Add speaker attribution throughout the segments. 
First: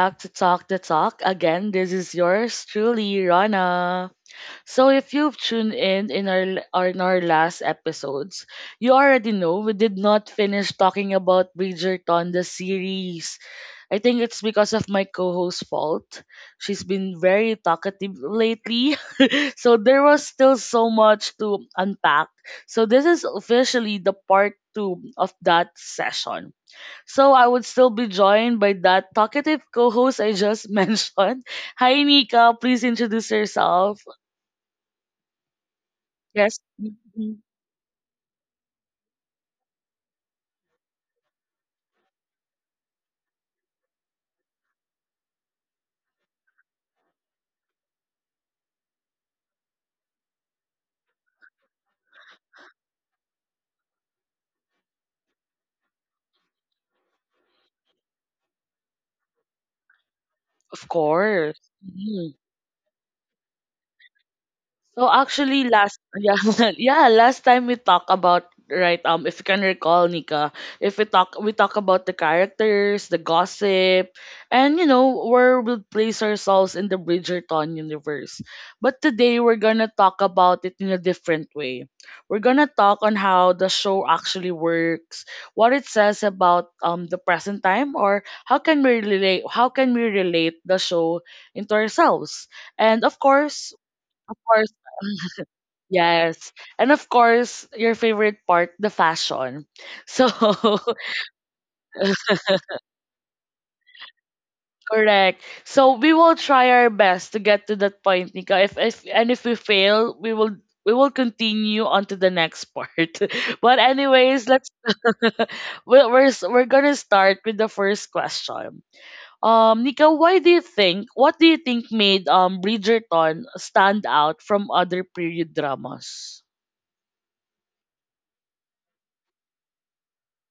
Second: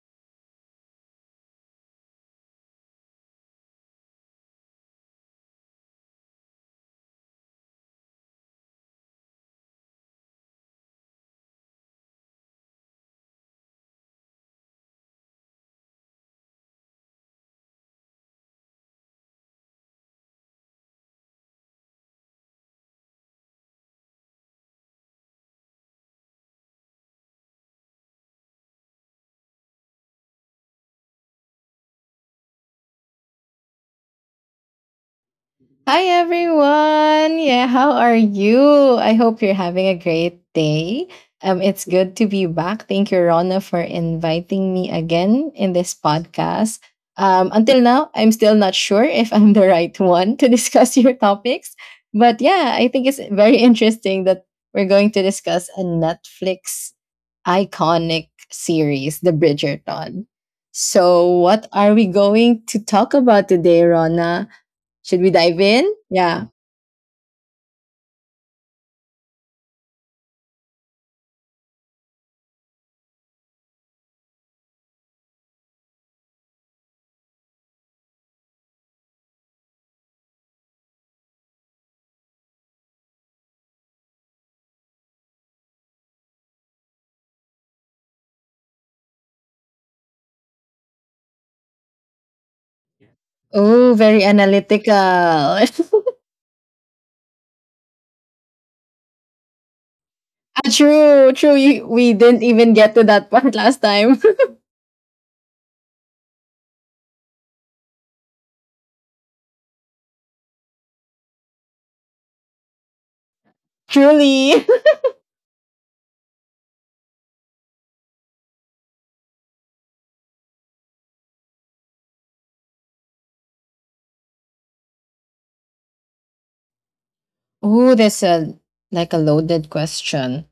Speaker 1: back to Talk the Talk. Again, this is yours truly, Rana. So if you've tuned in our or in our last episodes, you already know we did not finish talking about Bridgerton the series. I think it's because of my co-host's fault. She's been very talkative lately. So there was still so much to unpack. So this is officially the part 2 of that session. So I would still be joined by that talkative co-host I just mentioned. Hi, Nika. Please introduce yourself.
Speaker 2: Hi
Speaker 1: Yes.
Speaker 2: everyone.
Speaker 1: Mhm.
Speaker 2: Yeah, how are you? I hope you're having a great day. It's good to be back. Thank you Rona for inviting me again in this podcast. Until now, I'm still not sure if I'm the right one to discuss your topics, but yeah, I think it's very interesting that we're going to discuss a Netflix iconic series, The Bridgerton.
Speaker 1: Of
Speaker 2: So,
Speaker 1: course.
Speaker 2: what are we
Speaker 1: Mm-hmm.
Speaker 2: going to talk about today, Rona?
Speaker 1: So
Speaker 2: Should we dive
Speaker 1: actually
Speaker 2: in?
Speaker 1: last
Speaker 2: Yeah.
Speaker 1: yeah, yeah, last time we talk about, if you can recall, Nika, if we talk about the characters, the gossip, and you know where we'll place ourselves in the Bridgerton universe. But today we're gonna talk about it in a different way. We're gonna talk on how the show actually works, what it says about the present time, or how can we relate the show into ourselves. And of course,
Speaker 2: Oh, very
Speaker 1: of course.
Speaker 2: analytical.
Speaker 1: Yes. And of course, your favorite part, the fashion. So,
Speaker 2: Ah, true, true. You, we didn't even get to that part last time.
Speaker 1: correct. So, we will try our best to get to that point, Nika. If we fail, we will continue on to the next part. But anyways,
Speaker 2: Truly.
Speaker 1: let's we're going to start with the first question. Nika, why do you think what do you think made Bridgerton stand out from other period dramas?
Speaker 2: Oh, there's a like a loaded question.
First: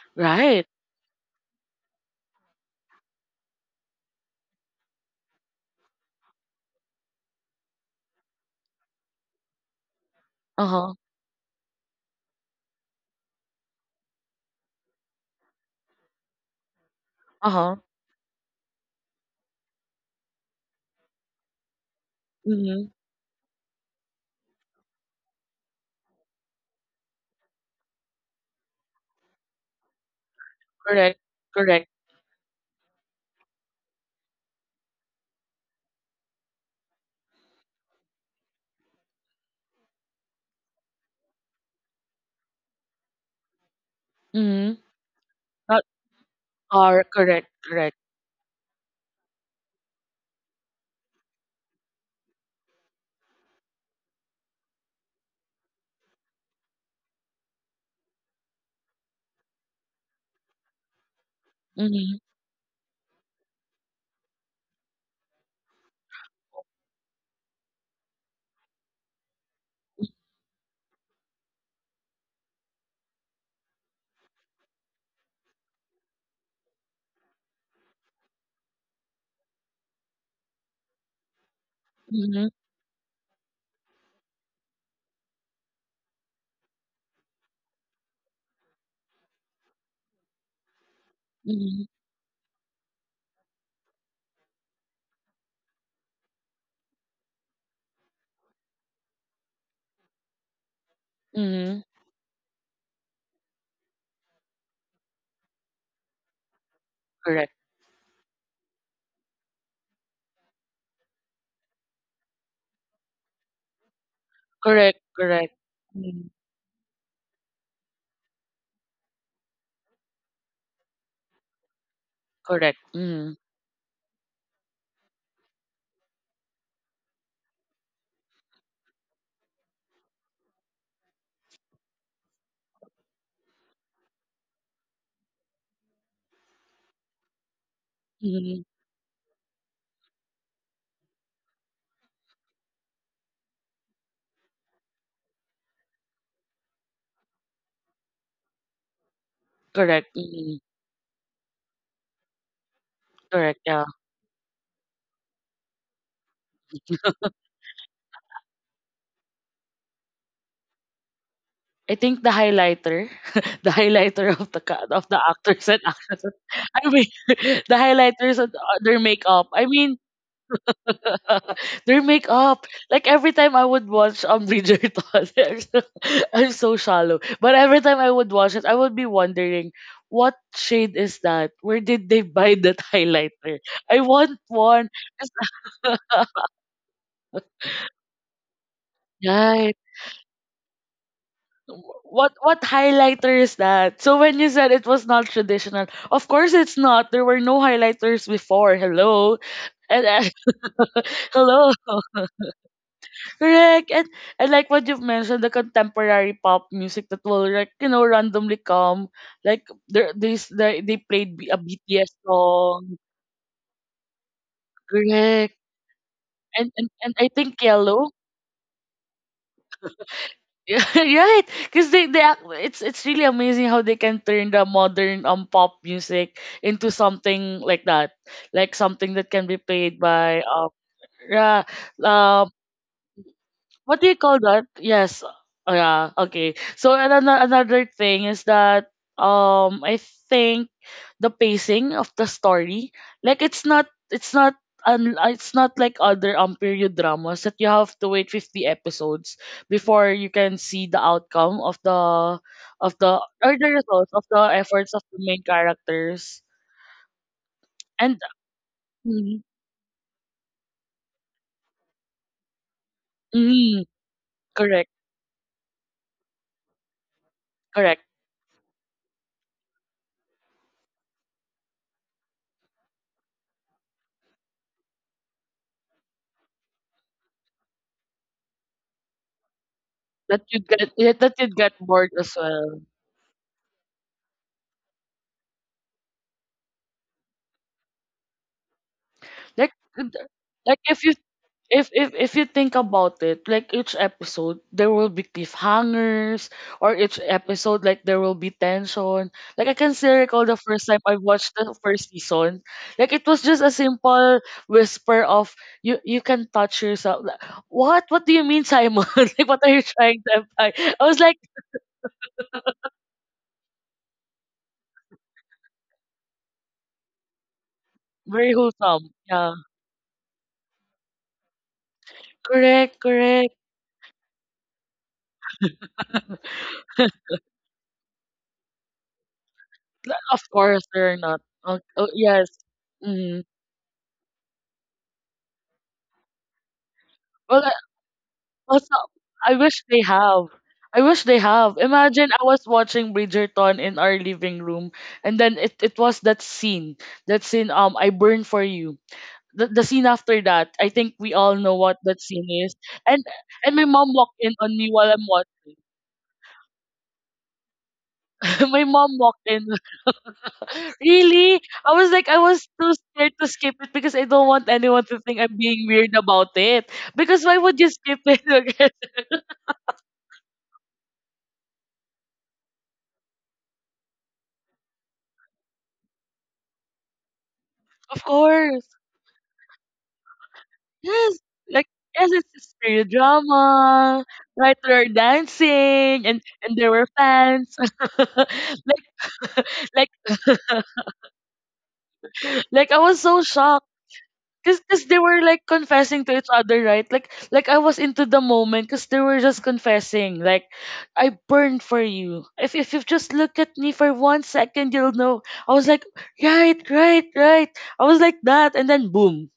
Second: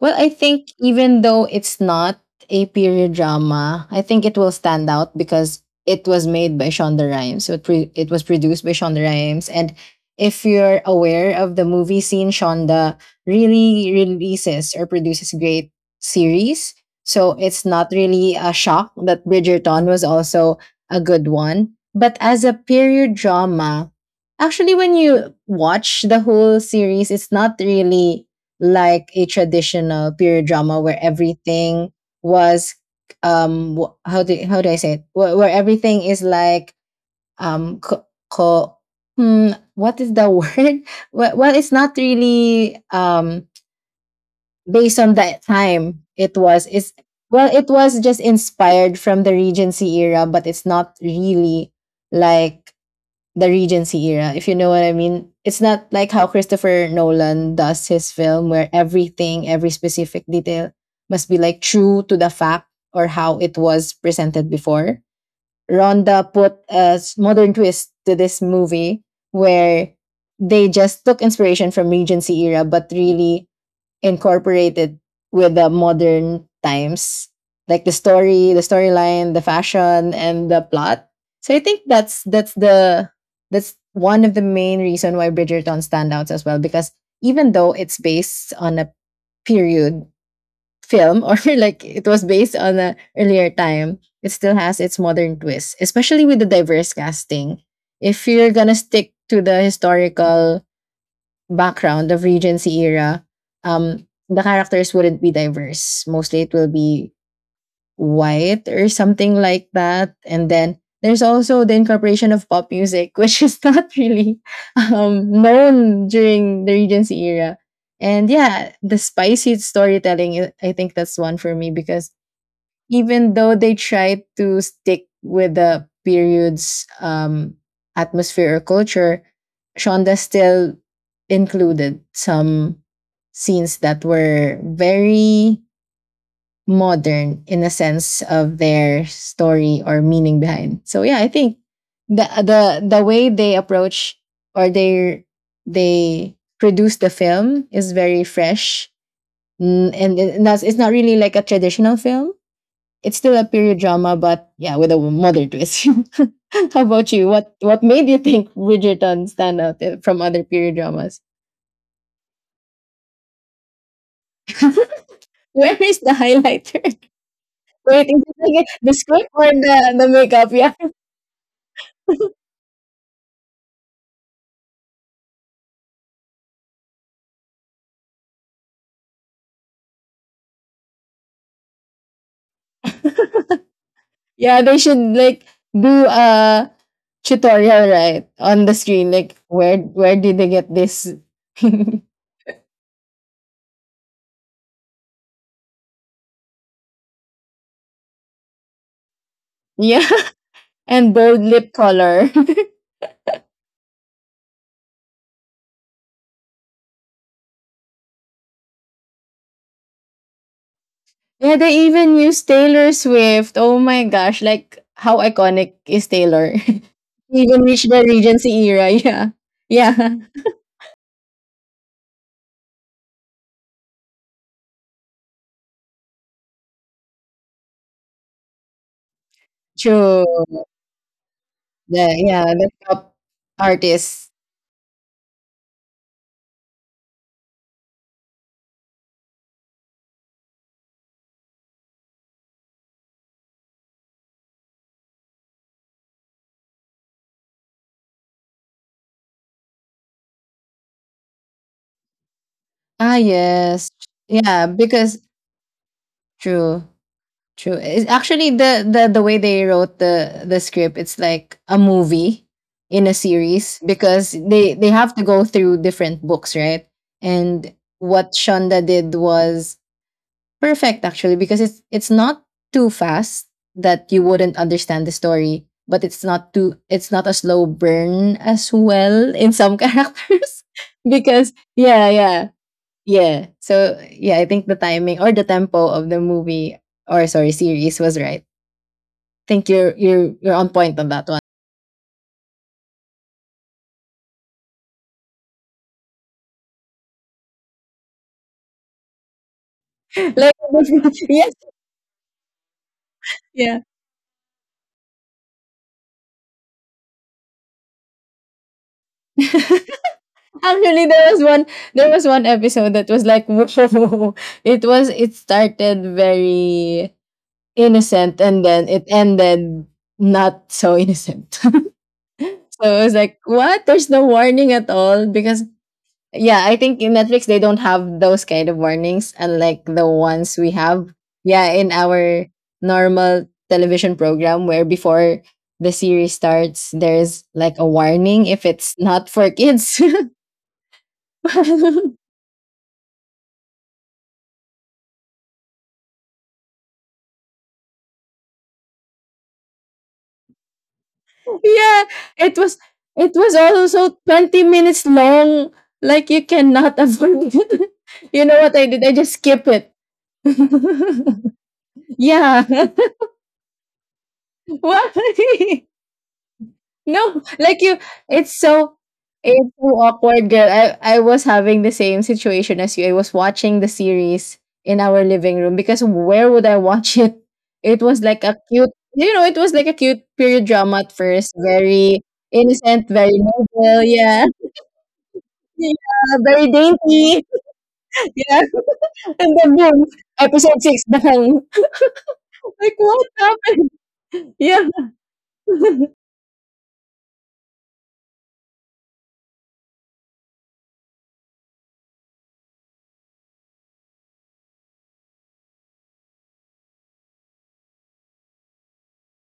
Speaker 2: Well, I
Speaker 1: Right.
Speaker 2: think even though it's not a period drama, I think it will stand out because it was made by Shonda Rhimes. So it was produced by Shonda Rhimes. And if you're
Speaker 1: Uh-huh.
Speaker 2: aware of the movie scene, Shonda really releases or produces great series. So it's
Speaker 1: Uh-huh.
Speaker 2: not really a shock that Bridgerton was also a good one. But as a
Speaker 1: Mm-hmm.
Speaker 2: period drama, actually, when you watch the whole series, it's not really like a traditional period drama where
Speaker 1: Correct, correct.
Speaker 2: everything was how do I say it? Where everything is like um co- co- what is the word? Well, it's not really
Speaker 1: Mhm.
Speaker 2: based on that
Speaker 1: Not
Speaker 2: time. It's
Speaker 1: are correct,
Speaker 2: well, it
Speaker 1: correct.
Speaker 2: was just inspired from the Regency era, but it's not really like the Regency era, if you know what I mean. It's not like how Christopher Nolan does his film, where everything, every specific detail must be like true to
Speaker 1: Mhm.
Speaker 2: the fact or how it was presented before. Ronda put a modern twist to this movie where they just took inspiration from Regency era, but really incorporated with the modern times, like the story, the storyline, the fashion and the plot. So I think
Speaker 1: Mhm.
Speaker 2: that's the that's one of the main reason why Bridgerton stands out as well, because even though it's based on a period film or like
Speaker 1: Mhm.
Speaker 2: it was based on a earlier time, it still has its modern twist, especially with the diverse casting. If you're gonna stick to the historical
Speaker 1: Mhm.
Speaker 2: background of Regency era, the characters wouldn't be diverse. Mostly it will be
Speaker 1: Correct.
Speaker 2: white or something like that. And then there's also the incorporation of pop music, which is not really
Speaker 1: Correct, correct.
Speaker 2: known
Speaker 1: Mhm.
Speaker 2: during the Regency era. And yeah, the spicy storytelling, I think that's one for me because
Speaker 1: Correct.
Speaker 2: even
Speaker 1: Mhm.
Speaker 2: though they try to stick with the period's atmosphere or culture, Shonda still included some scenes that were very modern in a sense of
Speaker 1: Mhm.
Speaker 2: their story or meaning behind. So yeah, I think the way they approach or they produce the film is very fresh. Mm,
Speaker 1: Correct.
Speaker 2: and that's
Speaker 1: Mhm.
Speaker 2: it's not really like a traditional film. It's still a
Speaker 1: Correct.
Speaker 2: period
Speaker 1: Yeah.
Speaker 2: drama, but yeah, with a modern twist. How about you? What made you think Bridgerton stand out from other period dramas?
Speaker 1: I think the highlighter, the highlighter of of the actors
Speaker 2: Where
Speaker 1: and
Speaker 2: is the
Speaker 1: actresses.
Speaker 2: highlighter?
Speaker 1: I mean, the
Speaker 2: Wait, is it
Speaker 1: highlighters and
Speaker 2: like the
Speaker 1: their
Speaker 2: script or
Speaker 1: makeup. I
Speaker 2: the,
Speaker 1: mean,
Speaker 2: the makeup? Yeah,
Speaker 1: their makeup. Like every time I would watch Bridgerton, I'm so, I'm so shallow. But every time I would watch it, I would be wondering, what shade is that? Where did they buy that highlighter? I want
Speaker 2: yeah, they
Speaker 1: one.
Speaker 2: should like do a tutorial right on the screen. Like
Speaker 1: Right.
Speaker 2: where did they get this?
Speaker 1: What highlighter is that? So when you said it was not traditional, of course it's not. There were no highlighters before. Hello.
Speaker 2: yeah,
Speaker 1: And,
Speaker 2: and bold
Speaker 1: hello.
Speaker 2: lip color.
Speaker 1: Correct. And I like what you've mentioned, the contemporary pop music that will, like, you know, randomly come. Like there this they played
Speaker 2: Yeah,
Speaker 1: a
Speaker 2: they
Speaker 1: BTS
Speaker 2: even use Taylor
Speaker 1: song.
Speaker 2: Swift. Oh my gosh, like how
Speaker 1: Correct.
Speaker 2: iconic is Taylor?
Speaker 1: And I think
Speaker 2: Even reach the
Speaker 1: Yellow.
Speaker 2: Regency era. Yeah. Yeah.
Speaker 1: Yeah, right. Because they, it's really amazing how they can turn the modern pop music into something like that. Like something that can be played
Speaker 2: True.
Speaker 1: by yeah,
Speaker 2: The, yeah, the top
Speaker 1: what do you
Speaker 2: artists.
Speaker 1: call that? Yes. Oh, yeah. Okay. So and another thing is that I think the pacing of the story, like it's not it's not like other period dramas that you have to wait 50 episodes before you can see the outcome of the of
Speaker 2: Ah
Speaker 1: the, or the
Speaker 2: yes.
Speaker 1: results of the
Speaker 2: Yeah,
Speaker 1: efforts of
Speaker 2: because
Speaker 1: the main characters.
Speaker 2: true. True. It's
Speaker 1: And
Speaker 2: actually the way
Speaker 1: mm,
Speaker 2: they wrote the script, it's like a movie in a series
Speaker 1: mm,
Speaker 2: because they
Speaker 1: correct,
Speaker 2: they have to go through different books, right? And
Speaker 1: correct.
Speaker 2: what Shonda did was perfect actually, because it's not too fast that you wouldn't understand the story, but it's not too, it's not a slow burn as well in some
Speaker 1: That
Speaker 2: characters,
Speaker 1: you'd get, that
Speaker 2: because
Speaker 1: you'd get
Speaker 2: yeah
Speaker 1: bored as
Speaker 2: yeah
Speaker 1: well.
Speaker 2: yeah So yeah, I think the timing or the tempo of the movie, or sorry, series was right. I think
Speaker 1: Like
Speaker 2: you're
Speaker 1: th-
Speaker 2: you're
Speaker 1: th-
Speaker 2: you're on
Speaker 1: like
Speaker 2: point
Speaker 1: if
Speaker 2: on
Speaker 1: you
Speaker 2: that one.
Speaker 1: if you think about it, like each episode there will be cliffhangers, or each episode like there will be tension. Like I can still recall
Speaker 2: like
Speaker 1: the first time I
Speaker 2: yes,
Speaker 1: watched the first season. Like it was just a
Speaker 2: yeah.
Speaker 1: simple whisper of you, you can touch yourself. Like, what? What do you mean, Simon? Like what are you trying to imply? I
Speaker 2: Actually,
Speaker 1: was
Speaker 2: there
Speaker 1: like,
Speaker 2: was one there was one episode that was like it was, it started very innocent
Speaker 1: very
Speaker 2: and then it
Speaker 1: wholesome. Yeah.
Speaker 2: ended not so innocent. So it
Speaker 1: Correct,
Speaker 2: was like,
Speaker 1: correct.
Speaker 2: what? There's no warning at all, because yeah, I think in Netflix they don't have those kind of warnings unlike the
Speaker 1: Like, of
Speaker 2: ones we
Speaker 1: course
Speaker 2: have.
Speaker 1: they're not.
Speaker 2: Yeah,
Speaker 1: Oh,
Speaker 2: in
Speaker 1: oh,
Speaker 2: our
Speaker 1: yes. Mm.
Speaker 2: normal television program where before the series starts there's
Speaker 1: Well,
Speaker 2: like a warning if it's
Speaker 1: also,
Speaker 2: not for
Speaker 1: I wish they
Speaker 2: kids.
Speaker 1: have. I wish they have. Imagine I was watching Bridgerton in our living room, and then it was that scene. That scene, I burn for you. The scene after that, I think we all know what
Speaker 2: Yeah,
Speaker 1: that scene
Speaker 2: it was
Speaker 1: is. And
Speaker 2: it was
Speaker 1: and my mom
Speaker 2: also
Speaker 1: walked in
Speaker 2: 20
Speaker 1: on me
Speaker 2: minutes
Speaker 1: while I'm
Speaker 2: long.
Speaker 1: watching.
Speaker 2: Like you cannot avoid it. You know what
Speaker 1: My
Speaker 2: I did? I
Speaker 1: mom
Speaker 2: just
Speaker 1: walked in.
Speaker 2: skip it.
Speaker 1: Really? I was like, I
Speaker 2: yeah.
Speaker 1: was too scared to skip it because I don't want anyone
Speaker 2: Why?
Speaker 1: to think I'm being weird about it.
Speaker 2: No,
Speaker 1: Because why
Speaker 2: like
Speaker 1: would you
Speaker 2: you
Speaker 1: skip it?
Speaker 2: it's so awkward, girl. I was having the same situation as you. I was watching the series in our living room because where would I watch it? It was
Speaker 1: Of
Speaker 2: like a
Speaker 1: course.
Speaker 2: cute you know, it was like a cute period drama at
Speaker 1: Yes,
Speaker 2: first,
Speaker 1: like,
Speaker 2: very
Speaker 1: yes, it's a stereo
Speaker 2: innocent, very noble,
Speaker 1: drama,
Speaker 2: yeah.
Speaker 1: right? They were dancing,
Speaker 2: Yeah, very
Speaker 1: and there were
Speaker 2: dainty.
Speaker 1: fans.
Speaker 2: Yeah,
Speaker 1: Like,
Speaker 2: and then boom,
Speaker 1: like,
Speaker 2: episode six, bang.
Speaker 1: like
Speaker 2: Like
Speaker 1: I was
Speaker 2: what
Speaker 1: so shocked.
Speaker 2: happened? Yeah,
Speaker 1: Cause, cause they were like confessing to each other, right? Like I was into the moment, cause they were just confessing. Like, I burned for you. If you just look at me for 1 second, you'll know. I was like, right, right, right. I was like that, and then boom.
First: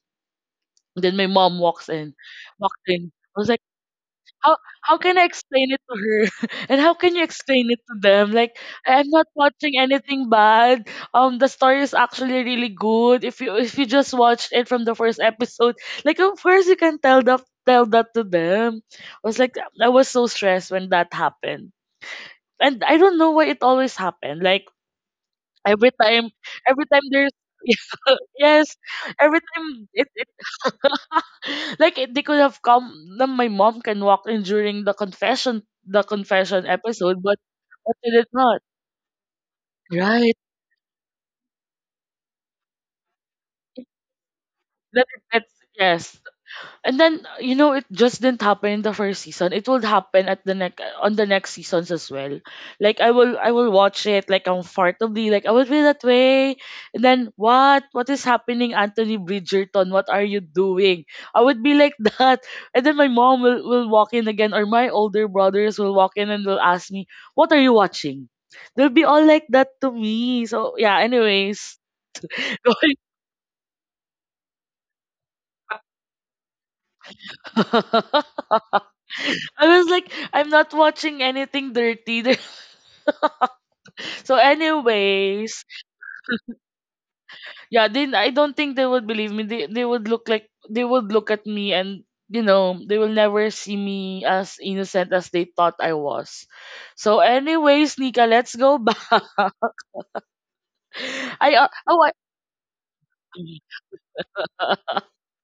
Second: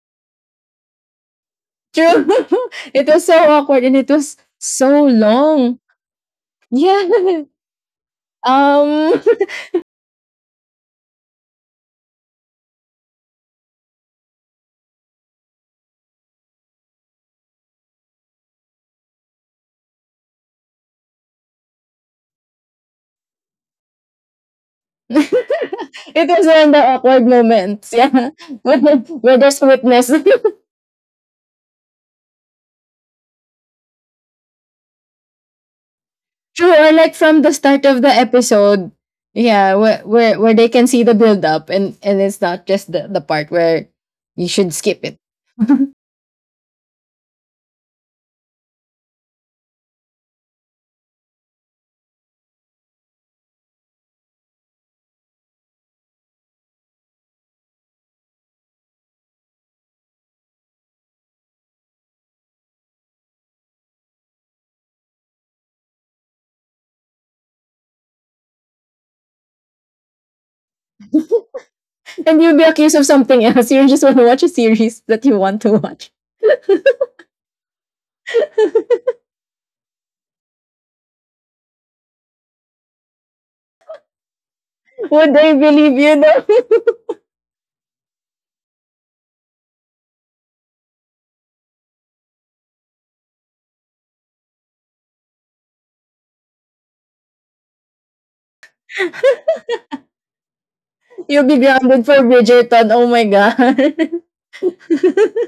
Speaker 1: And then my mom walks in,
Speaker 2: true.
Speaker 1: walked
Speaker 2: It
Speaker 1: in.
Speaker 2: was so
Speaker 1: I was like,
Speaker 2: awkward and it was
Speaker 1: how how
Speaker 2: so
Speaker 1: can I explain
Speaker 2: long.
Speaker 1: it to her? And how can you
Speaker 2: Yeah.
Speaker 1: explain it to them? Like, I'm
Speaker 2: Um,
Speaker 1: not watching anything bad. The story is actually really good. If you, if you just watched it from the first episode, like of course you can tell, the tell that to them. I was like, I was so stressed when that happened. And I don't know why it always happened. Like every
Speaker 2: it
Speaker 1: time
Speaker 2: was one of the
Speaker 1: every time
Speaker 2: awkward
Speaker 1: there's
Speaker 2: moments. Yeah,
Speaker 1: yes,
Speaker 2: where, where
Speaker 1: every
Speaker 2: there's
Speaker 1: time it,
Speaker 2: witness.
Speaker 1: it like it, they could have come. Then my mom can walk in during the confession
Speaker 2: True, or like
Speaker 1: episode,
Speaker 2: from the start
Speaker 1: but
Speaker 2: of the
Speaker 1: they did not.
Speaker 2: episode. Yeah, where
Speaker 1: Right.
Speaker 2: where, where they can see the build up, and it's not just the part where you should skip
Speaker 1: That
Speaker 2: it.
Speaker 1: that's yes. And then you know it just didn't happen in the first season. It will happen at the next, on the next seasons as well. Like I will watch it like comfortably. Like I will be that way. And then what is happening, Anthony Bridgerton? What are you doing? I would be like that. And then my mom will walk in again, or my older brothers will walk in and will ask me, "What are you watching?" They'll be all like that to me. So yeah. Anyways,
Speaker 2: And you'll be accused
Speaker 1: going
Speaker 2: of something else. You just want to watch a series that you want to watch.
Speaker 1: I was like, I'm not watching anything dirty. So,
Speaker 2: Would they
Speaker 1: anyways,
Speaker 2: believe you though?
Speaker 1: yeah, then I don't think they would believe me. They would look like they would look at me, and you know, they will never see me as innocent as they thought I was. So, anyways, Nika, let's go back.
Speaker 2: You'll be
Speaker 1: I
Speaker 2: grounded
Speaker 1: oh
Speaker 2: for
Speaker 1: I.
Speaker 2: Bridgerton. Oh my god.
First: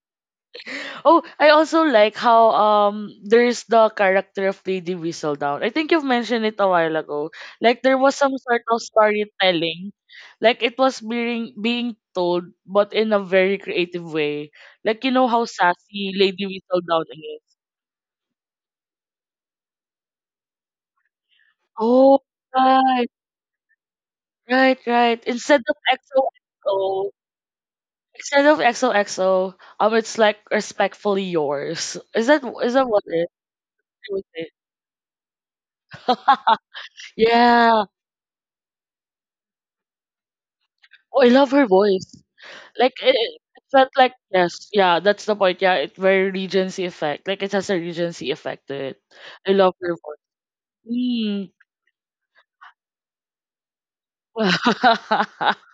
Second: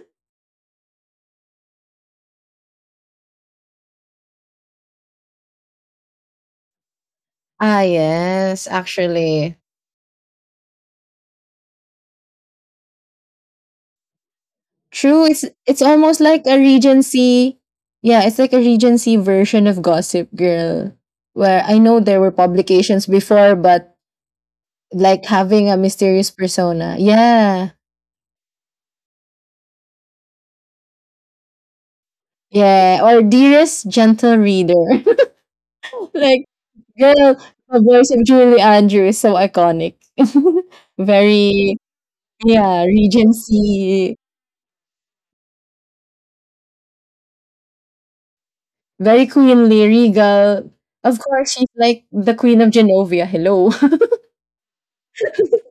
Speaker 1: Oh, I also like how there's the character of Lady Whistledown. I think you've mentioned it a while ago.
Speaker 2: Ah
Speaker 1: Like there was some sort
Speaker 2: yes,
Speaker 1: of
Speaker 2: actually.
Speaker 1: storytelling. Like it was being told but in a very creative way. Like you
Speaker 2: True,
Speaker 1: know how
Speaker 2: it's
Speaker 1: sassy
Speaker 2: almost
Speaker 1: Lady
Speaker 2: like a
Speaker 1: Whistledown is.
Speaker 2: Regency. Yeah, it's like a Regency version of Gossip Girl. Where I know
Speaker 1: Oh,
Speaker 2: there were publications
Speaker 1: right,
Speaker 2: before, but
Speaker 1: right, right.
Speaker 2: like
Speaker 1: Instead
Speaker 2: having
Speaker 1: of
Speaker 2: a mysterious persona.
Speaker 1: XOXO,
Speaker 2: Yeah.
Speaker 1: instead of XOXO, it's like respectfully yours. Is that
Speaker 2: Yeah.
Speaker 1: what
Speaker 2: Or
Speaker 1: it?
Speaker 2: dearest
Speaker 1: It was
Speaker 2: gentle
Speaker 1: it.
Speaker 2: reader. Like Girl, the
Speaker 1: Yeah.
Speaker 2: voice of Julie Andrews is so iconic.
Speaker 1: Oh, I love her
Speaker 2: Very,
Speaker 1: voice.
Speaker 2: yeah,
Speaker 1: Like it felt like,
Speaker 2: Regency,
Speaker 1: yes, yeah, that's the point. Yeah, it very regency effect. Like it has a regency effect to it.
Speaker 2: very
Speaker 1: I love
Speaker 2: queenly,
Speaker 1: your voice.
Speaker 2: regal. Of
Speaker 1: Mm.
Speaker 2: course, she's like the queen of Genovia. Hello.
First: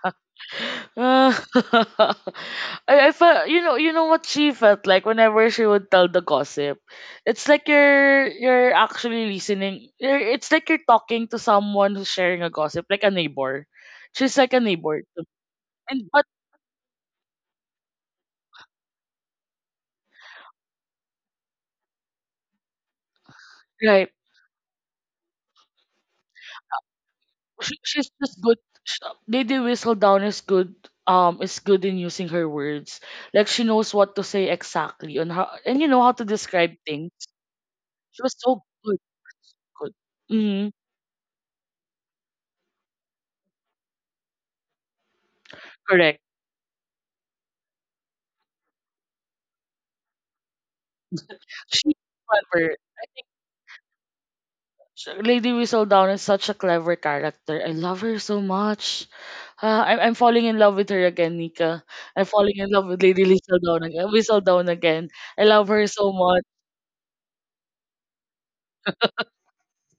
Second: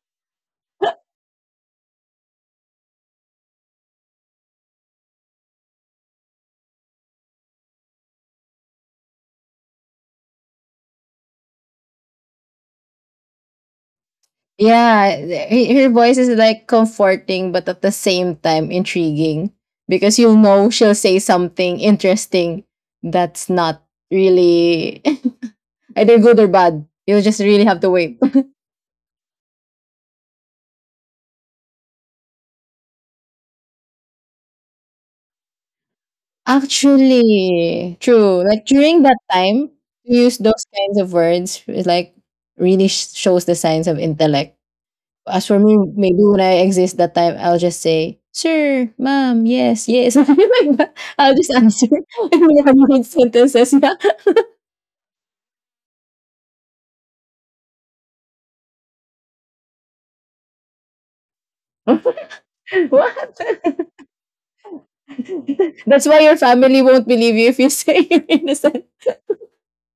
Speaker 1: I felt, you know, you know what she felt like whenever she would tell the gossip. It's like you're actually listening. You're, it's like you're talking to someone who's sharing a gossip, like a neighbor. She's like a neighbor,
Speaker 2: Yeah,
Speaker 1: to-
Speaker 2: th- her
Speaker 1: and
Speaker 2: voice
Speaker 1: but
Speaker 2: is like comforting, but at the same time intriguing because you know she'll say something interesting that's not
Speaker 1: right
Speaker 2: really either good or bad. You'll just really
Speaker 1: she,
Speaker 2: have to
Speaker 1: she's
Speaker 2: wait.
Speaker 1: just good. Sh Didi Whistle Down is good. Is good in using her words. Like she knows what to say exactly on how, and you know how to describe things.
Speaker 2: Actually,
Speaker 1: She was
Speaker 2: true.
Speaker 1: so
Speaker 2: Like
Speaker 1: good.
Speaker 2: during that time,
Speaker 1: Good.
Speaker 2: to use those
Speaker 1: Mm,
Speaker 2: kinds of words is like really sh- shows the signs of intellect. As for me, maybe
Speaker 1: correct.
Speaker 2: when I exist that time, I'll just say, "Sir, ma'am, yes, yes." Like that. I'll just answer.
Speaker 1: She's
Speaker 2: I mean,
Speaker 1: clever.
Speaker 2: I'm in sentences, yeah.
Speaker 1: Lady Whistledown is such a clever character. I love her so much. Ah, I'm falling in love with her again, Nika. I'm falling in love with
Speaker 2: What?
Speaker 1: Lady Whistledown again. Whistledown again. I love her
Speaker 2: That's
Speaker 1: so
Speaker 2: why your
Speaker 1: much.
Speaker 2: family won't believe you if you say you're innocent.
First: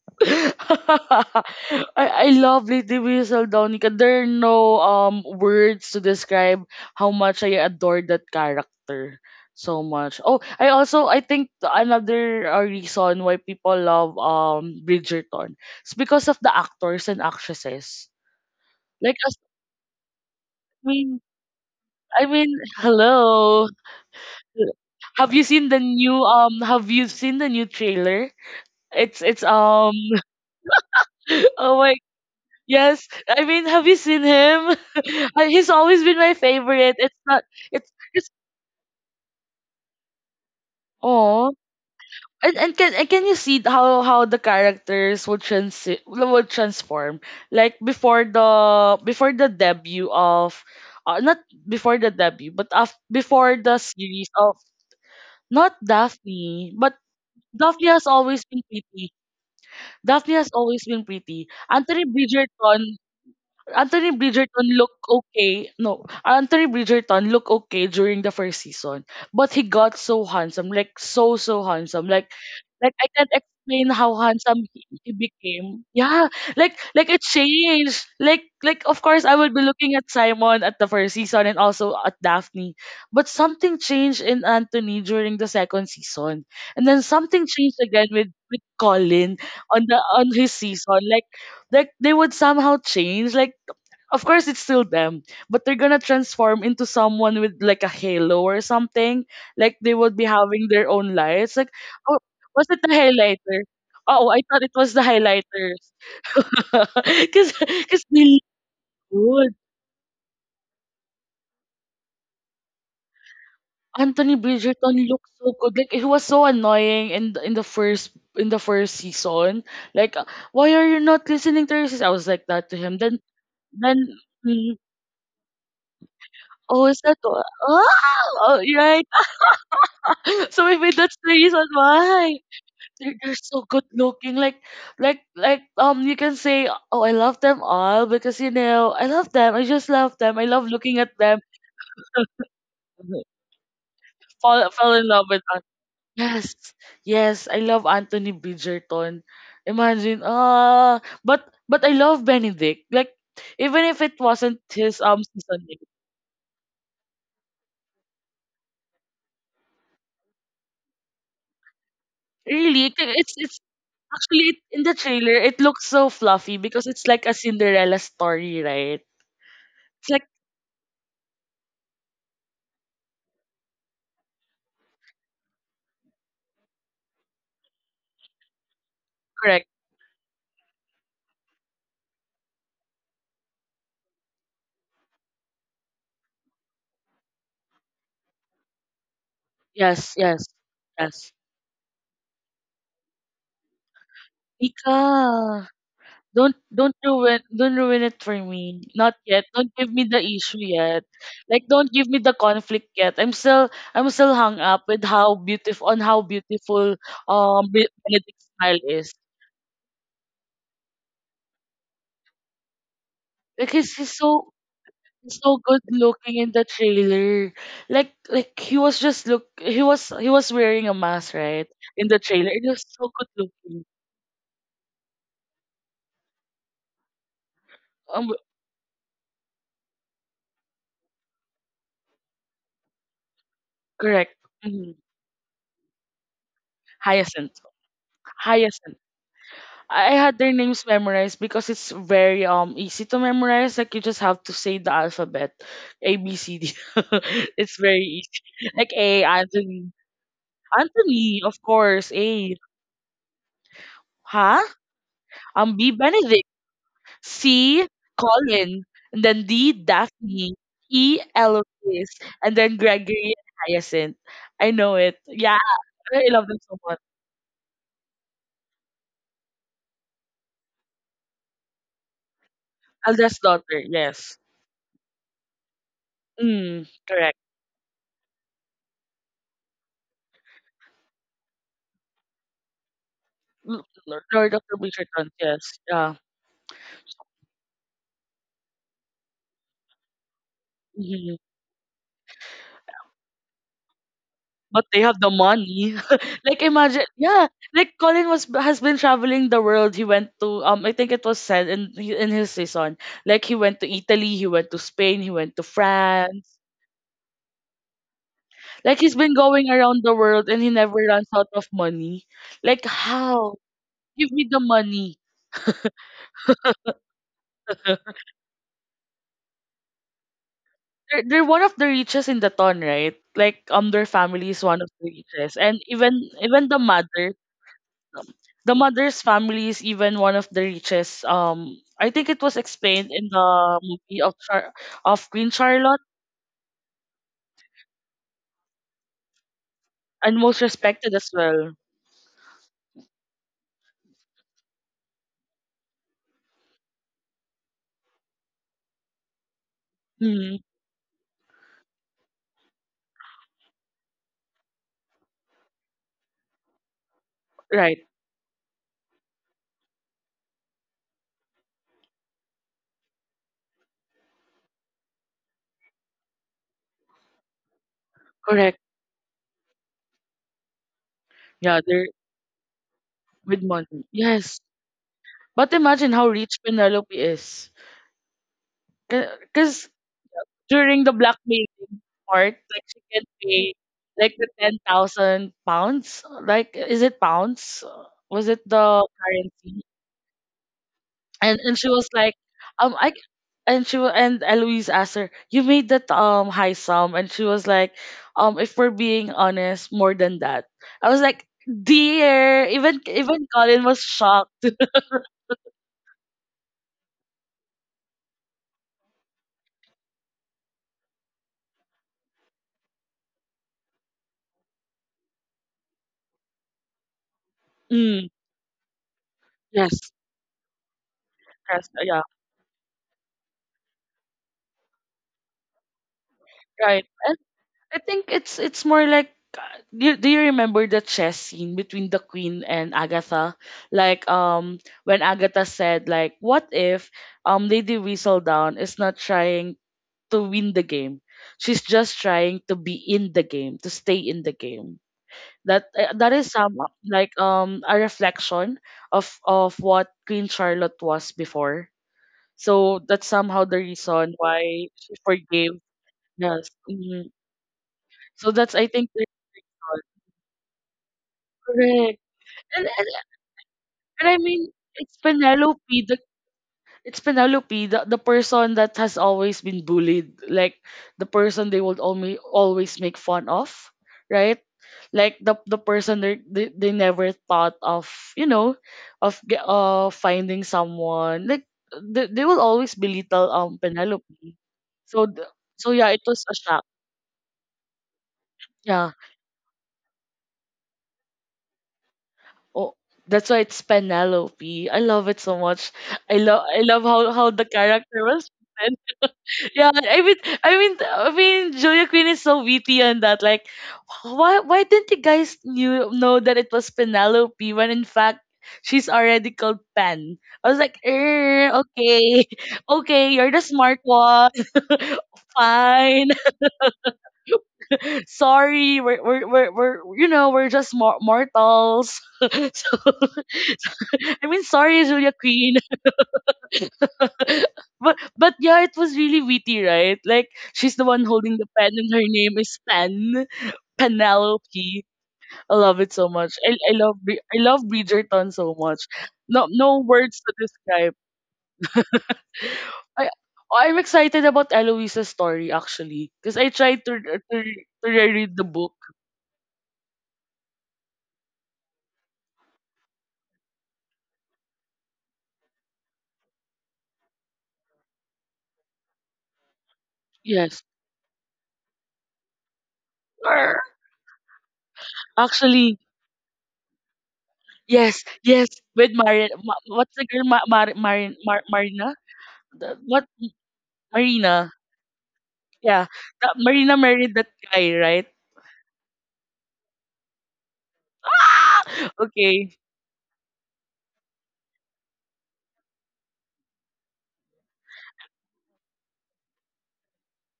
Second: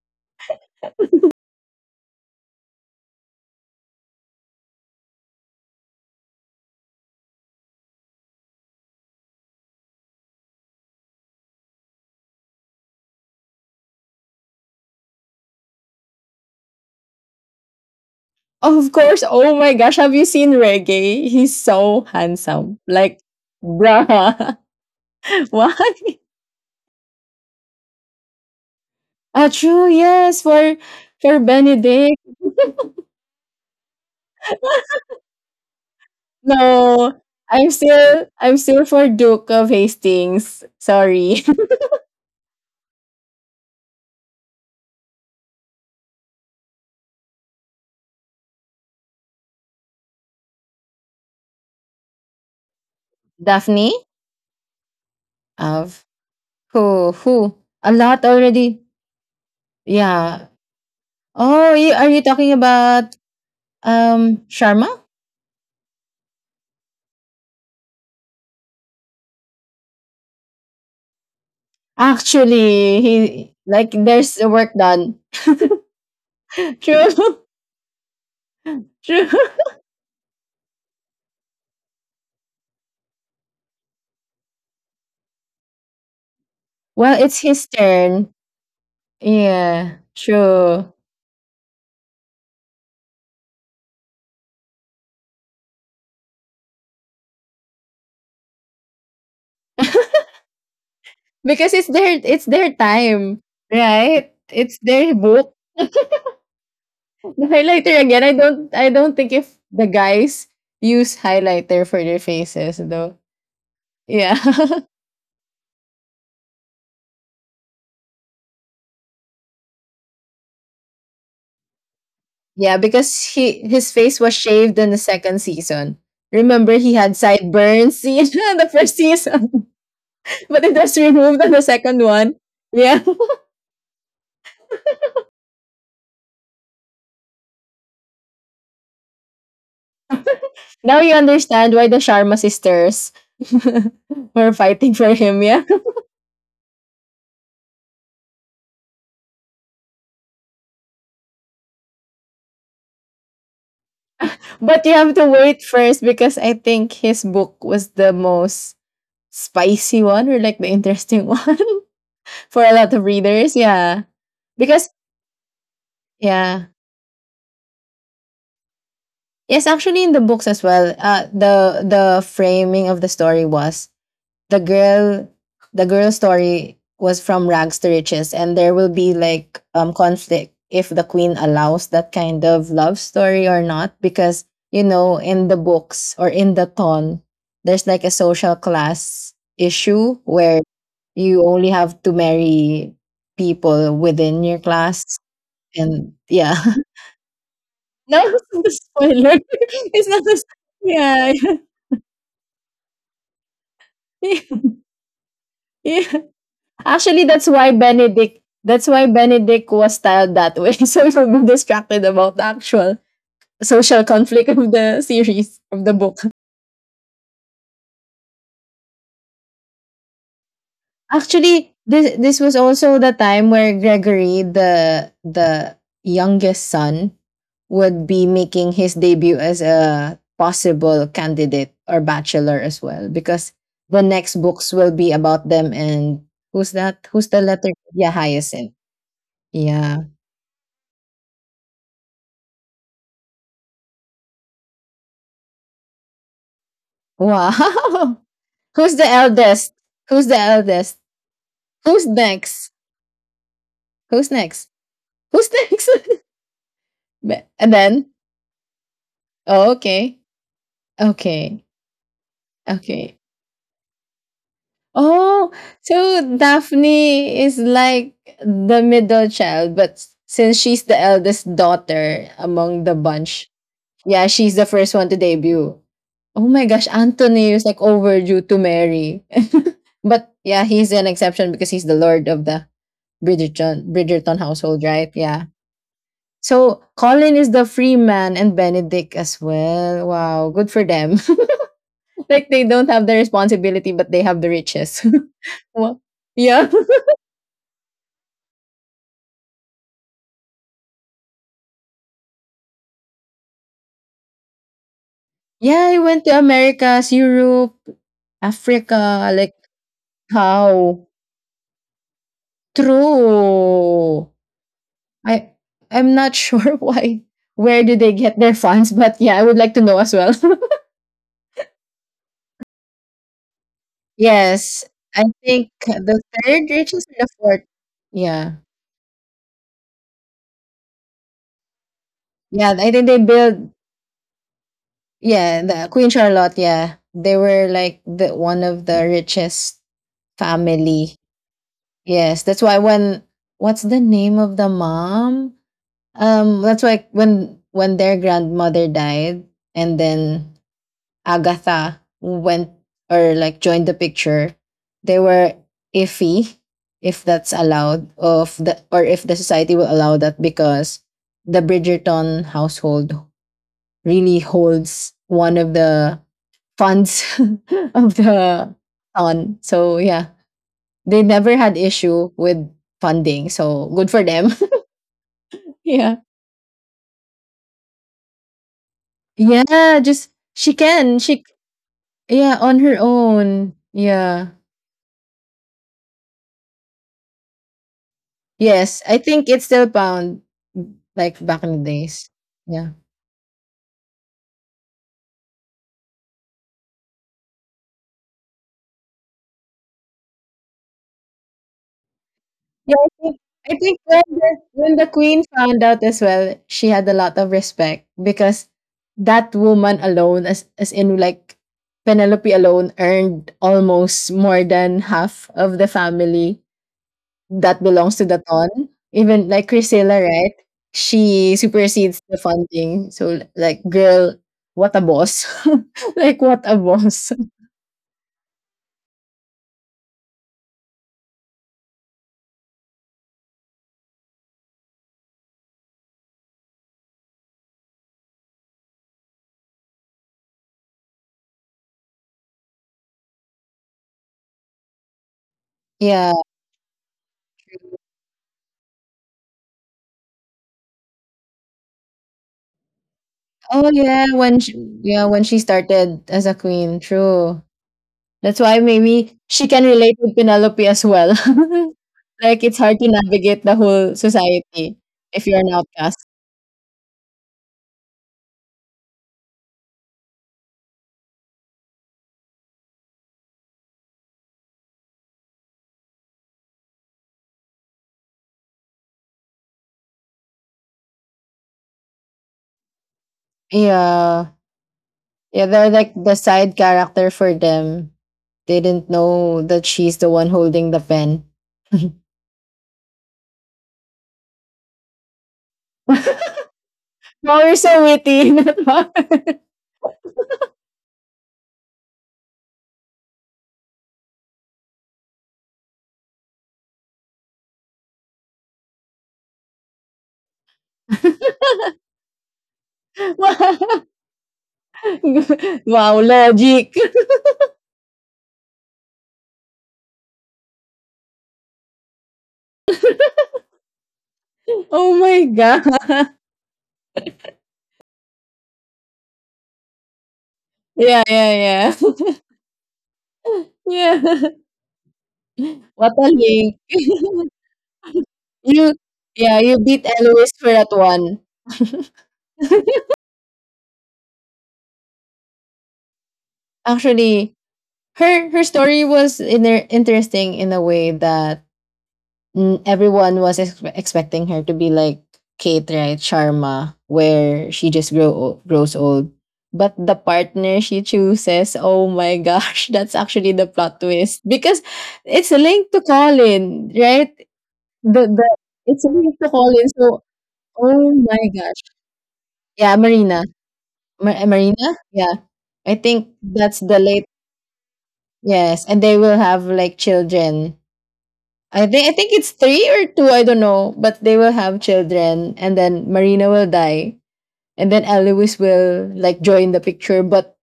Speaker 1: I love Lady Whistle Donica. There are no words to describe how much I adore that character so much. Oh, I also I think another reason why people love Bridgerton is because of the actors and actresses.
Speaker 2: Of
Speaker 1: Like
Speaker 2: course.
Speaker 1: as,
Speaker 2: Oh my gosh, have you seen
Speaker 1: I mean
Speaker 2: Reggae? He's so
Speaker 1: I mean
Speaker 2: handsome. Like,
Speaker 1: hello.
Speaker 2: bruh,
Speaker 1: Have you seen the
Speaker 2: what?
Speaker 1: new have you seen the new trailer? It's
Speaker 2: Ah, true. Yes, for
Speaker 1: oh my.
Speaker 2: Benedict.
Speaker 1: Yes, I mean, have you seen him? He's always been my favorite.
Speaker 2: No,
Speaker 1: It's not.
Speaker 2: I'm still
Speaker 1: It's
Speaker 2: I'm still for Duke of Hastings. Sorry,
Speaker 1: oh, and can, and can you see how the characters would transi would transform? Like before the, before the debut of, not before the debut, but before the
Speaker 2: Daphne
Speaker 1: series of, not
Speaker 2: of
Speaker 1: Daphne, but
Speaker 2: who
Speaker 1: Daphne
Speaker 2: a
Speaker 1: has
Speaker 2: lot
Speaker 1: always been
Speaker 2: already.
Speaker 1: pretty. Daphne
Speaker 2: Yeah.
Speaker 1: has always been pretty.
Speaker 2: Oh, you,
Speaker 1: Anthony
Speaker 2: are you talking
Speaker 1: Bridgerton,
Speaker 2: about
Speaker 1: Anthony Bridgerton
Speaker 2: Sharma?
Speaker 1: looked okay. No, Anthony Bridgerton looked okay during the first season, but he got so handsome, like so so handsome, like
Speaker 2: Actually,
Speaker 1: I
Speaker 2: he
Speaker 1: can't explain
Speaker 2: like
Speaker 1: how
Speaker 2: there's
Speaker 1: handsome
Speaker 2: work
Speaker 1: he
Speaker 2: done.
Speaker 1: became. Yeah,
Speaker 2: True,
Speaker 1: like it changed. Like of course
Speaker 2: true.
Speaker 1: I will be looking at Simon at the first season and also at Daphne, but something changed in Anthony during the second season, and then
Speaker 2: Well, it's
Speaker 1: something
Speaker 2: his
Speaker 1: changed again with
Speaker 2: turn.
Speaker 1: with Colin
Speaker 2: Yeah,
Speaker 1: on his
Speaker 2: true.
Speaker 1: season. Like they would somehow change. Like of course it's still them, but they're gonna transform into someone with like a halo or something. Like they would be having their own lights.
Speaker 2: Because
Speaker 1: Like,
Speaker 2: it's their
Speaker 1: oh,
Speaker 2: it's their
Speaker 1: was it the
Speaker 2: time,
Speaker 1: highlighter?
Speaker 2: right?
Speaker 1: Oh, I thought
Speaker 2: It's
Speaker 1: it was the
Speaker 2: their book.
Speaker 1: highlighters.
Speaker 2: The
Speaker 1: because
Speaker 2: highlighter
Speaker 1: because
Speaker 2: again.
Speaker 1: they
Speaker 2: I
Speaker 1: look
Speaker 2: don't. I don't think if
Speaker 1: good.
Speaker 2: the guys use highlighter for their faces though. Yeah,
Speaker 1: Anthony Bridgerton looked so good. Like he was so annoying in the first season. Like why are you not listening to her, sis?" I was like that
Speaker 2: yeah.
Speaker 1: to him.
Speaker 2: Because
Speaker 1: then
Speaker 2: he his
Speaker 1: then
Speaker 2: face was shaved
Speaker 1: mm,
Speaker 2: in the second season. Remember,
Speaker 1: oh,
Speaker 2: he
Speaker 1: is
Speaker 2: had
Speaker 1: that? Oh,
Speaker 2: sideburns in
Speaker 1: oh,
Speaker 2: the first
Speaker 1: right.
Speaker 2: season, but
Speaker 1: So
Speaker 2: it was
Speaker 1: maybe that's the
Speaker 2: removed on the
Speaker 1: reason
Speaker 2: second one.
Speaker 1: why
Speaker 2: Yeah.
Speaker 1: they're, they're so good looking. Like, you can say, oh, I love them all because I love them. I just love them. I love
Speaker 2: Now
Speaker 1: looking at
Speaker 2: you
Speaker 1: them.
Speaker 2: understand why the Sharma sisters were
Speaker 1: Fall,
Speaker 2: fighting
Speaker 1: fell in
Speaker 2: for
Speaker 1: love
Speaker 2: him.
Speaker 1: with.
Speaker 2: Yeah.
Speaker 1: Yes, yes, I love Anthony Bridgerton. Imagine, but I love Benedict. Like, even if it wasn't
Speaker 2: But you
Speaker 1: his
Speaker 2: have to wait
Speaker 1: season, name.
Speaker 2: first because I think his book was the most spicy one or like the interesting one. For a
Speaker 1: Really,
Speaker 2: lot of
Speaker 1: it's
Speaker 2: readers.
Speaker 1: it's
Speaker 2: Yeah,
Speaker 1: actually in
Speaker 2: because
Speaker 1: the trailer. It looks so fluffy
Speaker 2: yeah,
Speaker 1: because it's like a Cinderella story, right?
Speaker 2: yes, actually in the books as well. The framing of the story was the girl, the girl story was from rags to riches, and there will be like
Speaker 1: Correct.
Speaker 2: conflict if the queen allows that kind of love story or not, because you know in the books or in the ton, there's like a social class
Speaker 1: Yes,
Speaker 2: issue
Speaker 1: yes,
Speaker 2: where
Speaker 1: yes.
Speaker 2: you only have to marry people within your class
Speaker 1: Mika,
Speaker 2: and yeah.
Speaker 1: don't don't ruin don't ruin
Speaker 2: No,
Speaker 1: it for
Speaker 2: it's not a
Speaker 1: me. Not
Speaker 2: spoiler.
Speaker 1: yet. Don't give me
Speaker 2: It's
Speaker 1: the
Speaker 2: not a s-
Speaker 1: issue yet.
Speaker 2: yeah, yeah,
Speaker 1: Like don't give me the conflict yet. I'm still hung up with how beautiful on
Speaker 2: yeah.
Speaker 1: how beautiful
Speaker 2: Actually, that's why Benedict.
Speaker 1: Benedict's smile
Speaker 2: That's why
Speaker 1: is.
Speaker 2: Benedict was styled that way, so he would be distracted about the actual
Speaker 1: Because
Speaker 2: social
Speaker 1: he's
Speaker 2: conflict
Speaker 1: so
Speaker 2: of the
Speaker 1: he's so
Speaker 2: series
Speaker 1: good
Speaker 2: of the book.
Speaker 1: looking in the trailer. Like he was wearing a mask, right?
Speaker 2: Actually,
Speaker 1: In
Speaker 2: this
Speaker 1: the
Speaker 2: this
Speaker 1: trailer.
Speaker 2: was
Speaker 1: It was
Speaker 2: also
Speaker 1: so
Speaker 2: the
Speaker 1: good
Speaker 2: time where
Speaker 1: looking.
Speaker 2: Gregory, the youngest son, would be
Speaker 1: Um
Speaker 2: making his debut as a possible candidate or bachelor as well, because the next
Speaker 1: correct.
Speaker 2: books will
Speaker 1: hmm
Speaker 2: be about them, and who's that? Who's the
Speaker 1: Hyacinth.
Speaker 2: letter? Yeah, Hyacinth.
Speaker 1: Hyacinth.
Speaker 2: Yeah.
Speaker 1: I had their names memorized because it's very easy to memorize. Like you just have to say the alphabet, A B C D.
Speaker 2: Wow.
Speaker 1: It's very easy.
Speaker 2: Who's
Speaker 1: Like
Speaker 2: the
Speaker 1: A
Speaker 2: eldest?
Speaker 1: Anthony.
Speaker 2: Who's the eldest?
Speaker 1: Anthony, of
Speaker 2: Who's
Speaker 1: course. A,
Speaker 2: next? Who's
Speaker 1: huh?
Speaker 2: next? Who's next?
Speaker 1: B Benedict,
Speaker 2: Be- and
Speaker 1: C
Speaker 2: then,
Speaker 1: Colin, and then
Speaker 2: oh,
Speaker 1: D
Speaker 2: okay,
Speaker 1: Daphne, E
Speaker 2: okay,
Speaker 1: Eloise, and then
Speaker 2: okay.
Speaker 1: Gregory and Hyacinth. I know it.
Speaker 2: Oh,
Speaker 1: Yeah, I
Speaker 2: so
Speaker 1: love them so much.
Speaker 2: Daphne is like the middle child, but since she's the eldest daughter among the
Speaker 1: Eldest
Speaker 2: bunch,
Speaker 1: daughter,
Speaker 2: yeah,
Speaker 1: yes.
Speaker 2: she's the first one to debut. Oh my gosh,
Speaker 1: Mm, correct.
Speaker 2: Anthony is like overdue to marry. But he's an exception because he's the lord of the Bridgerton
Speaker 1: L-
Speaker 2: Bridgerton
Speaker 1: Lord of the
Speaker 2: household, right?
Speaker 1: Bridgerton,
Speaker 2: Yeah.
Speaker 1: yes. Yeah.
Speaker 2: So Colin is the free man and Benedict as well. Wow, good for them.
Speaker 1: Mhm.
Speaker 2: Like they don't have the responsibility, but they have the
Speaker 1: But they
Speaker 2: riches.
Speaker 1: have the money.
Speaker 2: Wow.
Speaker 1: Like
Speaker 2: Yeah.
Speaker 1: imagine, yeah. Like Colin was has been traveling the world. He went to I think it was said in his season. Like he went to Italy, he went to Spain, he went to
Speaker 2: Yeah, I went to
Speaker 1: France.
Speaker 2: Americas, Europe,
Speaker 1: Like he's
Speaker 2: Africa,
Speaker 1: been
Speaker 2: like
Speaker 1: going around the world and he never
Speaker 2: how?
Speaker 1: runs out of money. Like how?
Speaker 2: True.
Speaker 1: Give me the money.
Speaker 2: I I'm not sure why where do they get their funds, but yeah, I would like to know as well.
Speaker 1: They're one of the richest in the town, right? Like their family is one
Speaker 2: Yes.
Speaker 1: of the
Speaker 2: I
Speaker 1: richest,
Speaker 2: think
Speaker 1: and even
Speaker 2: the third
Speaker 1: even
Speaker 2: richest or the fourth. Yeah.
Speaker 1: the mother's family is even one of the richest. I think it was
Speaker 2: Yeah, I think
Speaker 1: explained
Speaker 2: they
Speaker 1: in
Speaker 2: build
Speaker 1: the movie of Queen
Speaker 2: Yeah, the
Speaker 1: Charlotte,
Speaker 2: Queen Charlotte, yeah. They were like the one of the richest
Speaker 1: and most
Speaker 2: family.
Speaker 1: respected as well.
Speaker 2: Yes, that's why when what's the name of the mom? That's why when their grandmother died, and then
Speaker 1: Hmm.
Speaker 2: Agatha went or like joined the picture, they were iffy if that's
Speaker 1: Right.
Speaker 2: allowed of the or if the society will allow that because the Bridgerton household really holds one of the funds of the
Speaker 1: Correct.
Speaker 2: on. So yeah, they never had
Speaker 1: Yeah, they're
Speaker 2: issue with funding.
Speaker 1: with
Speaker 2: So
Speaker 1: money.
Speaker 2: good for them.
Speaker 1: Yes. But imagine
Speaker 2: Yeah.
Speaker 1: how rich Penelope is. Because
Speaker 2: Yeah, just she
Speaker 1: during the
Speaker 2: can. She
Speaker 1: blackmailing part,
Speaker 2: Yeah, on
Speaker 1: like
Speaker 2: her
Speaker 1: she can
Speaker 2: own.
Speaker 1: pay like
Speaker 2: Yeah.
Speaker 1: the 10,000 pounds. Like, is it pounds? Was it
Speaker 2: Yes,
Speaker 1: the
Speaker 2: I think it's still
Speaker 1: currency?
Speaker 2: bound like
Speaker 1: and
Speaker 2: back in
Speaker 1: and
Speaker 2: the
Speaker 1: she was
Speaker 2: days.
Speaker 1: like,
Speaker 2: Yeah.
Speaker 1: I and Eloise asked her, "You made that high sum," and she was like, "If we're being honest, more than that." I was like, "Dear."
Speaker 2: Yeah,
Speaker 1: even
Speaker 2: I think
Speaker 1: even
Speaker 2: I
Speaker 1: Colin
Speaker 2: think
Speaker 1: was
Speaker 2: when the
Speaker 1: shocked.
Speaker 2: when the queen found out as well, she had a lot of respect because that woman alone, as in, like, Penelope alone, earned almost more than half of the family that belongs to
Speaker 1: Mm,
Speaker 2: the ton. Even like
Speaker 1: yes,
Speaker 2: Priscilla, right? She
Speaker 1: yes,
Speaker 2: supersedes
Speaker 1: yeah,
Speaker 2: the funding. So like, girl, what a boss! Like what a
Speaker 1: right.
Speaker 2: boss.
Speaker 1: And I think it's more like, do you remember the chess scene between the queen and Agatha? Like when Agatha said, like, "What if Lady Weasel Down is not trying to win the game? She's just trying to be in the game, to stay in the game." That uh,
Speaker 2: Yeah.
Speaker 1: that is some, like a reflection of what Queen Charlotte was before. So that's somehow the
Speaker 2: Oh yeah.
Speaker 1: reason why she
Speaker 2: Yeah, when she
Speaker 1: forgave.
Speaker 2: started as a
Speaker 1: Yes.
Speaker 2: queen,
Speaker 1: Mhm.
Speaker 2: true.
Speaker 1: So
Speaker 2: That's
Speaker 1: that's,
Speaker 2: why
Speaker 1: I think, the
Speaker 2: maybe she can
Speaker 1: reason.
Speaker 2: relate with Penelope as well.
Speaker 1: Correct.
Speaker 2: Like it's
Speaker 1: And,
Speaker 2: hard to
Speaker 1: and
Speaker 2: navigate the whole
Speaker 1: and I mean,
Speaker 2: society
Speaker 1: it's
Speaker 2: if you're an
Speaker 1: Penelope
Speaker 2: outcast.
Speaker 1: the it's Penelope, the person that has always been bullied. Like the person they would only always make fun of, right? Like the person they never thought of you know of ge- finding someone. Like they will always belittle
Speaker 2: Yeah.
Speaker 1: Penelope. So
Speaker 2: Yeah, they're
Speaker 1: so yeah,
Speaker 2: like
Speaker 1: it
Speaker 2: the
Speaker 1: was a
Speaker 2: side
Speaker 1: shock.
Speaker 2: character for them. They didn't
Speaker 1: Yeah.
Speaker 2: know that she's the one holding the pen.
Speaker 1: Oh, that's why it's Penelope. I love it so much. I love I love how
Speaker 2: Wow,
Speaker 1: the
Speaker 2: you're so
Speaker 1: character was
Speaker 2: witty.
Speaker 1: written. Yeah, I mean, Julia Quinn is so witty on that. Like, why didn't you guys knew know that it was Penelope when in fact she's already called Pen? I was like, okay. Okay, you're the smart one.
Speaker 2: Wow,
Speaker 1: Fine.
Speaker 2: logic.
Speaker 1: Sorry, we're we're just mortals. So I mean, sorry,
Speaker 2: Oh
Speaker 1: Julia
Speaker 2: my
Speaker 1: Queen.
Speaker 2: god.
Speaker 1: But yeah, it was really witty, right? Like she's the
Speaker 2: Yeah,
Speaker 1: one holding the
Speaker 2: yeah,
Speaker 1: pen, and her
Speaker 2: yeah.
Speaker 1: name is Pen.
Speaker 2: Yeah.
Speaker 1: Penelope. I love
Speaker 2: What
Speaker 1: it
Speaker 2: a
Speaker 1: so much. I,
Speaker 2: link.
Speaker 1: I love Bre- I love Bridgerton so
Speaker 2: you
Speaker 1: much.
Speaker 2: Yeah,
Speaker 1: No,
Speaker 2: you
Speaker 1: no
Speaker 2: beat
Speaker 1: words
Speaker 2: Eloise
Speaker 1: to
Speaker 2: for that
Speaker 1: describe.
Speaker 2: one.
Speaker 1: I I'm excited about Eloisa's story, actually, because I tried to
Speaker 2: Actually,
Speaker 1: to
Speaker 2: her
Speaker 1: reread
Speaker 2: her
Speaker 1: the book.
Speaker 2: story was in interesting in a way that everyone was expecting her to be like Kate, right? Sharma, where she just grows old. But the partner
Speaker 1: Yes.
Speaker 2: she chooses, oh my gosh, that's actually the
Speaker 1: Arr!
Speaker 2: plot twist because it's linked
Speaker 1: Actually,
Speaker 2: to Colin, right?
Speaker 1: yes,
Speaker 2: The
Speaker 1: yes.
Speaker 2: It's
Speaker 1: With
Speaker 2: linked to
Speaker 1: Marin, Ma,
Speaker 2: Colin,
Speaker 1: what's
Speaker 2: so
Speaker 1: the girl? Ma, Mar,
Speaker 2: oh
Speaker 1: Marin,
Speaker 2: my
Speaker 1: Mar,
Speaker 2: gosh,
Speaker 1: Marina?
Speaker 2: yeah,
Speaker 1: What? Marina.
Speaker 2: Marina, yeah. I
Speaker 1: Yeah,
Speaker 2: think
Speaker 1: that
Speaker 2: that's the
Speaker 1: Marina
Speaker 2: late
Speaker 1: married that guy, right?
Speaker 2: Yes, and they will have like children. I think I think it's
Speaker 1: Okay,
Speaker 2: three or two, I don't know. But they will have children and then Marina will die. And then Eloise will like join the picture. But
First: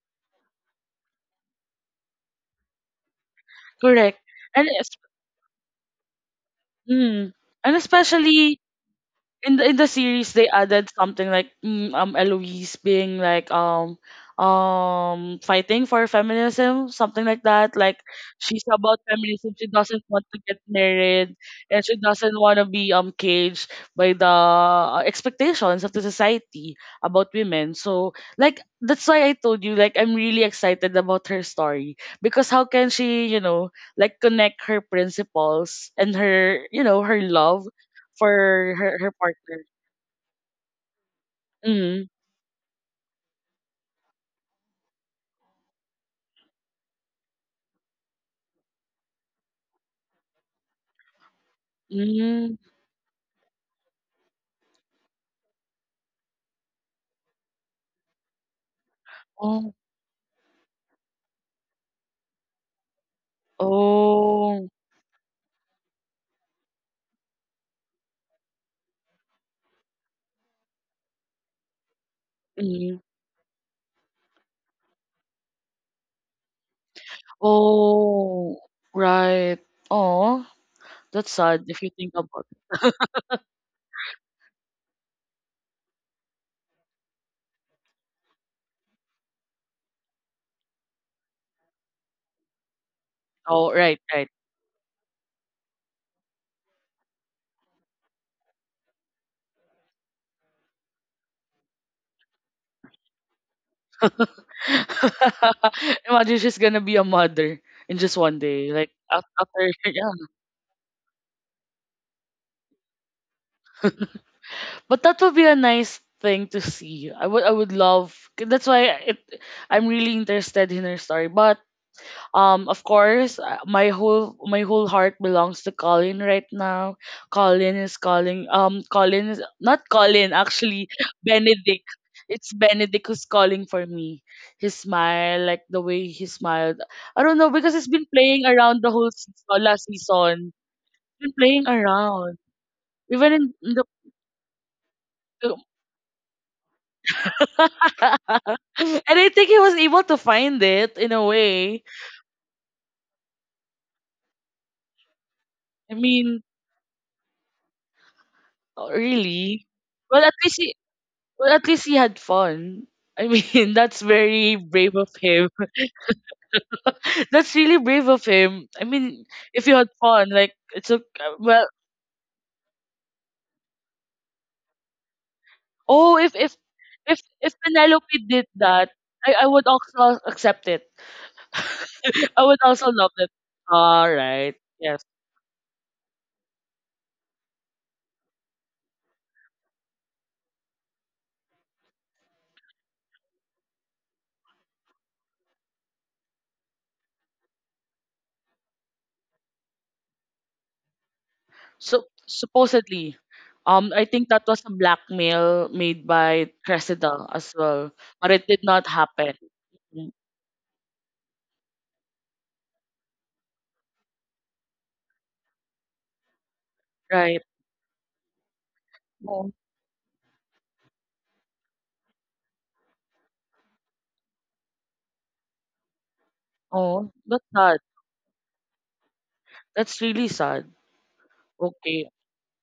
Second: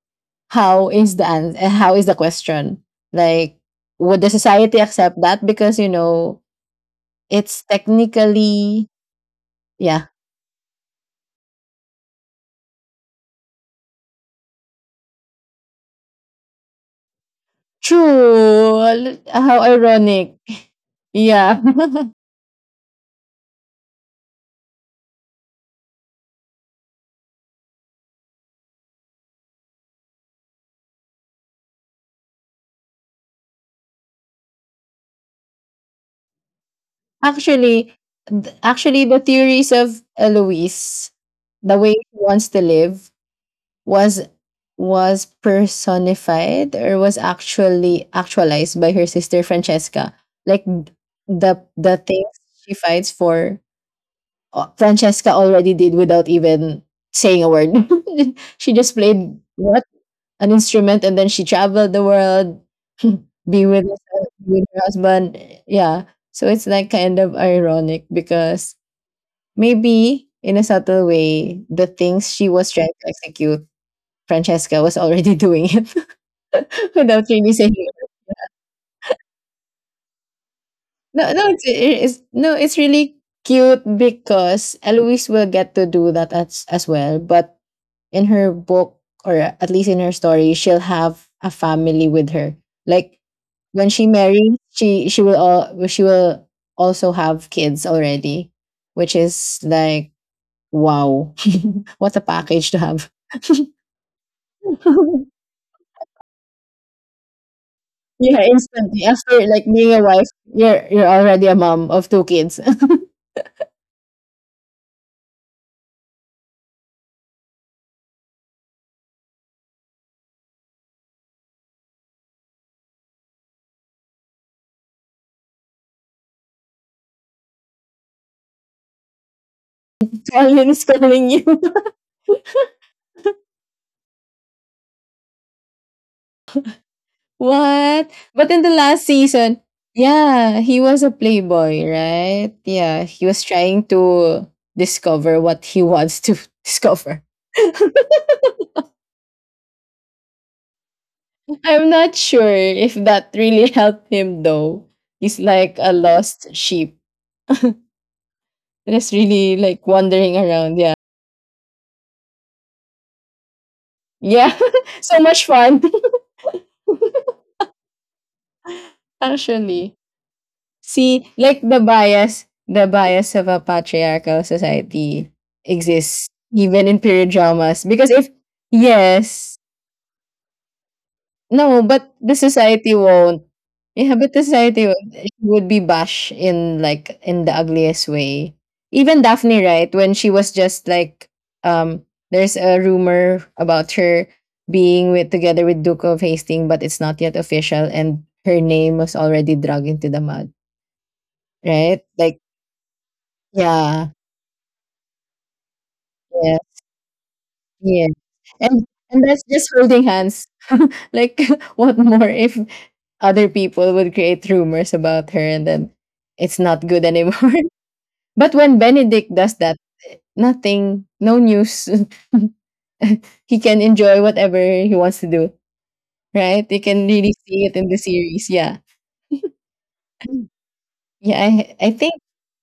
Speaker 2: how is the question? Like
Speaker 1: correct.
Speaker 2: would the
Speaker 1: And
Speaker 2: society
Speaker 1: es-
Speaker 2: accept that? Because you know,
Speaker 1: mm,
Speaker 2: it's
Speaker 1: and especially
Speaker 2: technically
Speaker 1: in the
Speaker 2: yeah.
Speaker 1: series, they added something like Eloise being like fighting for feminism, something like that. Like she's about
Speaker 2: True.
Speaker 1: feminism,
Speaker 2: How
Speaker 1: she doesn't want
Speaker 2: ironic.
Speaker 1: to get married,
Speaker 2: Yeah.
Speaker 1: and she doesn't want to be caged by the expectations of the society about women. So like that's why I told you, like, I'm really excited about her story, because how can she like connect her principles and her her love
Speaker 2: Actually,
Speaker 1: for her her
Speaker 2: the
Speaker 1: partner.
Speaker 2: theories of Eloise, the way
Speaker 1: Mhm.
Speaker 2: she wants to live was was personified or was actually actualized by her sister Francesca. Like the things
Speaker 1: Mm.
Speaker 2: she fights for, Francesca already did without even saying a word. She just played
Speaker 1: Oh.
Speaker 2: what an instrument, and then she traveled the world, be with her, be with
Speaker 1: Oh.
Speaker 2: her husband. Yeah, so it's like kind of ironic because maybe in a subtle way, the things she was trying
Speaker 1: Mhm.
Speaker 2: to execute Francesca was already doing it without really saying it.
Speaker 1: Oh, right. Oh. That's
Speaker 2: No, no, it's,
Speaker 1: sad if you think
Speaker 2: it's
Speaker 1: about
Speaker 2: no,
Speaker 1: it.
Speaker 2: it's really cute because Eloise will get to do that as well. But in her book, or at least in her story, she'll have a family with her. Like
Speaker 1: Oh,
Speaker 2: when
Speaker 1: right,
Speaker 2: she
Speaker 1: right.
Speaker 2: marries, she will also have kids already, which is like wow, what a package to have.
Speaker 1: Imagine she's gonna be a mother in just one
Speaker 2: Yeah,
Speaker 1: day, like
Speaker 2: instantly
Speaker 1: af-
Speaker 2: after
Speaker 1: after,
Speaker 2: like being a
Speaker 1: yeah.
Speaker 2: wife, you're already a mom of two kids.
Speaker 1: But that would be a nice thing to see. I would love. That's why it. I'm really interested in her story, but of course, my whole heart belongs to Colin right now. Colin is calling. Colin is not Colin,
Speaker 2: Calvin's
Speaker 1: actually.
Speaker 2: calling you.
Speaker 1: Benedict. It's Benedict who's calling for me. His smile, like the way he smiled. I don't know, because he's been
Speaker 2: What?
Speaker 1: playing
Speaker 2: But in the
Speaker 1: around the
Speaker 2: last
Speaker 1: whole
Speaker 2: season,
Speaker 1: season, last season.
Speaker 2: yeah, he was a
Speaker 1: Been playing
Speaker 2: playboy,
Speaker 1: around
Speaker 2: right? Yeah, he
Speaker 1: even in,
Speaker 2: was
Speaker 1: in the.
Speaker 2: trying to discover what he wants to discover.
Speaker 1: And I think he was able to find it in a way.
Speaker 2: I'm not sure if that really helped him though. He's like
Speaker 1: I
Speaker 2: a
Speaker 1: mean,
Speaker 2: lost sheep.
Speaker 1: oh,
Speaker 2: Just really
Speaker 1: really?
Speaker 2: like
Speaker 1: Well, at
Speaker 2: wandering
Speaker 1: least he,
Speaker 2: around, yeah.
Speaker 1: Well, at least he had fun. I mean, that's very
Speaker 2: Yeah,
Speaker 1: brave of
Speaker 2: so much
Speaker 1: him.
Speaker 2: fun,
Speaker 1: That's really brave of him. I mean, if you had
Speaker 2: actually.
Speaker 1: fun, like it's okay.
Speaker 2: See, like
Speaker 1: Well,
Speaker 2: the bias of a patriarchal society
Speaker 1: oh,
Speaker 2: exists
Speaker 1: if if
Speaker 2: even in
Speaker 1: if
Speaker 2: period
Speaker 1: if
Speaker 2: dramas. Because
Speaker 1: Penelope
Speaker 2: if
Speaker 1: did that, I
Speaker 2: yes,
Speaker 1: would also accept it.
Speaker 2: no, but the
Speaker 1: I would also
Speaker 2: society
Speaker 1: love it.
Speaker 2: won't.
Speaker 1: All
Speaker 2: Yeah, but the
Speaker 1: right.
Speaker 2: society
Speaker 1: Yes.
Speaker 2: Would be bashed in like in the ugliest way. Even Daphne, right? When she was just like, um, there's a rumor about her being with together with Duke of Hastings, but it's not yet official, and her name was already dragged into the mud, right?
Speaker 1: So
Speaker 2: Like,
Speaker 1: supposedly, I
Speaker 2: yeah.
Speaker 1: think that was a blackmail made by
Speaker 2: Yeah,
Speaker 1: Cressida as well,
Speaker 2: yeah.
Speaker 1: but it did not
Speaker 2: And and
Speaker 1: happen.
Speaker 2: that's just holding
Speaker 1: Mm.
Speaker 2: hands. Like what more if other people would create rumors about her and then it's not good
Speaker 1: Right.
Speaker 2: anymore. But when Benedict
Speaker 1: Oh,
Speaker 2: does that, nothing, no news. He can enjoy whatever he wants to do. Right? You can
Speaker 1: oh,
Speaker 2: really
Speaker 1: that's
Speaker 2: see it
Speaker 1: sad.
Speaker 2: in the series. Yeah.
Speaker 1: That's really sad.
Speaker 2: Yeah, I
Speaker 1: Okay.
Speaker 2: think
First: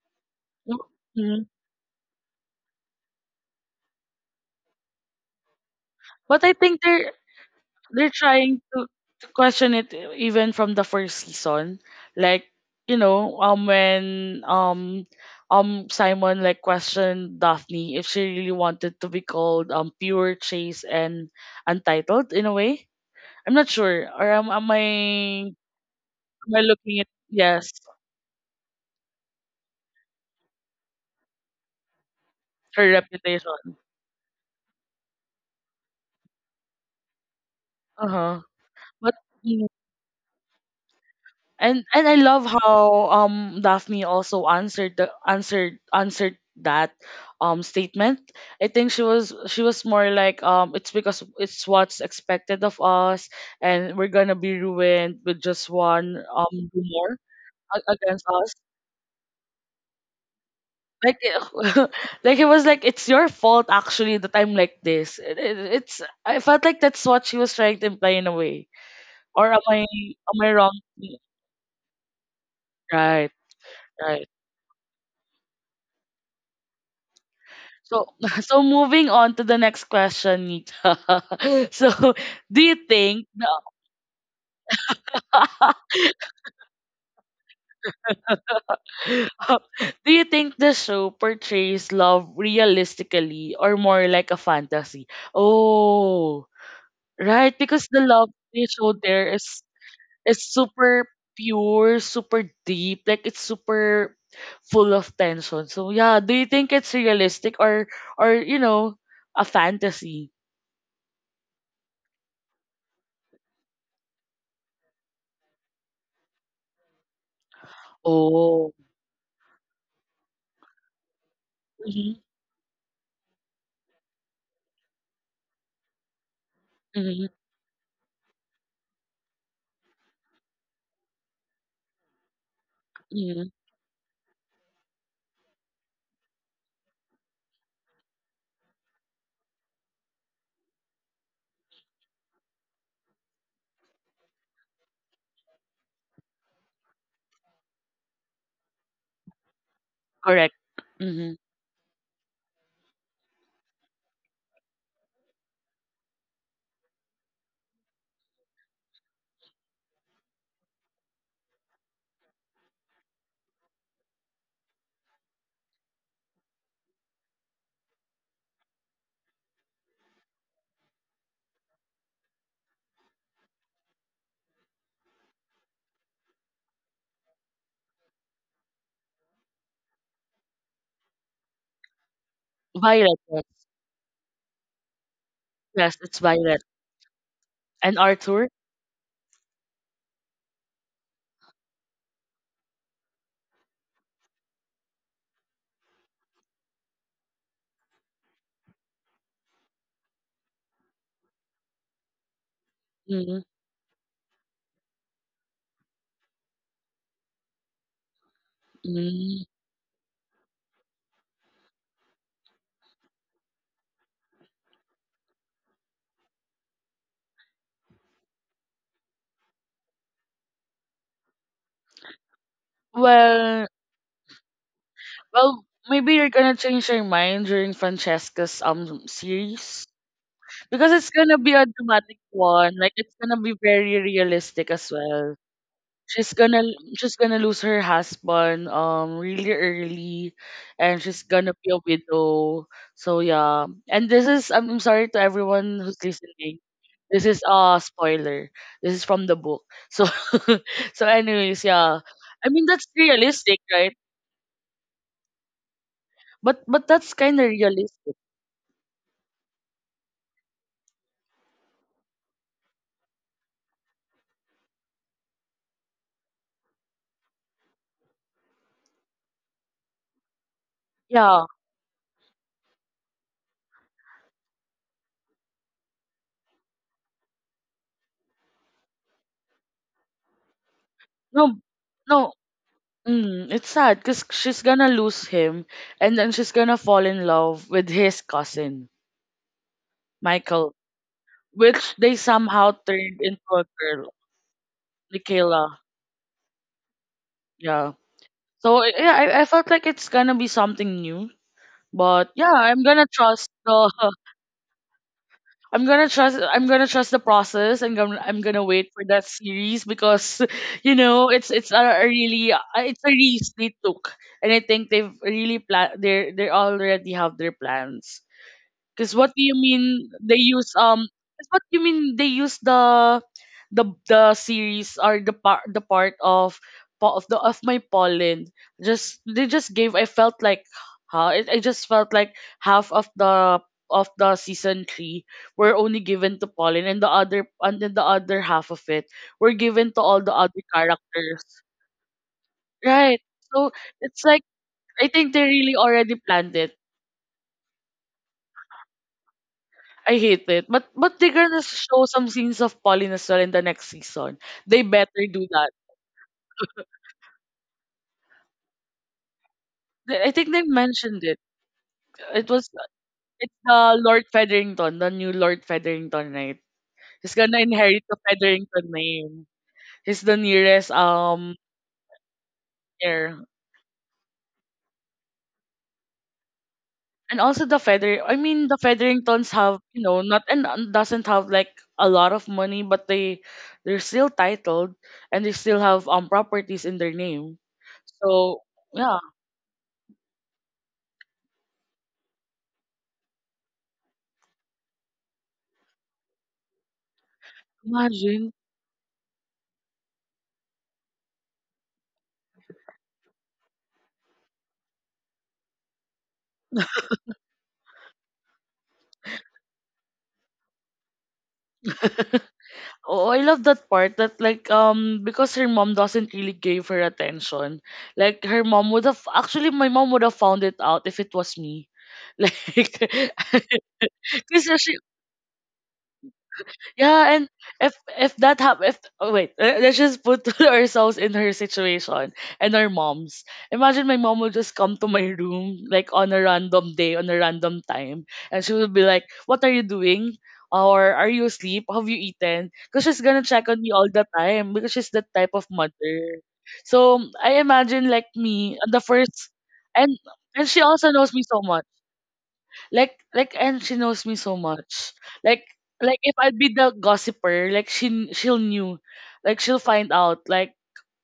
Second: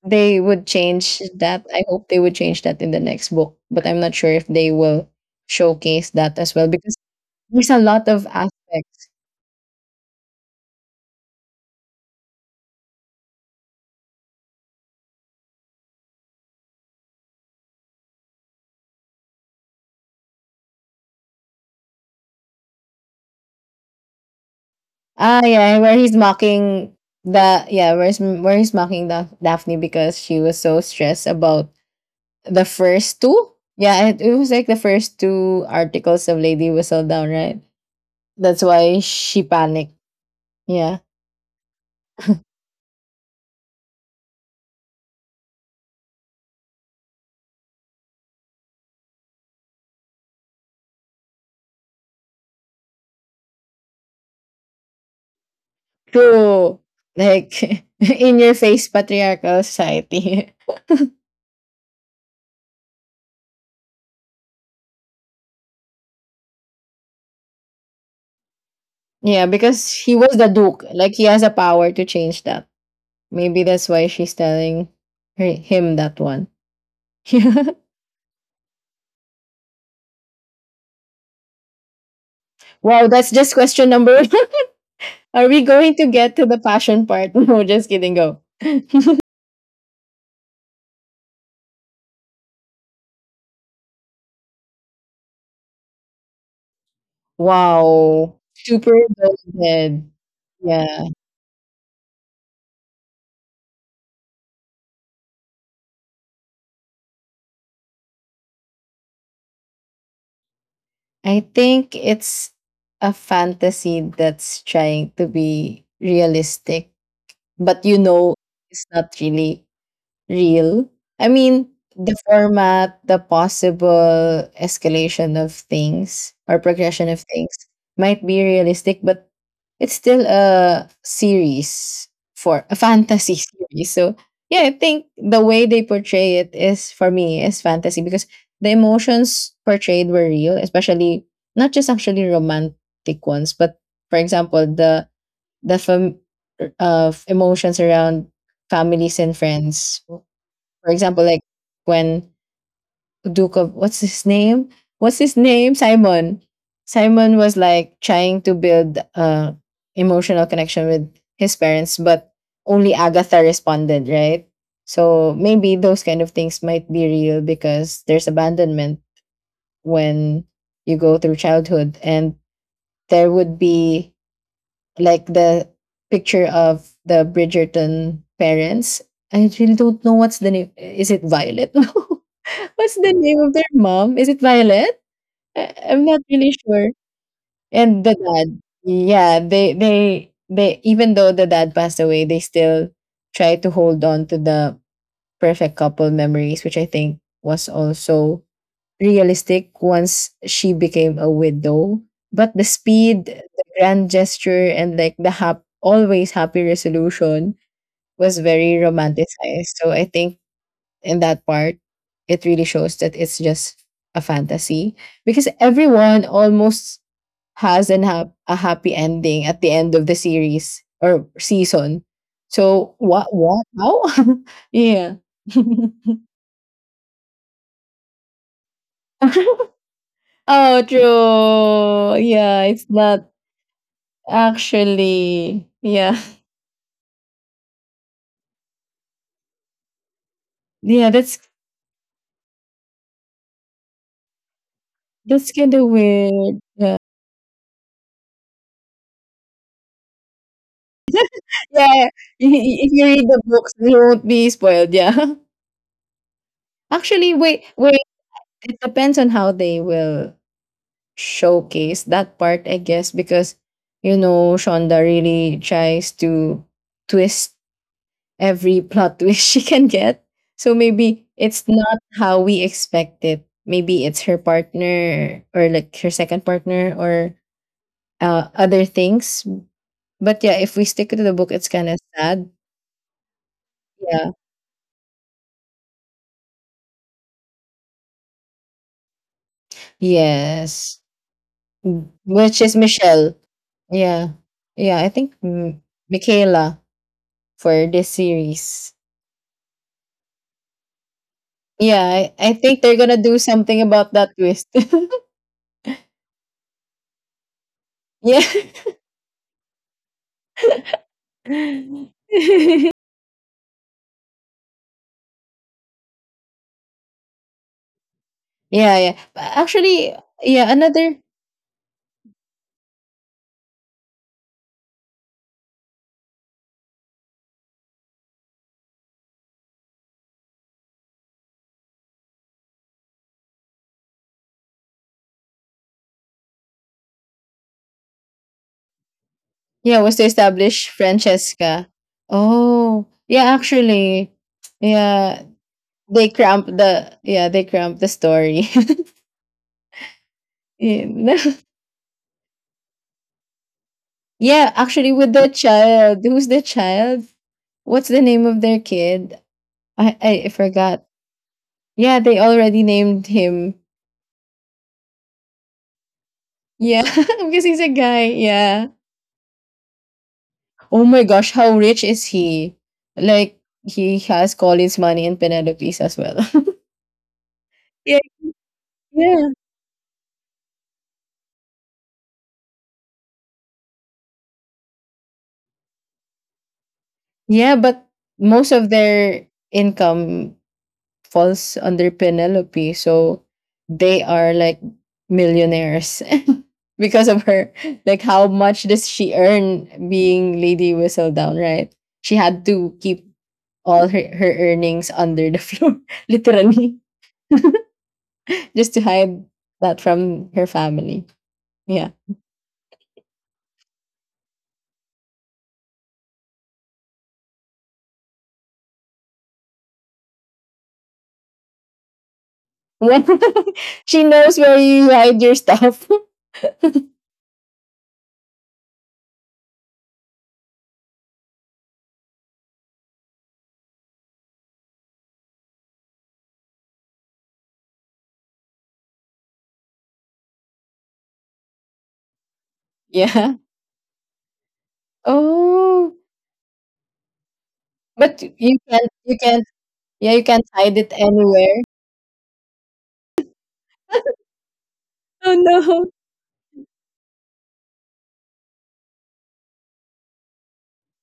Speaker 2: they would change
Speaker 1: Mhm.
Speaker 2: that. I hope they would change that in the next book, but I'm not sure if they will showcase that
Speaker 1: But I
Speaker 2: as well
Speaker 1: think
Speaker 2: because
Speaker 1: they're
Speaker 2: there's a lot
Speaker 1: they're
Speaker 2: of
Speaker 1: trying to,
Speaker 2: aspects.
Speaker 1: to question it even from the first season. Like, when Simon like questioned Daphne if she really wanted to be called pure chase and untitled in a way. I'm not sure. Or am am
Speaker 2: Ah,
Speaker 1: I
Speaker 2: yeah, where he's
Speaker 1: am I
Speaker 2: mocking
Speaker 1: looking at,
Speaker 2: the
Speaker 1: yes,
Speaker 2: yeah, where he's mocking the Daphne because she was so stressed about the
Speaker 1: her
Speaker 2: first two.
Speaker 1: reputation.
Speaker 2: Yeah, it was like the first two articles of Lady Whistledown, right?
Speaker 1: Uh-huh.
Speaker 2: That's why
Speaker 1: But
Speaker 2: she
Speaker 1: mm-hmm.
Speaker 2: panicked. Yeah,
Speaker 1: And I love how Daphne also answered the answered that statement. I think she was more like, it's because it's what's expected of us, and we're gonna be ruined with just one
Speaker 2: true.
Speaker 1: rumor
Speaker 2: Like
Speaker 1: a- against
Speaker 2: in
Speaker 1: us.
Speaker 2: your face patriarchal society.
Speaker 1: Like, like it was like, it's your fault, actually, that I'm like this. It, it's I felt like that's what she was trying to imply in a way.
Speaker 2: Yeah,
Speaker 1: Or am I
Speaker 2: because he was
Speaker 1: am
Speaker 2: the
Speaker 1: I wrong?
Speaker 2: duke. Like he has a power to change that.
Speaker 1: Right,
Speaker 2: Maybe that's why
Speaker 1: right.
Speaker 2: she's telling him that one.
Speaker 1: So, so moving on to the next question, Nita. So, do you
Speaker 2: Wow,
Speaker 1: think
Speaker 2: that's
Speaker 1: the,
Speaker 2: just question number Are we going to get to the passion part? No, just kidding. Go.
Speaker 1: do you think the show portrays love realistically or more like a fantasy? Oh, right, because the love
Speaker 2: Wow.
Speaker 1: they show
Speaker 2: Super
Speaker 1: there is
Speaker 2: loaded.
Speaker 1: is super
Speaker 2: Yeah.
Speaker 1: pure, super deep, like it's super full of tension. So, yeah, do you think it's realistic or or you know, a fantasy?
Speaker 2: I think it's a fantasy that's trying to be realistic, but you know
Speaker 1: Oh.
Speaker 2: it's not really real. I mean, the
Speaker 1: Mhm,
Speaker 2: format, the possible escalation of things or progression of
Speaker 1: mhm,
Speaker 2: things might be realistic, but it's still a series for a fantasy
Speaker 1: mhm.
Speaker 2: series. So yeah, I think the way they portray it is for me is fantasy because the emotions portrayed were real, especially not just actually romantic ones, but for example, the emotions around families and friends for
Speaker 1: Correct.
Speaker 2: example,
Speaker 1: Mhm.
Speaker 2: like when Duke of what's his name? What's his name? Simon. Simon was like trying to build a emotional connection with his parents, but only Agatha responded, right? So maybe those kind of things might be real because there's abandonment when you go through childhood and there would be like the picture of the Bridgerton parents. I really don't know what's the name. Is it Violet? What's the
Speaker 1: Violet,
Speaker 2: name of
Speaker 1: yes.
Speaker 2: their mom? Is it Violet? I,
Speaker 1: Yes,
Speaker 2: I'm
Speaker 1: it's
Speaker 2: not really
Speaker 1: Violet.
Speaker 2: sure.
Speaker 1: And
Speaker 2: And the
Speaker 1: Arthur?
Speaker 2: dad. Yeah, they even though the dad passed away, they still try to hold on to the perfect couple memories, which I think was also realistic once she became a widow. But the speed,
Speaker 1: Mhm.
Speaker 2: the grand gesture, and like the always happy resolution was very
Speaker 1: Mm.
Speaker 2: romanticized. So I think in that part, it really shows that it's just a fantasy because everyone almost has a happy ending at the end of the series or season. So what
Speaker 1: Well,
Speaker 2: how? Yeah.
Speaker 1: well, maybe you're gonna change your mind during Francesca's series,
Speaker 2: Oh,
Speaker 1: because it's gonna be a dramatic
Speaker 2: true. Yeah,
Speaker 1: one.
Speaker 2: it's
Speaker 1: Like it's
Speaker 2: not
Speaker 1: gonna be very realistic as well.
Speaker 2: actually. Yeah.
Speaker 1: She's gonna she's gonna lose her husband really early, and
Speaker 2: Yeah,
Speaker 1: she's
Speaker 2: that's
Speaker 1: gonna be a widow. So yeah, and this is I'm sorry to
Speaker 2: that's kind
Speaker 1: everyone
Speaker 2: of
Speaker 1: who's
Speaker 2: weird.
Speaker 1: listening.
Speaker 2: Yeah.
Speaker 1: This is a spoiler. This is from the book. So so anyways, yeah.
Speaker 2: Yeah,
Speaker 1: I mean that's
Speaker 2: if you read the
Speaker 1: realistic,
Speaker 2: books,
Speaker 1: right?
Speaker 2: you won't be spoiled. Yeah.
Speaker 1: But that's
Speaker 2: Actually,
Speaker 1: kind of
Speaker 2: wait, wait.
Speaker 1: realistic.
Speaker 2: It depends on how they will showcase that part, I guess, because you know Shonda really tries to twist every plot twist she can get. So maybe
Speaker 1: Yeah.
Speaker 2: it's not how we expect it. Maybe it's her partner or like her second partner or other things. But yeah, if we stick to the book,
Speaker 1: No,
Speaker 2: it's kind of
Speaker 1: no,
Speaker 2: sad.
Speaker 1: it's sad, cuz
Speaker 2: Yeah.
Speaker 1: she's going to lose him, and then she's going to fall in love with his cousin, Michael,
Speaker 2: Yes.
Speaker 1: which they
Speaker 2: Which
Speaker 1: somehow
Speaker 2: is
Speaker 1: turned
Speaker 2: Michelle.
Speaker 1: into a girl,
Speaker 2: Yeah. Yeah. I think
Speaker 1: Michaela.
Speaker 2: Michaela. For
Speaker 1: Yeah.
Speaker 2: this
Speaker 1: So
Speaker 2: series.
Speaker 1: yeah, I felt like it's going to be something new.
Speaker 2: Yeah,
Speaker 1: But
Speaker 2: I,
Speaker 1: yeah,
Speaker 2: I think
Speaker 1: I'm
Speaker 2: they're
Speaker 1: going to
Speaker 2: gonna do
Speaker 1: trust
Speaker 2: something
Speaker 1: the
Speaker 2: about that twist.
Speaker 1: I'm gonna trust the process, and I'm
Speaker 2: Yeah.
Speaker 1: gonna wait for that series because it's a really
Speaker 2: Yeah,
Speaker 1: it's a risk they took. And I think they've really plan they already have their plans. Because
Speaker 2: yeah. Yeah, another
Speaker 1: What do you mean they use the the series, or the part of of the of my pollen? Just they just gave. I felt like I just felt like half of the season three were only given to pollen, and the other half of it were given to
Speaker 2: yeah was
Speaker 1: all
Speaker 2: to
Speaker 1: the other
Speaker 2: establish
Speaker 1: characters.
Speaker 2: Francesca. Oh,
Speaker 1: Right.
Speaker 2: yeah,
Speaker 1: So it's
Speaker 2: actually.
Speaker 1: like I think they
Speaker 2: Yeah.
Speaker 1: really already
Speaker 2: They
Speaker 1: planned
Speaker 2: cramp
Speaker 1: it.
Speaker 2: the Yeah, they cramp the story.
Speaker 1: I hate it. But
Speaker 2: Yeah,
Speaker 1: but they're gonna show some scenes of Pauline as well in the next season.
Speaker 2: yeah,
Speaker 1: They
Speaker 2: actually
Speaker 1: better
Speaker 2: with
Speaker 1: do
Speaker 2: the
Speaker 1: that.
Speaker 2: child. Who's the child? What's the name of their kid? I
Speaker 1: I
Speaker 2: I
Speaker 1: think they
Speaker 2: forgot.
Speaker 1: mentioned it.
Speaker 2: Yeah, they
Speaker 1: It was
Speaker 2: already named
Speaker 1: it's
Speaker 2: him.
Speaker 1: Lord Featherington, the new Lord Featherington, right?
Speaker 2: Yeah,
Speaker 1: He's gonna
Speaker 2: because he's a
Speaker 1: inherit the
Speaker 2: guy.
Speaker 1: Featherington
Speaker 2: Yeah.
Speaker 1: name. He's the nearest
Speaker 2: Oh my gosh, how rich is he?
Speaker 1: heir.
Speaker 2: Like he has Colin's money and Penelope's as well.
Speaker 1: And also
Speaker 2: Yeah,
Speaker 1: The
Speaker 2: yeah,
Speaker 1: Featheringtons have, you know, not and and doesn't have like a lot of money, but they're still titled and they still have properties in their name.
Speaker 2: yeah. But
Speaker 1: So
Speaker 2: most of
Speaker 1: yeah,
Speaker 2: their income falls under Penelope, so they are like millionaires because of her. Like how
Speaker 1: imagine.
Speaker 2: much does she earn being Lady Whistledown? Right? She had to keep all her earnings under the floor, literally. Just to hide that from her family. Yeah.
Speaker 1: Oh, I love that part that like because her mom doesn't really give her attention. Like her mom would have actually my mom would have found it out if it was me. Like
Speaker 2: She knows
Speaker 1: because
Speaker 2: where you hide your stuff.
Speaker 1: yeah, and if if that happen, if oh wait, le- let's just put ourselves in her situation and our moms. Imagine my mom would just come to my room like on a random day, on a random time, and she would be like, "What are you doing? Or are you asleep? Have you eaten?" Because she's gonna
Speaker 2: Yeah.
Speaker 1: check on me all the time because she's that type of
Speaker 2: Oh,
Speaker 1: mother. So I imagine like
Speaker 2: but
Speaker 1: me,
Speaker 2: you
Speaker 1: the
Speaker 2: can't. You
Speaker 1: first,
Speaker 2: can't.
Speaker 1: and
Speaker 2: Yeah, you can't
Speaker 1: and she
Speaker 2: hide
Speaker 1: also
Speaker 2: it
Speaker 1: knows me so
Speaker 2: anywhere.
Speaker 1: much like and she knows me so much.
Speaker 2: Oh
Speaker 1: Like
Speaker 2: no,
Speaker 1: like if I'd be the gossiper, like she'll knew. Like she'll find out like,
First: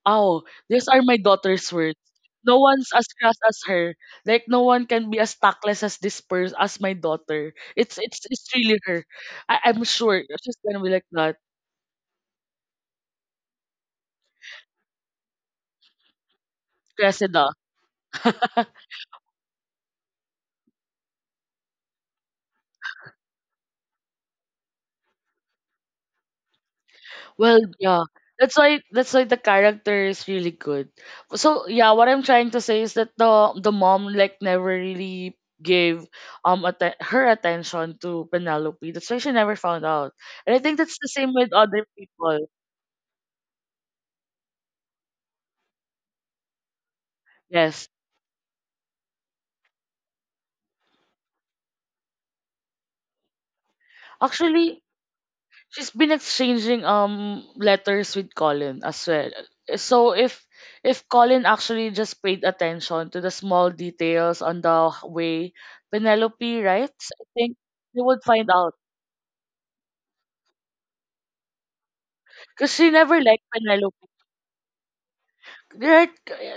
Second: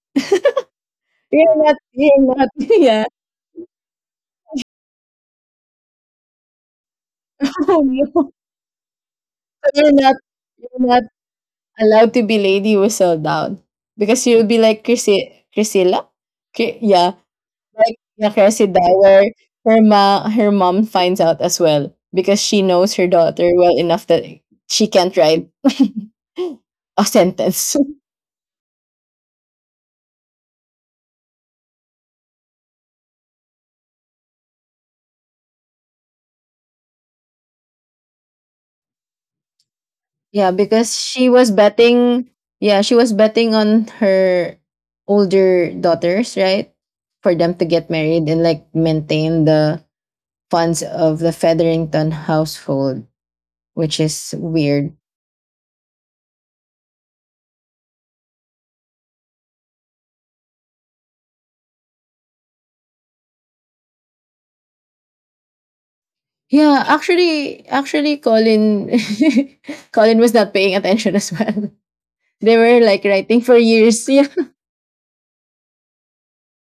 Speaker 1: "Oh, these are my
Speaker 2: you're
Speaker 1: daughter's
Speaker 2: not.
Speaker 1: words.
Speaker 2: You're not.
Speaker 1: No one's
Speaker 2: Yeah.
Speaker 1: as crass as her. Like no one can be as tactless as this person as my daughter.
Speaker 2: Oh
Speaker 1: It's it's
Speaker 2: no,
Speaker 1: it's really her.
Speaker 2: so
Speaker 1: I'm
Speaker 2: you're not.
Speaker 1: sure she's gonna
Speaker 2: You're
Speaker 1: be
Speaker 2: not
Speaker 1: like that.
Speaker 2: allowed to be Lady Whistle Down because you'll be like Chrissy, Priscilla. Yeah,
Speaker 1: Cressida.
Speaker 2: like the Cressida, where her mom finds out as well because she knows her daughter well enough that she can't write a
Speaker 1: Well,
Speaker 2: sentence.
Speaker 1: yeah. That's why the character is really good. So yeah, what I'm trying to say is that the mom like never really gave her attention to Penelope. That's why she never found out.
Speaker 2: Yeah,
Speaker 1: And I think
Speaker 2: because
Speaker 1: that's the
Speaker 2: she
Speaker 1: same
Speaker 2: was
Speaker 1: with other
Speaker 2: betting.
Speaker 1: people.
Speaker 2: Yeah, she was betting on her older daughters, right, for them to
Speaker 1: Yes.
Speaker 2: get married and like maintain the funds of the Featherington household, which is
Speaker 1: Actually,
Speaker 2: weird.
Speaker 1: she's been exchanging letters with Colin as well. So if Colin actually just paid attention to the small details on the way Penelope
Speaker 2: Yeah,
Speaker 1: writes, I
Speaker 2: actually,
Speaker 1: think he
Speaker 2: actually,
Speaker 1: would find out.
Speaker 2: Colin, Colin was not paying attention as well. They
Speaker 1: Because
Speaker 2: were
Speaker 1: she
Speaker 2: like
Speaker 1: never
Speaker 2: writing
Speaker 1: liked
Speaker 2: for
Speaker 1: Penelope.
Speaker 2: years. Yeah.
Speaker 1: Right?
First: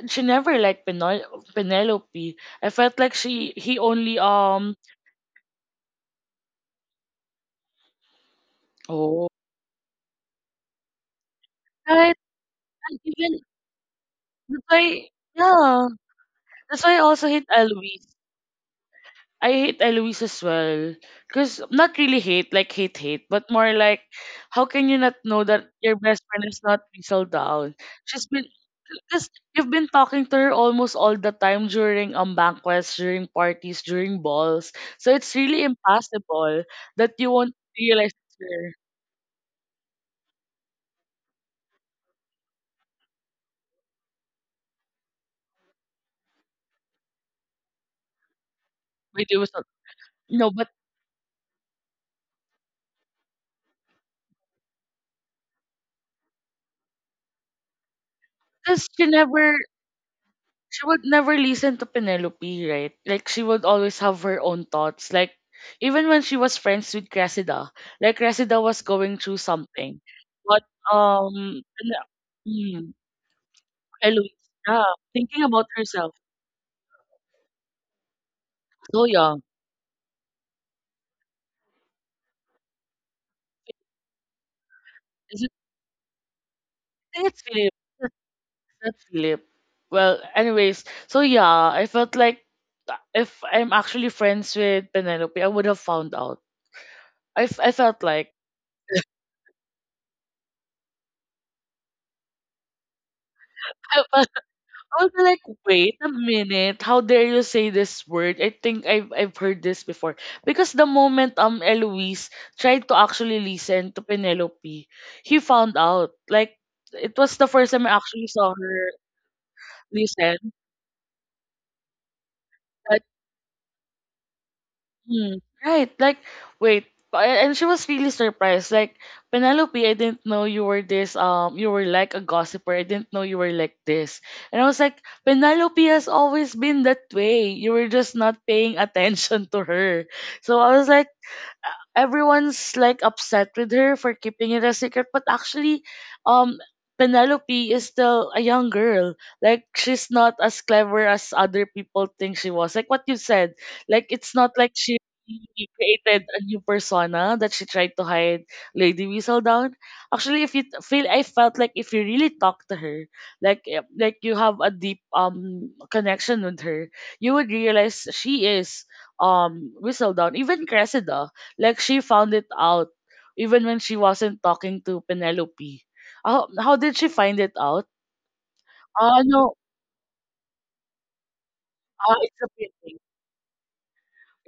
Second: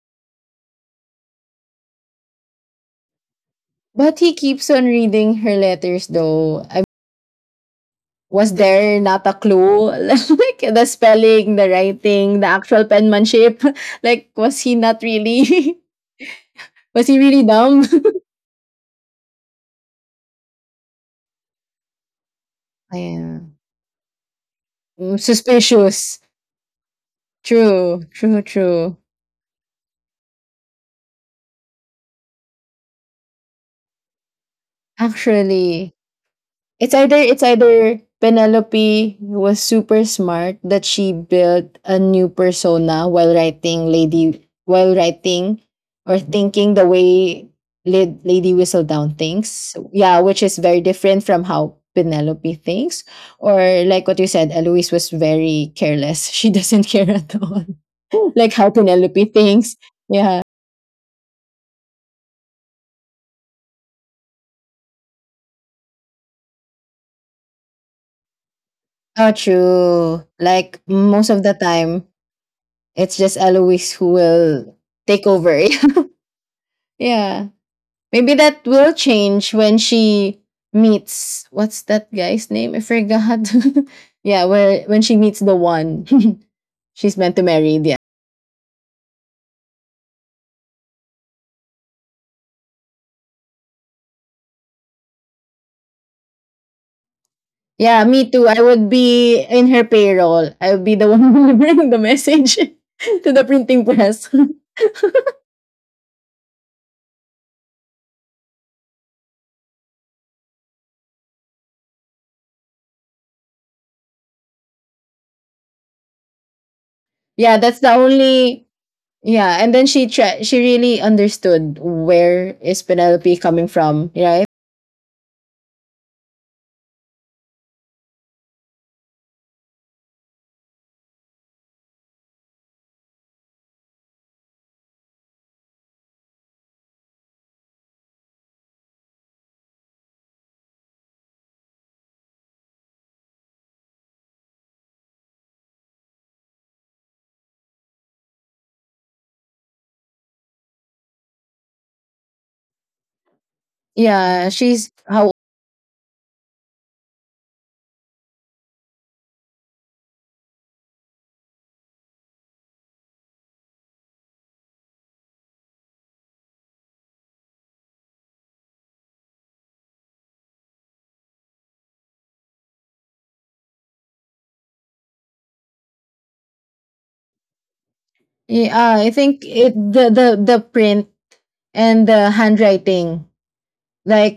Speaker 1: She never liked Penelope. I felt like she he only
Speaker 2: But he keeps on reading her letters though. I was there
Speaker 1: oh
Speaker 2: not a clue? Like the spelling, the
Speaker 1: right
Speaker 2: writing, the actual
Speaker 1: and even
Speaker 2: penmanship. Like
Speaker 1: that's
Speaker 2: was he
Speaker 1: why
Speaker 2: not really
Speaker 1: yeah that's why I
Speaker 2: was he
Speaker 1: also hate
Speaker 2: really dumb?
Speaker 1: Eloise. I hate Eloise as well. Because not really hate, like hate, hate, but
Speaker 2: Yeah.
Speaker 1: more like, how can you not
Speaker 2: Mm,
Speaker 1: know that your best
Speaker 2: suspicious.
Speaker 1: friend is not Rizal Down?
Speaker 2: True,
Speaker 1: She's
Speaker 2: true,
Speaker 1: been,
Speaker 2: true.
Speaker 1: because you've been talking to her almost all the time during banquets, during parties, during balls. So it's really
Speaker 2: Actually,
Speaker 1: impossible
Speaker 2: It's
Speaker 1: that
Speaker 2: either
Speaker 1: you
Speaker 2: it's
Speaker 1: won't
Speaker 2: either
Speaker 1: realize it's her.
Speaker 2: Penelope was super smart that she built a new persona while writing Lady while writing, or thinking the way Lady Whistledown
Speaker 1: Wait, it was not,
Speaker 2: thinks. Yeah,
Speaker 1: no,
Speaker 2: which is
Speaker 1: but
Speaker 2: very different from how Penelope thinks. Or like what you said, Eloise was very careless. She doesn't care at all. Like how
Speaker 1: because she
Speaker 2: Penelope
Speaker 1: never
Speaker 2: thinks. Yeah.
Speaker 1: she would never listen to Penelope, right? Like she would always have her own thoughts. Like even when she was friends with Cressida, like Cressida was going through
Speaker 2: Oh,
Speaker 1: something,
Speaker 2: true.
Speaker 1: but
Speaker 2: Like most of
Speaker 1: um,
Speaker 2: the
Speaker 1: Pene-
Speaker 2: time,
Speaker 1: mm,
Speaker 2: it's just Eloise who
Speaker 1: Eloise, yeah,
Speaker 2: will take
Speaker 1: thinking about
Speaker 2: over.
Speaker 1: herself,
Speaker 2: Yeah. Maybe that will
Speaker 1: so young.
Speaker 2: change when she meets what's that guy's name? I forgot. Yeah, where when she
Speaker 1: Is
Speaker 2: meets
Speaker 1: it?
Speaker 2: the one
Speaker 1: I
Speaker 2: she's
Speaker 1: think it's
Speaker 2: meant to
Speaker 1: Philip.
Speaker 2: marry. Yeah.
Speaker 1: That's that's Philip. Well, anyways, so yeah, I felt like if I'm actually friends with Penelope, I would have found out. I felt
Speaker 2: Yeah,
Speaker 1: like
Speaker 2: me too. I would be in her payroll. I would be the one delivering the message to the printing press.
Speaker 1: I was like, wait a minute, how dare you say this word? I think I've heard this before. Because the moment Eloise tried to actually listen to Penelope, he found out. Like it was the
Speaker 2: Yeah,
Speaker 1: first time
Speaker 2: that's
Speaker 1: I
Speaker 2: the
Speaker 1: actually saw
Speaker 2: only
Speaker 1: her
Speaker 2: yeah, and then
Speaker 1: listen.
Speaker 2: she really understood where is Penelope coming from, right?
Speaker 1: Hmm. Right. Like, wait. And she was really surprised. Like, Penelope, I didn't know you were this, you were like a gossiper. I didn't know you were like this. And I was like, Penelope has always been that way. You were just not paying attention to her. So I was like, everyone's like upset with her for keeping it a secret, but actually um penelope is still a young girl. Like she's not as clever as other people think she was, like what you said. Like it's not
Speaker 2: Yeah,
Speaker 1: like she
Speaker 2: she's how
Speaker 1: created a new persona that she tried to hide lady whistledown. Actually, if you t- feel I felt like if you really talk to her, like like you have a deep connection with her, you would realize she is whistledown. Even cressida, like she found it out even when she wasn't talking to Penelope. How did she find it out?
Speaker 2: yeah,
Speaker 1: Oh
Speaker 2: I
Speaker 1: no,
Speaker 2: think it the print
Speaker 1: ah,
Speaker 2: and
Speaker 1: it's
Speaker 2: the
Speaker 1: the painting.
Speaker 2: handwriting,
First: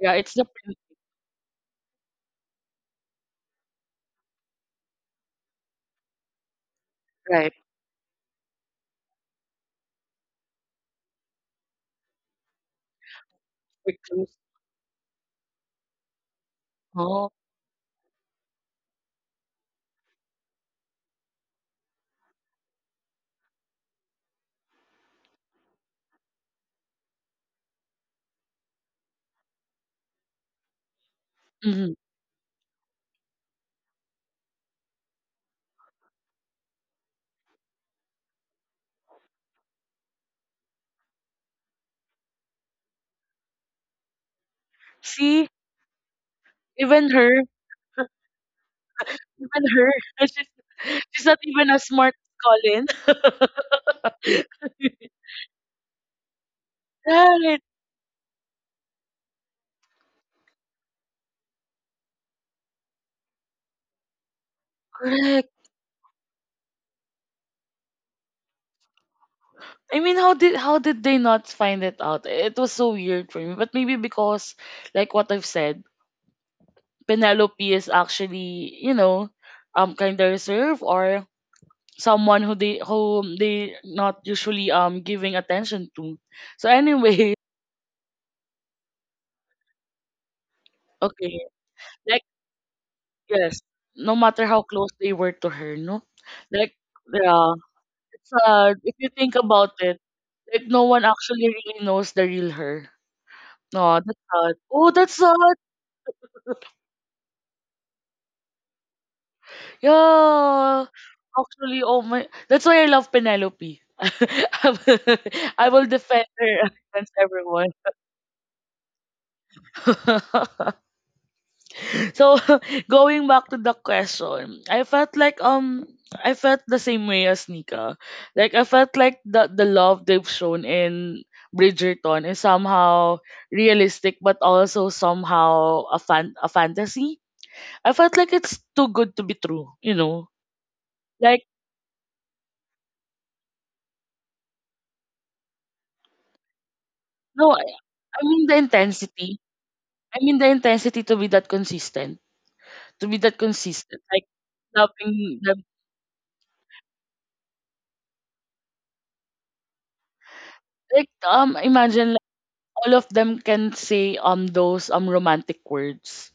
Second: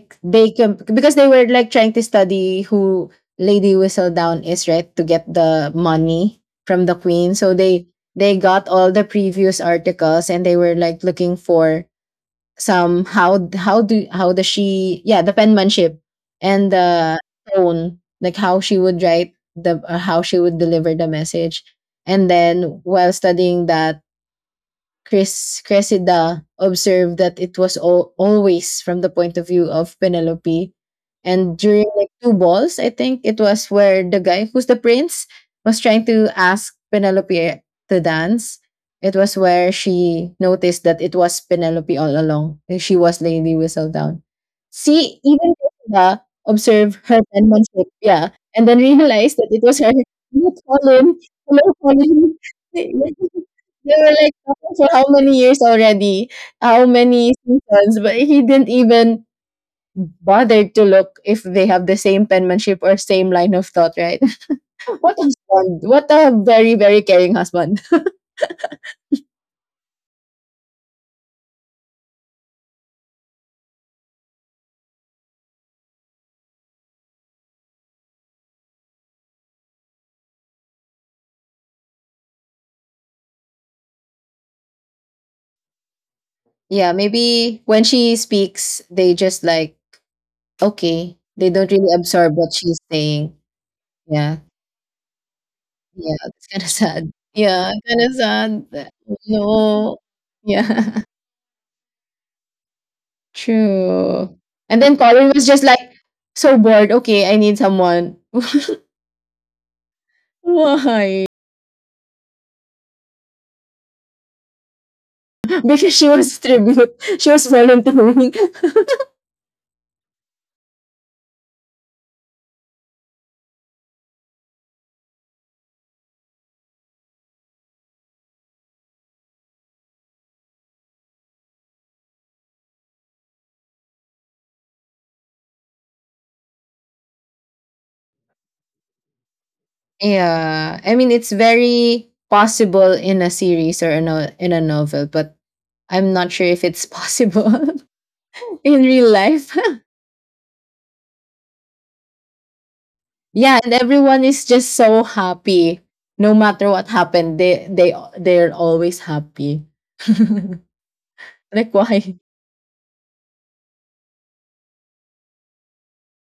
Speaker 1: Yeah, it's the
Speaker 2: they
Speaker 1: painting,
Speaker 2: can because they were like trying to study who Lady Whistledown is, right, to get the money from the queen,
Speaker 1: right?
Speaker 2: so they got all the previous articles and they were like looking for some how
Speaker 1: Because
Speaker 2: does she yeah the penmanship and the
Speaker 1: oh,
Speaker 2: tone, like how she would write the how she would deliver the message, and then while studying that Chris Cressida observed that it was always from the point of view of Penelope. And during
Speaker 1: mhm.
Speaker 2: like two balls, I think it was where the guy who's the prince was trying to ask Penelope to dance. It was where she noticed that it was Penelope all along. And she was Lady Whistledown. See,
Speaker 1: See,
Speaker 2: even Cressida observed her
Speaker 1: even
Speaker 2: penmanship, yeah, and then realized that it was
Speaker 1: her,
Speaker 2: her. Hello,
Speaker 1: she's,
Speaker 2: Colin.
Speaker 1: she's not
Speaker 2: Hello,
Speaker 1: even as smart
Speaker 2: Colin.
Speaker 1: as Colin.
Speaker 2: They were like talking for how many years already, how many
Speaker 1: Right,
Speaker 2: seasons, but he didn't even bother to look if they have the same penmanship or same line of thought, right? What a
Speaker 1: correct.
Speaker 2: husband. What a very, very caring husband.
Speaker 1: I mean, how did they not find it out? It was so weird for me. But maybe because, like what I've said, Penelope is actually, you know, kind of reserved, or someone who they not usually giving attention to. So
Speaker 2: Yeah,
Speaker 1: anyway,
Speaker 2: maybe when she speaks, they just like, okay,
Speaker 1: okay,
Speaker 2: they don't really
Speaker 1: like
Speaker 2: absorb what she's saying.
Speaker 1: yes, no
Speaker 2: Yeah,
Speaker 1: matter how close they were to her, no,
Speaker 2: yeah, it's kind of
Speaker 1: like
Speaker 2: sad.
Speaker 1: yeah,
Speaker 2: Yeah, kind of
Speaker 1: it's
Speaker 2: sad.
Speaker 1: if you think about
Speaker 2: No.
Speaker 1: it, like no
Speaker 2: Yeah.
Speaker 1: one actually really knows the real her. No, that's
Speaker 2: True.
Speaker 1: sad.
Speaker 2: And
Speaker 1: Oh,
Speaker 2: then
Speaker 1: that's
Speaker 2: Colin was
Speaker 1: sad.
Speaker 2: just like so bored. Okay, I need someone.
Speaker 1: Yeah,
Speaker 2: Why?
Speaker 1: actually, oh my, that's why I love Penelope. I will I will
Speaker 2: Because she
Speaker 1: defend
Speaker 2: was
Speaker 1: her
Speaker 2: tribute.
Speaker 1: against
Speaker 2: She was
Speaker 1: everyone.
Speaker 2: volunteering.
Speaker 1: so going back to the question, I felt like I felt the same way as Nika. Like I felt like the love they've shown in Bridgerton is somehow realistic but also somehow a fantasy. I felt like it's too good to be true, you know.
Speaker 2: Yeah, I mean it's
Speaker 1: Like
Speaker 2: very possible in a series or in a novel, but I'm not sure if it's
Speaker 1: no,
Speaker 2: possible
Speaker 1: I mean the
Speaker 2: in real
Speaker 1: intensity.
Speaker 2: life.
Speaker 1: I mean the intensity to be that consistent,
Speaker 2: Yeah, and everyone
Speaker 1: like
Speaker 2: is just so
Speaker 1: loving them.
Speaker 2: happy. No matter what happened, they're always happy.
Speaker 1: Like
Speaker 2: Like
Speaker 1: imagine
Speaker 2: why?
Speaker 1: like, all of them can say those romantic words.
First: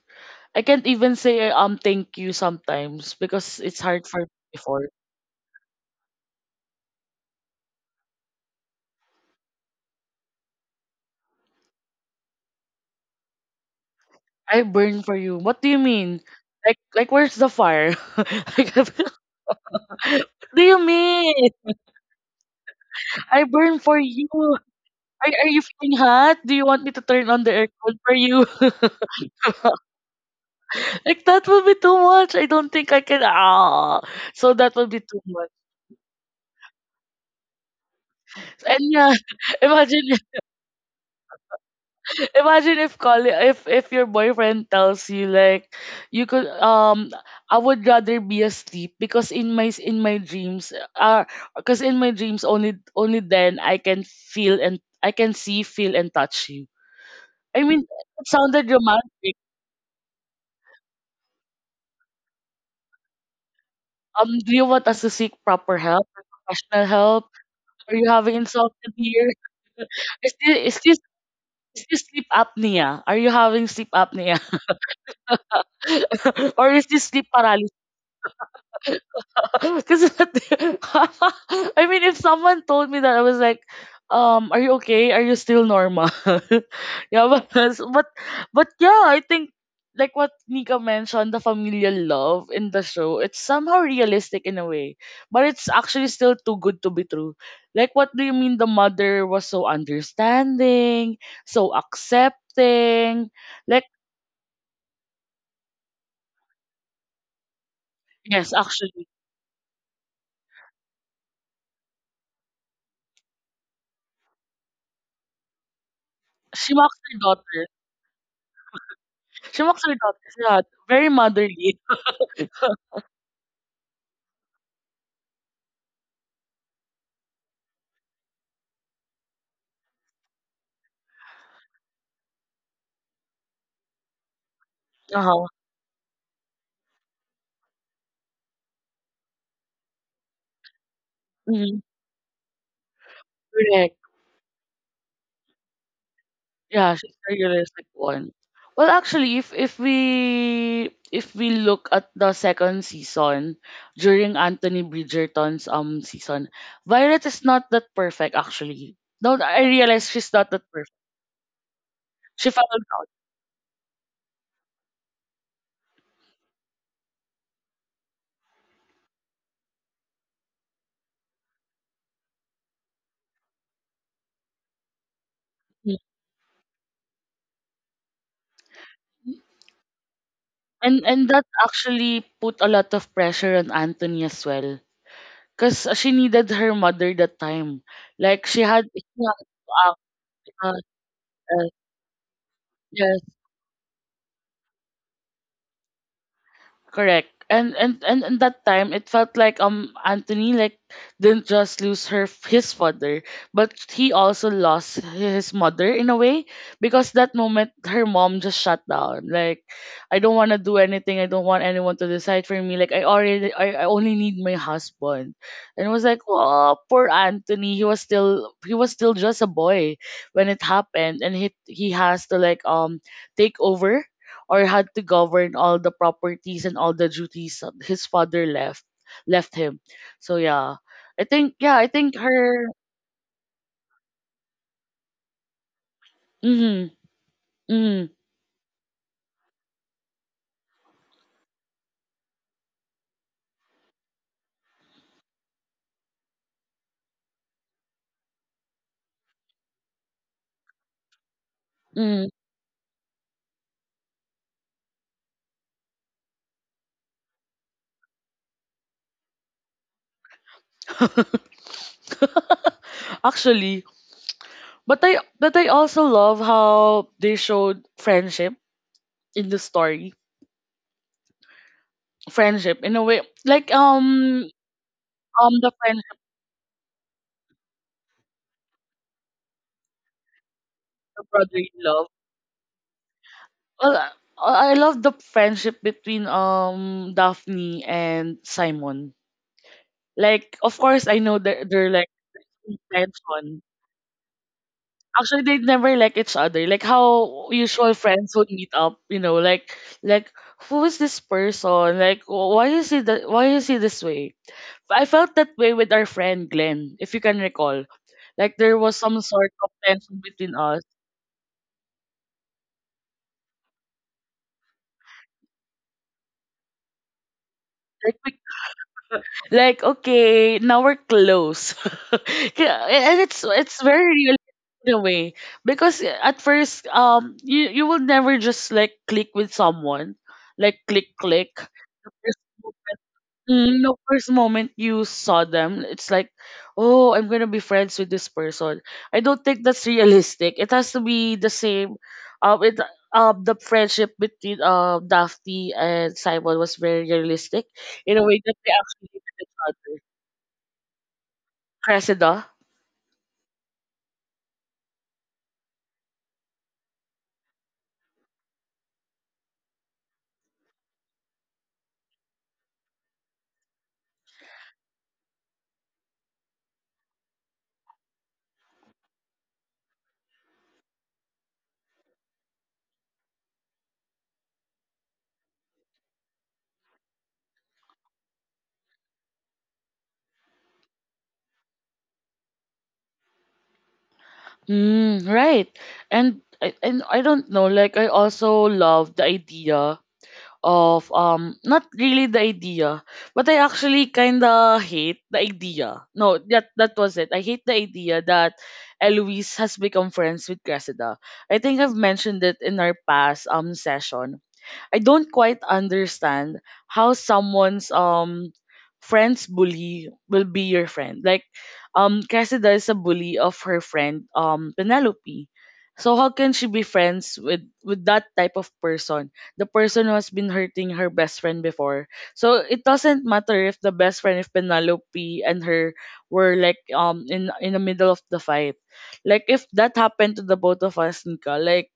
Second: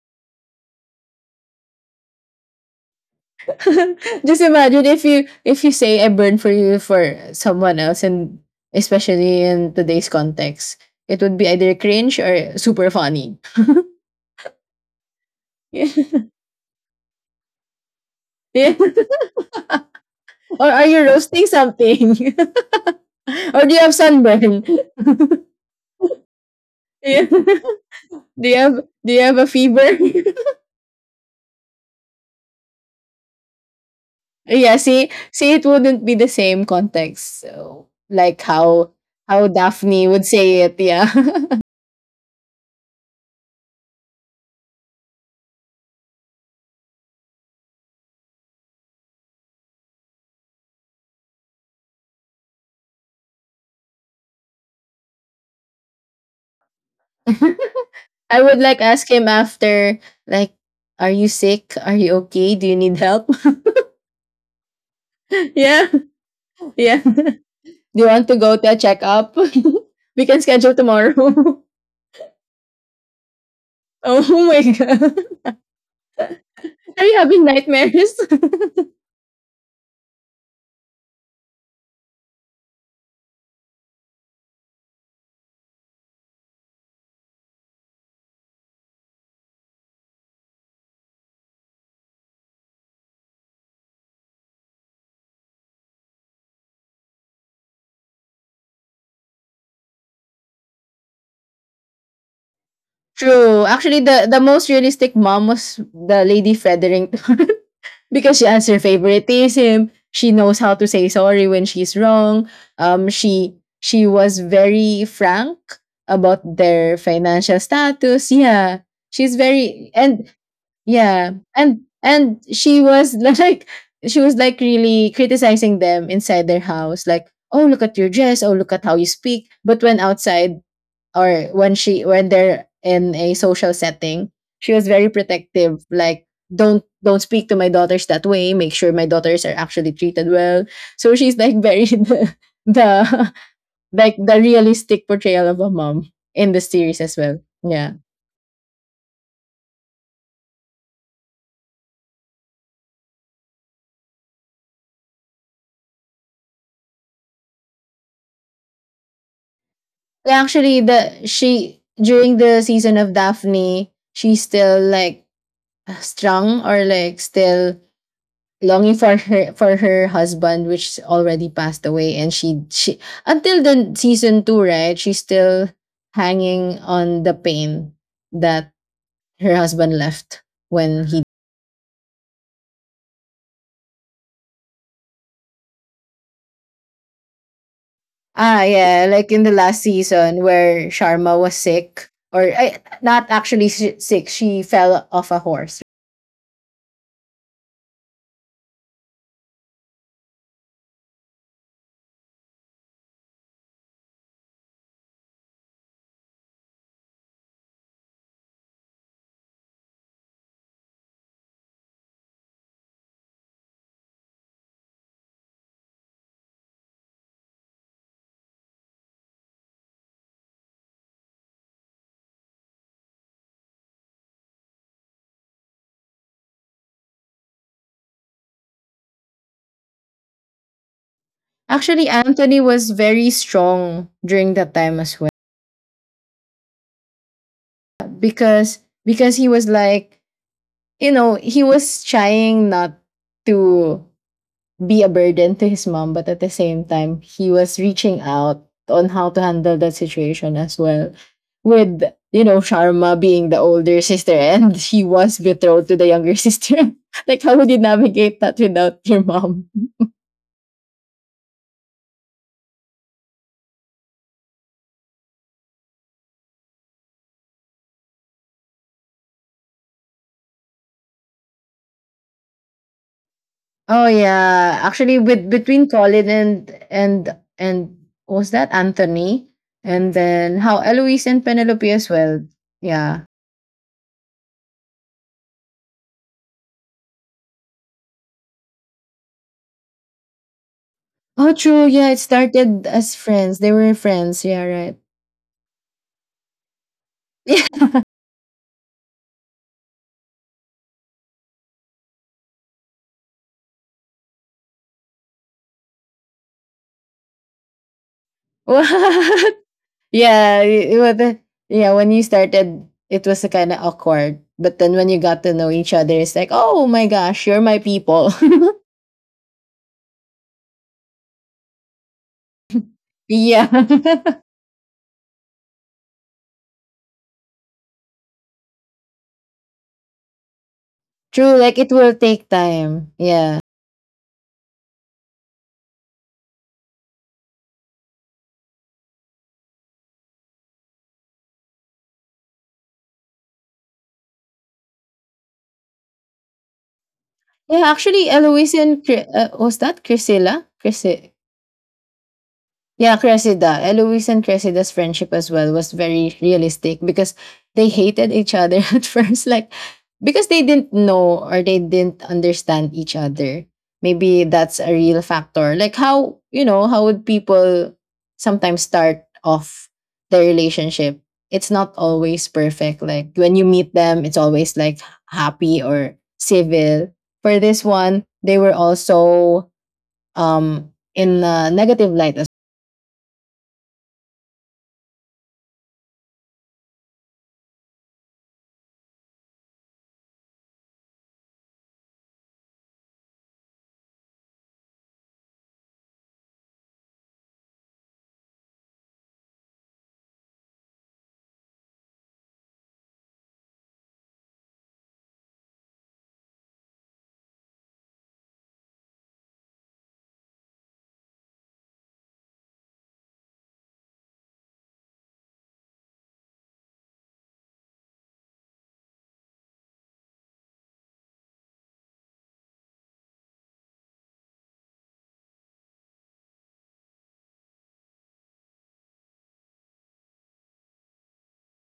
Speaker 1: I can't even say thank you sometimes because it's hard for me
Speaker 2: Just imagine
Speaker 1: before.
Speaker 2: if you say I burn for you for someone else, and especially in today's context, it would be either cringe or super funny.
Speaker 1: I burn for you. What do you
Speaker 2: Yeah.
Speaker 1: mean? Like where's the fire?
Speaker 2: Yeah.
Speaker 1: Like, what do
Speaker 2: Or
Speaker 1: you
Speaker 2: are you
Speaker 1: mean?
Speaker 2: roasting something?
Speaker 1: I
Speaker 2: Or do
Speaker 1: burn
Speaker 2: you have
Speaker 1: for you.
Speaker 2: sunburn?
Speaker 1: Are you feeling hot? Do you want me to
Speaker 2: Yeah.
Speaker 1: turn on the aircon for you?
Speaker 2: do you have do you have a fever?
Speaker 1: Like, that will be too much. I don't think I can. Ah, so that
Speaker 2: Yeah,
Speaker 1: will be
Speaker 2: see
Speaker 1: too much.
Speaker 2: see it wouldn't be the same context. So like
Speaker 1: And yeah,
Speaker 2: how
Speaker 1: imagine,
Speaker 2: Daphne would say it, yeah.
Speaker 1: imagine if call if your boyfriend tells you like, you could I would rather be asleep because in my dreams, because in my dreams, only only then I can feel and I can see, feel and touch you. I mean, it
Speaker 2: I would
Speaker 1: sounded
Speaker 2: like ask him
Speaker 1: romantic.
Speaker 2: after, like, are you sick? Are you okay? Do you need help?
Speaker 1: Do you want us to seek proper
Speaker 2: Yeah,
Speaker 1: help, professional
Speaker 2: yeah.
Speaker 1: help?
Speaker 2: Do
Speaker 1: Are
Speaker 2: you
Speaker 1: you
Speaker 2: want
Speaker 1: having
Speaker 2: to go to a
Speaker 1: insomnia here?
Speaker 2: checkup? We
Speaker 1: is
Speaker 2: can
Speaker 1: this,
Speaker 2: schedule
Speaker 1: is this
Speaker 2: tomorrow.
Speaker 1: Is this sleep apnea? Are you having sleep apnea?
Speaker 2: Oh my god,
Speaker 1: or is this
Speaker 2: are you
Speaker 1: sleep
Speaker 2: having
Speaker 1: paralysis?
Speaker 2: nightmares?
Speaker 1: Because I mean, if someone told me that, I was like, are you okay? Are you still normal? yeah, but but yeah, I think like what Nika mentioned, the familial love in the show, it's somehow realistic in a way, but it's actually still too good to be true. Like, what do you mean the mother was so understanding, so accepting?
Speaker 2: True.
Speaker 1: Like
Speaker 2: Actually, the most realistic mom was the Lady Fredering. Because she
Speaker 1: yes,
Speaker 2: answers
Speaker 1: actually.
Speaker 2: favoritism. She knows how to say sorry when she's wrong. She was very frank about
Speaker 1: She
Speaker 2: their
Speaker 1: mocks her
Speaker 2: financial
Speaker 1: daughter.
Speaker 2: status. Yeah, she's
Speaker 1: She mocks
Speaker 2: very
Speaker 1: her daughter.
Speaker 2: and
Speaker 1: Yeah, very
Speaker 2: yeah
Speaker 1: motherly.
Speaker 2: and she was like she was like really criticizing them inside their house, like oh look at your dress, oh look at how you speak. But when outside, or when they're in a social setting, she was very
Speaker 1: Uh-huh.
Speaker 2: protective. Like, don't speak to my daughters that way. Make sure my daughters are actually treated well. So she's like
Speaker 1: Mm,
Speaker 2: very the
Speaker 1: correct.
Speaker 2: like the realistic portrayal of a mom in the
Speaker 1: Yeah,
Speaker 2: series
Speaker 1: she's
Speaker 2: as well.
Speaker 1: regular like
Speaker 2: Yeah.
Speaker 1: one. Well, actually, if we look at the second season during Anthony Bridgerton's season, Violet is not that perfect actually. No, I realize she's not that
Speaker 2: Actually,
Speaker 1: perfect.
Speaker 2: the she during
Speaker 1: She
Speaker 2: the
Speaker 1: found
Speaker 2: season
Speaker 1: out,
Speaker 2: of Daphne, she's still like strong or like still longing for her husband which already passed away, and she until the season 2, right, she's still
Speaker 1: Mm.
Speaker 2: hanging on the pain that her husband left
Speaker 1: and
Speaker 2: when he
Speaker 1: and that actually put a lot of pressure on Anthony as well. Because she needed her mother that time. Like
Speaker 2: ah
Speaker 1: she
Speaker 2: yeah like
Speaker 1: had
Speaker 2: in the
Speaker 1: to
Speaker 2: last
Speaker 1: act.
Speaker 2: season
Speaker 1: Uh,
Speaker 2: where Sharma was
Speaker 1: uh,
Speaker 2: sick or
Speaker 1: yes.
Speaker 2: not actually sick, she fell off a horse.
Speaker 1: Correct. And and in that time, it felt like Anthony like didn't just lose her his father, but he also lost his mother in a way because that moment her mom just shut down. Like, I don't want to do anything. I don't want anyone to decide for me. Like, I only need my husband. And it was like, oh, poor Anthony. He was still just a boy when it happened, and he has to take over or had to govern all the properties and all the duties that his father left him. So yeah, I
Speaker 2: Actually,
Speaker 1: think
Speaker 2: Anthony
Speaker 1: her.
Speaker 2: was very strong during that time as well,
Speaker 1: Mm, mm,
Speaker 2: because he was like you know he was trying not to be a burden to his mom, but at the same time, he was reaching out on how to handle that situation as well. With,
Speaker 1: mm.
Speaker 2: you know, Sharma being the older sister and he was betrothed to the younger sister. Like, how would you navigate that without your mom?
Speaker 1: Actually, but I also love how they showed friendship in the story. Friendship in a way, like
Speaker 2: Oh
Speaker 1: um
Speaker 2: yeah, actually, with
Speaker 1: um the
Speaker 2: between
Speaker 1: friendship
Speaker 2: Colin and what was that Anthony, and then how
Speaker 1: the
Speaker 2: Eloise and
Speaker 1: brother in
Speaker 2: Penelope
Speaker 1: love.
Speaker 2: as well. Yeah,
Speaker 1: Well, I love the friendship between Daphne and Simon. Like of course I know
Speaker 2: oh,
Speaker 1: that
Speaker 2: true.
Speaker 1: they're like
Speaker 2: Yeah, it started as
Speaker 1: intention.
Speaker 2: friends. They were friends. Yeah, right.
Speaker 1: Actually, they never like each other. Like how usual friends would meet up, you know, like who is this person? Like why is he that? Why is he this way? I felt that way with our friend Glenn, if you can recall. Like there was some sort
Speaker 2: What?
Speaker 1: of tension between
Speaker 2: Yeah,
Speaker 1: us.
Speaker 2: it was the, yeah, when you started, it was kind of awkward. But then when you got to know each other, it's like, oh my gosh, you're my
Speaker 1: Like we
Speaker 2: people.
Speaker 1: like okay now we're close. Yeah, and it's
Speaker 2: Yeah.
Speaker 1: it's very real in a way because at first you will never just like click with someone like click click.
Speaker 2: True, like it will take time. Yeah.
Speaker 1: Mm, the first moment you saw them, it's like, oh, I'm gonna be friends with this person. I don't think that's realistic. It has to be the same. It the friendship between Daphne and Simon was very realistic
Speaker 2: Yeah,
Speaker 1: in a
Speaker 2: actually,
Speaker 1: way that they
Speaker 2: Eloise and
Speaker 1: actually needed each
Speaker 2: Was
Speaker 1: other.
Speaker 2: that Priscilla? Chris
Speaker 1: Cressida.
Speaker 2: Yeah, Cressida. Eloise and Cressida's friendship as well was very realistic because they hated each other at first. Like, because they didn't know or they didn't understand each other. Maybe that's a real factor. Like, how, you know, how would people sometimes start off their relationship? It's not always perfect. Like, when you meet them, it's always like happy or civil. For this one, they were also um in a negative light.
Speaker 1: Mm, right. And I don't know, like I also love the idea of not really the idea, but I actually kinda hate the idea. No, that that was it. I hate the idea that Eloise has become friends with Cressida. I think I've mentioned it in our past session. I don't quite understand how someone's friend's bully will be your friend. Like Cressida is a bully of her friend Penelope. So how can she be friends with that type of person? The person who has been hurting her best friend before. So it doesn't matter if the best friend if Penelope and her were like in the middle of the fight. Like if that happened to the both of us, Nika, like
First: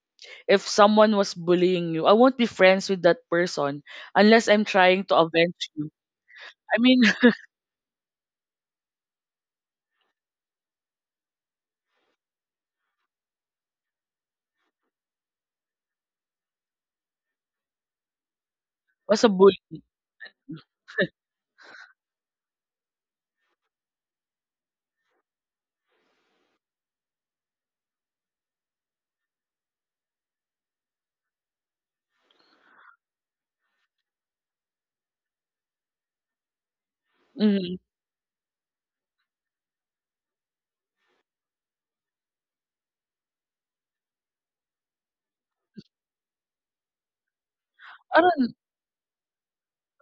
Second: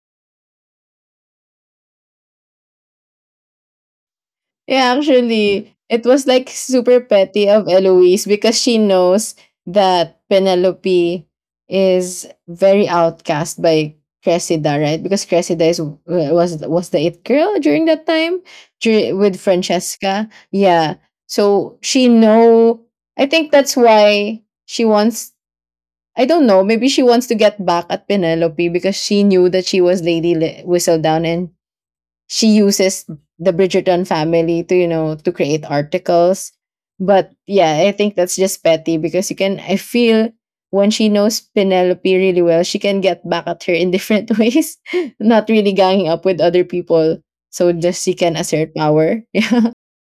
Speaker 1: if someone was bullying you, I won't be friends with that person unless I'm
Speaker 2: Yeah,
Speaker 1: trying to avenge
Speaker 2: actually,
Speaker 1: you.
Speaker 2: it was like
Speaker 1: I
Speaker 2: super
Speaker 1: mean,
Speaker 2: petty of Eloise because she knows that Penelope is very outcast by Cressida, right? Because Cressida is was the it girl during that time
Speaker 1: what's a
Speaker 2: with
Speaker 1: bully?
Speaker 2: Francesca. Yeah, so she know. I think that's why she wants. I don't know. Maybe she wants to get back at Penelope because she knew that she was Lady Whistledown and she uses the Bridgerton family to, you know, to create articles. But
Speaker 1: Mm-hmm.
Speaker 2: yeah, I think that's just petty because you can, I feel when she knows Penelope really well, she can get back at her in different ways, not really ganging up with other people. So just she can assert power.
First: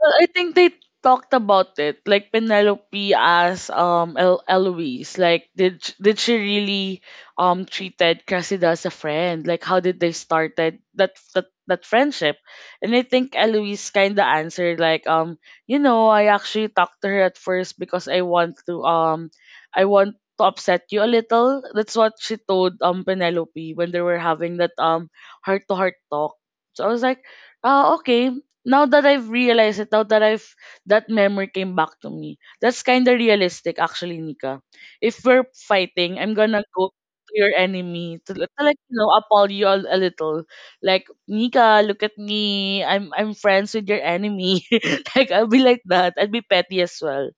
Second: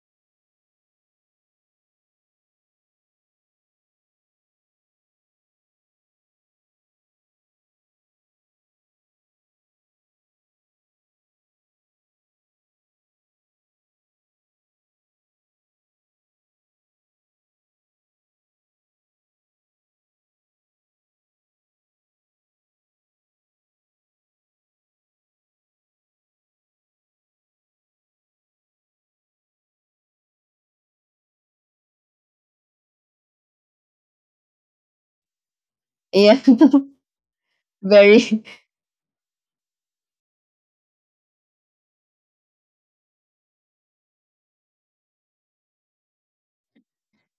Speaker 1: Well, I think they talked about it, like Penelope as Eloise. Like, did she really treated Cressida as a friend? Like, how did they started that that friendship? And I think Eloise kind of answered like, you know, I actually talked to her at first because I want to upset you a little. That's what she told Penelope when they were having that heart to heart talk. So I was like, ah, okay, now that I've realized it, now that I've that memory came back to me, that's kind of realistic actually, Nika. If we're fighting, I'm
Speaker 2: Yeah,
Speaker 1: gonna go to your enemy to,
Speaker 2: very
Speaker 1: to like appall you a little. Like Nika, look at me. I'm friends with your enemy. like I'll be like that. I'd be petty as well.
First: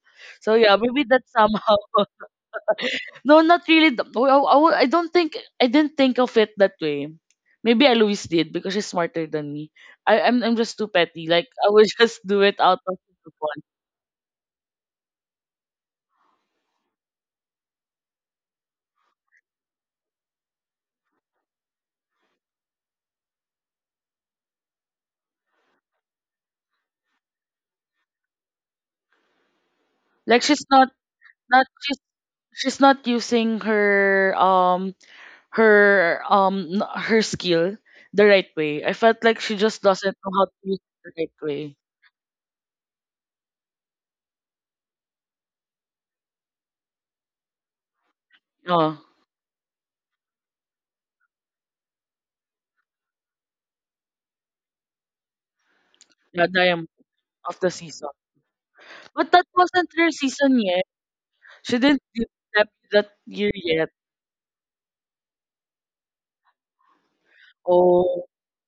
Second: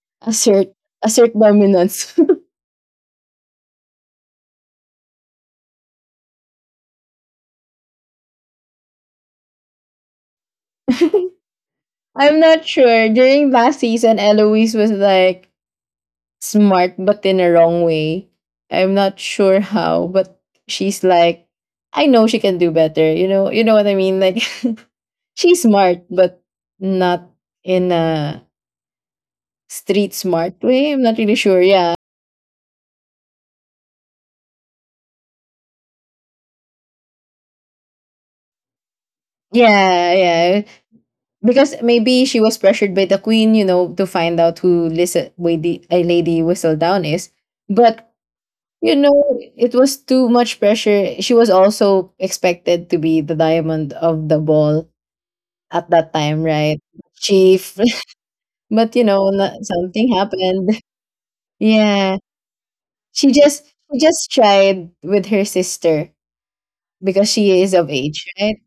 Speaker 1: So
Speaker 2: assert,
Speaker 1: yeah, maybe that
Speaker 2: assert
Speaker 1: somehow
Speaker 2: dominance.
Speaker 1: no, not really. Oh, oh, oh, I didn't think of it that way. Maybe Eloise did because she's smarter than me. I'm just too petty. Like I would just do
Speaker 2: I'm
Speaker 1: it
Speaker 2: not
Speaker 1: out of
Speaker 2: sure.
Speaker 1: the
Speaker 2: During
Speaker 1: fun.
Speaker 2: last season, Eloise was like smart but in a wrong way. I'm not sure how, but she's like I know she can do better. You know what I mean? Like she's smart but not in a street
Speaker 1: Like
Speaker 2: smart
Speaker 1: she's not
Speaker 2: way. I'm not really sure.
Speaker 1: not
Speaker 2: Yeah.
Speaker 1: she's she's not using her her her skill the right way. I felt like she just doesn't
Speaker 2: Yeah,
Speaker 1: know how to
Speaker 2: yeah.
Speaker 1: use it the right way.
Speaker 2: Because maybe she was pressured by the queen, you know, to find out who listen a Lady Whistledown is. But
Speaker 1: Oh,
Speaker 2: you know, it was too much pressure. She was also expected to be the diamond of the ball at that
Speaker 1: yeah,
Speaker 2: time, right?
Speaker 1: Diamond of the
Speaker 2: Chief.
Speaker 1: season.
Speaker 2: But you
Speaker 1: But
Speaker 2: know,
Speaker 1: that wasn't her
Speaker 2: something
Speaker 1: season
Speaker 2: happened.
Speaker 1: yet. She didn't
Speaker 2: Yeah.
Speaker 1: do that
Speaker 2: She
Speaker 1: year
Speaker 2: just
Speaker 1: yet.
Speaker 2: she just tried with her sister because she is of
Speaker 1: Oh.
Speaker 2: age, right?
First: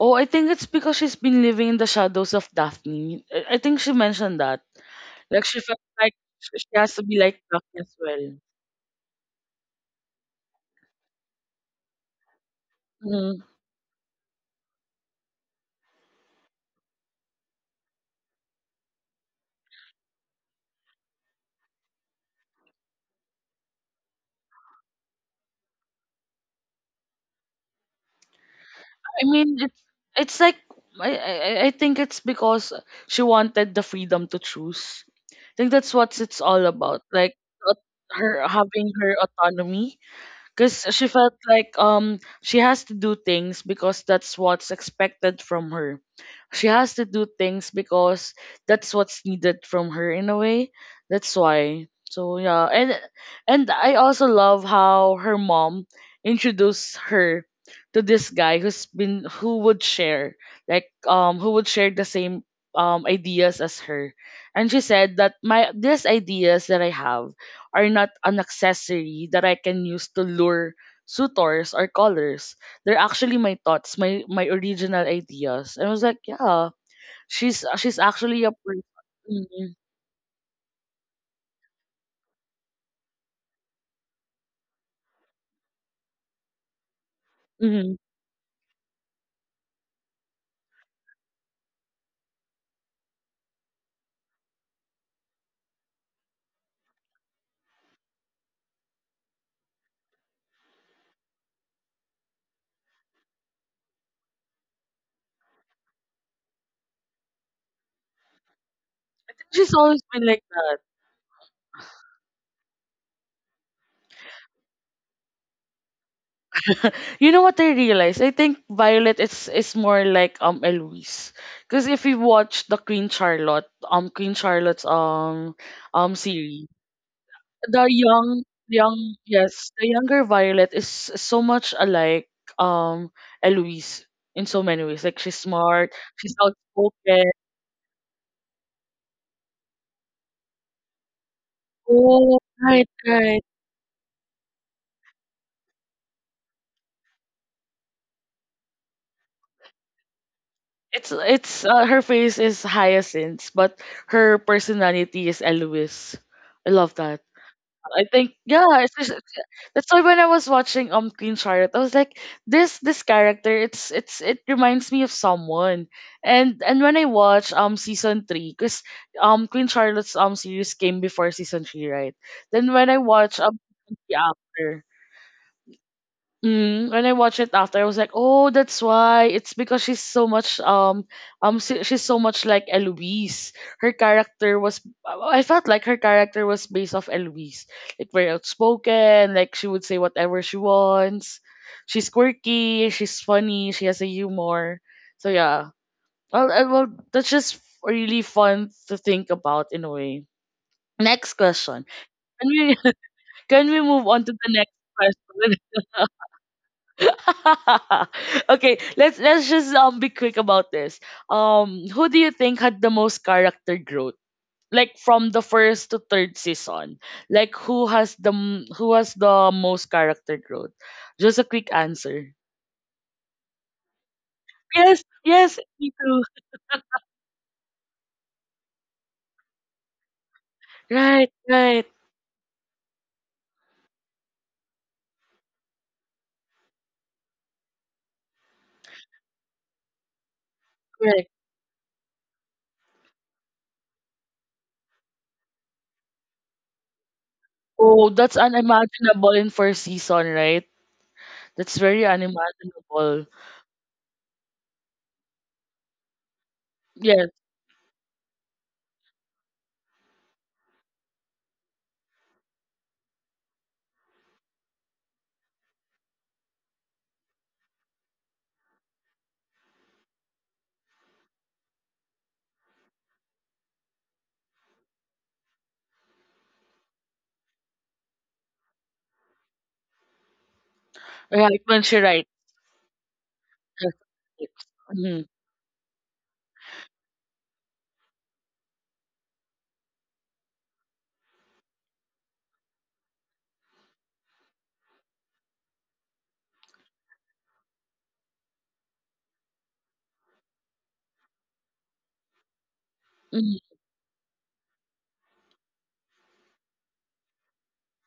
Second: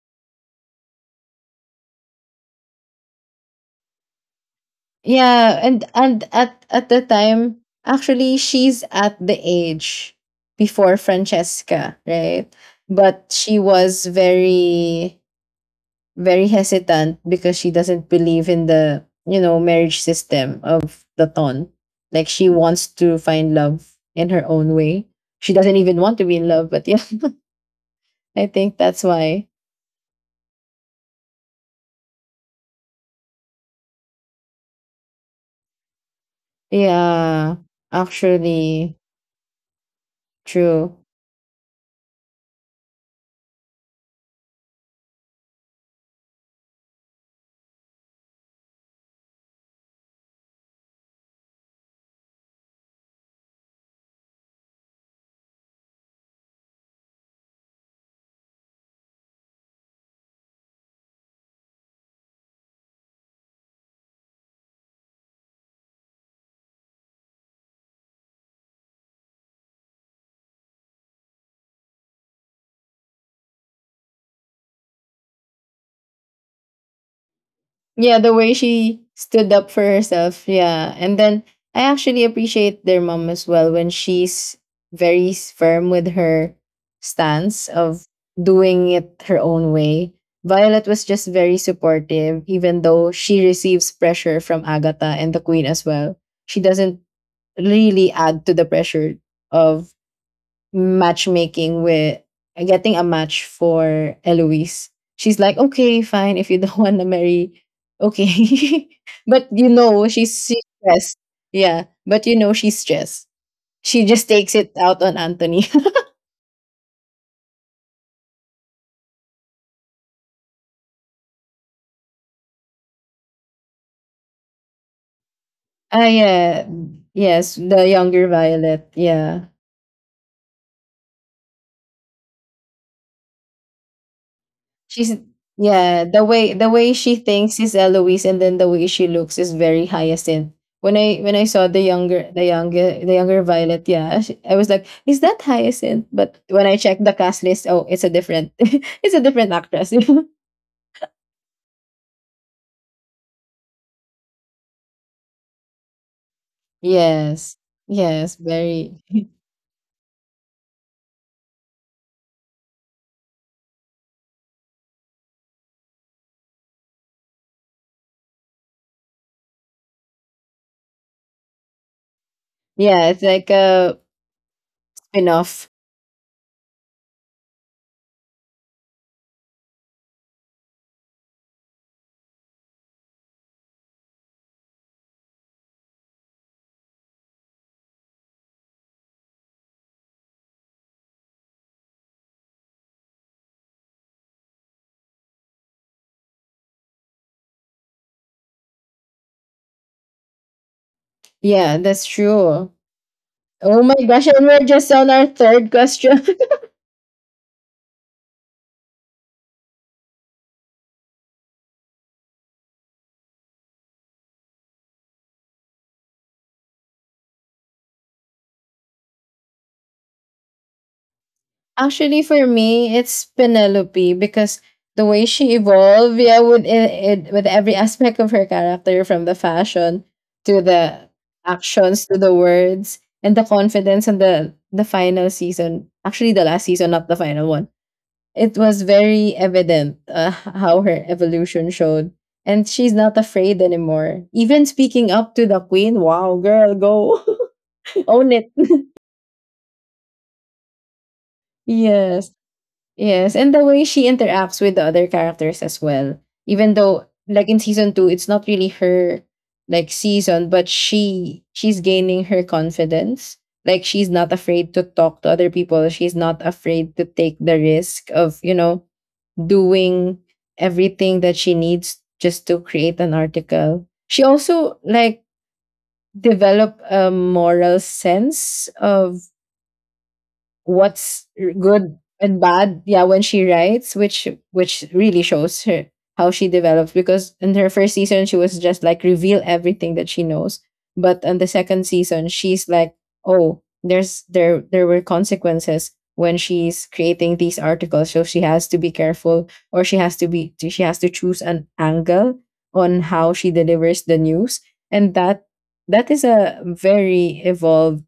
Speaker 1: Oh, I think it's because she's been living in the shadows of Daphne. I think she mentioned that. Like
Speaker 2: Yeah,
Speaker 1: she felt
Speaker 2: and
Speaker 1: like she
Speaker 2: at
Speaker 1: has to
Speaker 2: the
Speaker 1: be like
Speaker 2: time,
Speaker 1: Daphne as well.
Speaker 2: actually she's at the age before Francesca, right? But
Speaker 1: Mm.
Speaker 2: she was very hesitant because she doesn't believe in the you know marriage system of the ton, like she wants to find love in her own way, she doesn't even want to be in love but yeah I think that's
Speaker 1: I
Speaker 2: why
Speaker 1: mean, it's like I, I I think it's because she wanted the freedom to choose. I think that's what it's all about. Like
Speaker 2: yeah
Speaker 1: uh, her having
Speaker 2: actually
Speaker 1: her autonomy because
Speaker 2: true.
Speaker 1: she felt like she has to do things because that's what's expected from her. She has to do things because that's what's needed from her in a way. That's why. So yeah, and I also love how her mom introduced her to this guy who's been who would share like who would share the same ideas as her. And she said that my these ideas that I have are not an accessory that I can use to lure suitors or callers. They're actually my thoughts, my original ideas. And I was like, yeah, she's
Speaker 2: Yeah, the
Speaker 1: actually a
Speaker 2: way
Speaker 1: person.
Speaker 2: she stood up
Speaker 1: Mhm,
Speaker 2: for herself. Yeah. And then I actually appreciate their mom as well when she's very firm with her stance
Speaker 1: mhm.
Speaker 2: of doing it her own way. Violet was just very supportive, even though she receives pressure from Agatha and the Queen as well. She doesn't really add to the pressure of matchmaking with getting a match for Eloise. She's like, okay, fine, if you don't want to marry, okay.
Speaker 1: I think
Speaker 2: But you
Speaker 1: she's always
Speaker 2: know,
Speaker 1: been like
Speaker 2: she's
Speaker 1: that.
Speaker 2: stressed. Yeah, but you know, she's stressed. She just takes it out on Anthony.
Speaker 1: You know what I realized? I think Violet is more like Eloise. Because if you watch the Queen Charlotte, Queen Charlotte's
Speaker 2: ah,
Speaker 1: series,
Speaker 2: yeah. Yes,
Speaker 1: the
Speaker 2: the younger
Speaker 1: young
Speaker 2: Violet.
Speaker 1: young
Speaker 2: Yeah.
Speaker 1: yes the younger Violet is so much alike um Eloise in so many ways,
Speaker 2: She's
Speaker 1: like she's smart,
Speaker 2: yeah,
Speaker 1: she's
Speaker 2: the way she
Speaker 1: outspoken.
Speaker 2: thinks is Eloise, and then the way she looks is very hyacinth. When I saw the younger
Speaker 1: Oh
Speaker 2: the
Speaker 1: right,
Speaker 2: younger the younger
Speaker 1: right,
Speaker 2: Violet, yeah, I was like, is that hyacinth? But when I checked the cast list, oh, it's a different it's a different actress.
Speaker 1: it's her face is Hyacinth but her personality is Eloise. I love that.
Speaker 2: Yes.
Speaker 1: I think
Speaker 2: Yes,
Speaker 1: yeah,
Speaker 2: very
Speaker 1: that's why when I was watching Queen Charlotte, I was like, this character, it's it reminds me of someone. And when I watch season three, because Queen Charlotte's series came before season three, right? Then when I
Speaker 2: yeah, it's
Speaker 1: watch
Speaker 2: like a
Speaker 1: the after,
Speaker 2: spin-off.
Speaker 1: mm, when I watched it after, I was like, "Oh, that's why." It's because she's so much she's so much like Eloise. Her character was I felt like her character was based off Eloise, like very outspoken, like she would say whatever she wants. She's quirky, she's funny, she has a humor. So yeah, well, that's just really fun to think about in a way. Next
Speaker 2: Yeah,
Speaker 1: question.
Speaker 2: that's
Speaker 1: Can
Speaker 2: true.
Speaker 1: we can we
Speaker 2: Oh my
Speaker 1: move on
Speaker 2: gosh,
Speaker 1: to
Speaker 2: and
Speaker 1: the
Speaker 2: we're
Speaker 1: next
Speaker 2: just on our
Speaker 1: question?
Speaker 2: third question.
Speaker 1: Okay, let's just be quick about this. Who do you think had the most character growth? Like from the first to third season, like who has who has the most character growth? Just a quick
Speaker 2: Actually,
Speaker 1: answer.
Speaker 2: for me, it's Penelope because
Speaker 1: Yes,
Speaker 2: the way
Speaker 1: yes,
Speaker 2: she
Speaker 1: me
Speaker 2: evolved,
Speaker 1: too.
Speaker 2: yeah, with it, with every aspect of her character, from the fashion to the
Speaker 1: Right, right,
Speaker 2: actions to the words and the confidence and the final season. Actually, the last season, not the final one. It was very evident how her
Speaker 1: correct.
Speaker 2: evolution showed, and she's not afraid anymore. Even speaking up to the queen, wow, girl, go
Speaker 1: Oh,
Speaker 2: own
Speaker 1: that's
Speaker 2: it.
Speaker 1: unimaginable in first season, right? That's very
Speaker 2: Yes.
Speaker 1: unimaginable.
Speaker 2: Yes, and the way she interacts with the other characters as well. Even though
Speaker 1: Yes,
Speaker 2: like in season 2 it's not really her like season, but she's gaining her confidence. Like she's not afraid to talk to other people. She's not afraid to take the risk of, you know, doing everything that she needs just to create an article. She also like develop a moral sense of what's
Speaker 1: right. When
Speaker 2: good
Speaker 1: she writes.
Speaker 2: and bad, yeah, when she
Speaker 1: Yes.
Speaker 2: writes,
Speaker 1: Yes.
Speaker 2: which really
Speaker 1: Mm-hmm.
Speaker 2: shows her how she develops. Because in her first season she was just like reveal everything that she knows, but on the second season she's like, oh, there were consequences when she's creating these articles. So she has to be careful, or she has to be, she has to choose an angle on how she
Speaker 1: Mm-hmm.
Speaker 2: delivers the news. And that is a very evolved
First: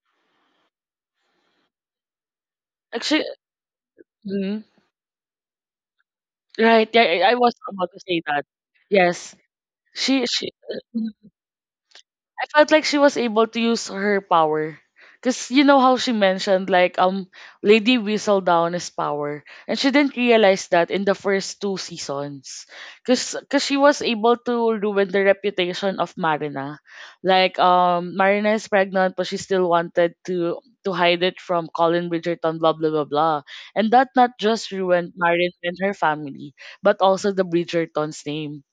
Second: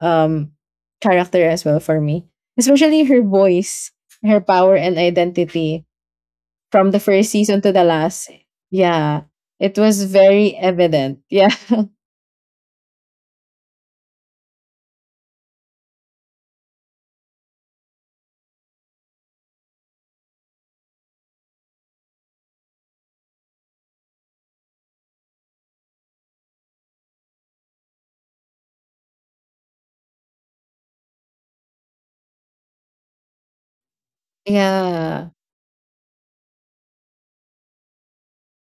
Speaker 2: um character as well for me. Especially her
Speaker 1: Actually,
Speaker 2: voice, her
Speaker 1: mm-hmm.
Speaker 2: power and identity
Speaker 1: Right,
Speaker 2: from the
Speaker 1: yeah,
Speaker 2: first
Speaker 1: I was
Speaker 2: season to the
Speaker 1: about to say
Speaker 2: last.
Speaker 1: that.
Speaker 2: Yeah.
Speaker 1: Yes.
Speaker 2: It was
Speaker 1: She
Speaker 2: very evident.
Speaker 1: mhm.
Speaker 2: Yeah.
Speaker 1: I felt like she was able to use her power. Cause you know how she mentioned like Lady Whistledown is power. And she didn't realize that in the first two seasons. Cause she was able to ruin the reputation of Marina. Like Marina is pregnant but she still wanted to hide it from Colin Bridgerton, blah blah blah blah. And that not just ruined
Speaker 2: Yeah.
Speaker 1: Marina and her family, but also the Bridgerton's name.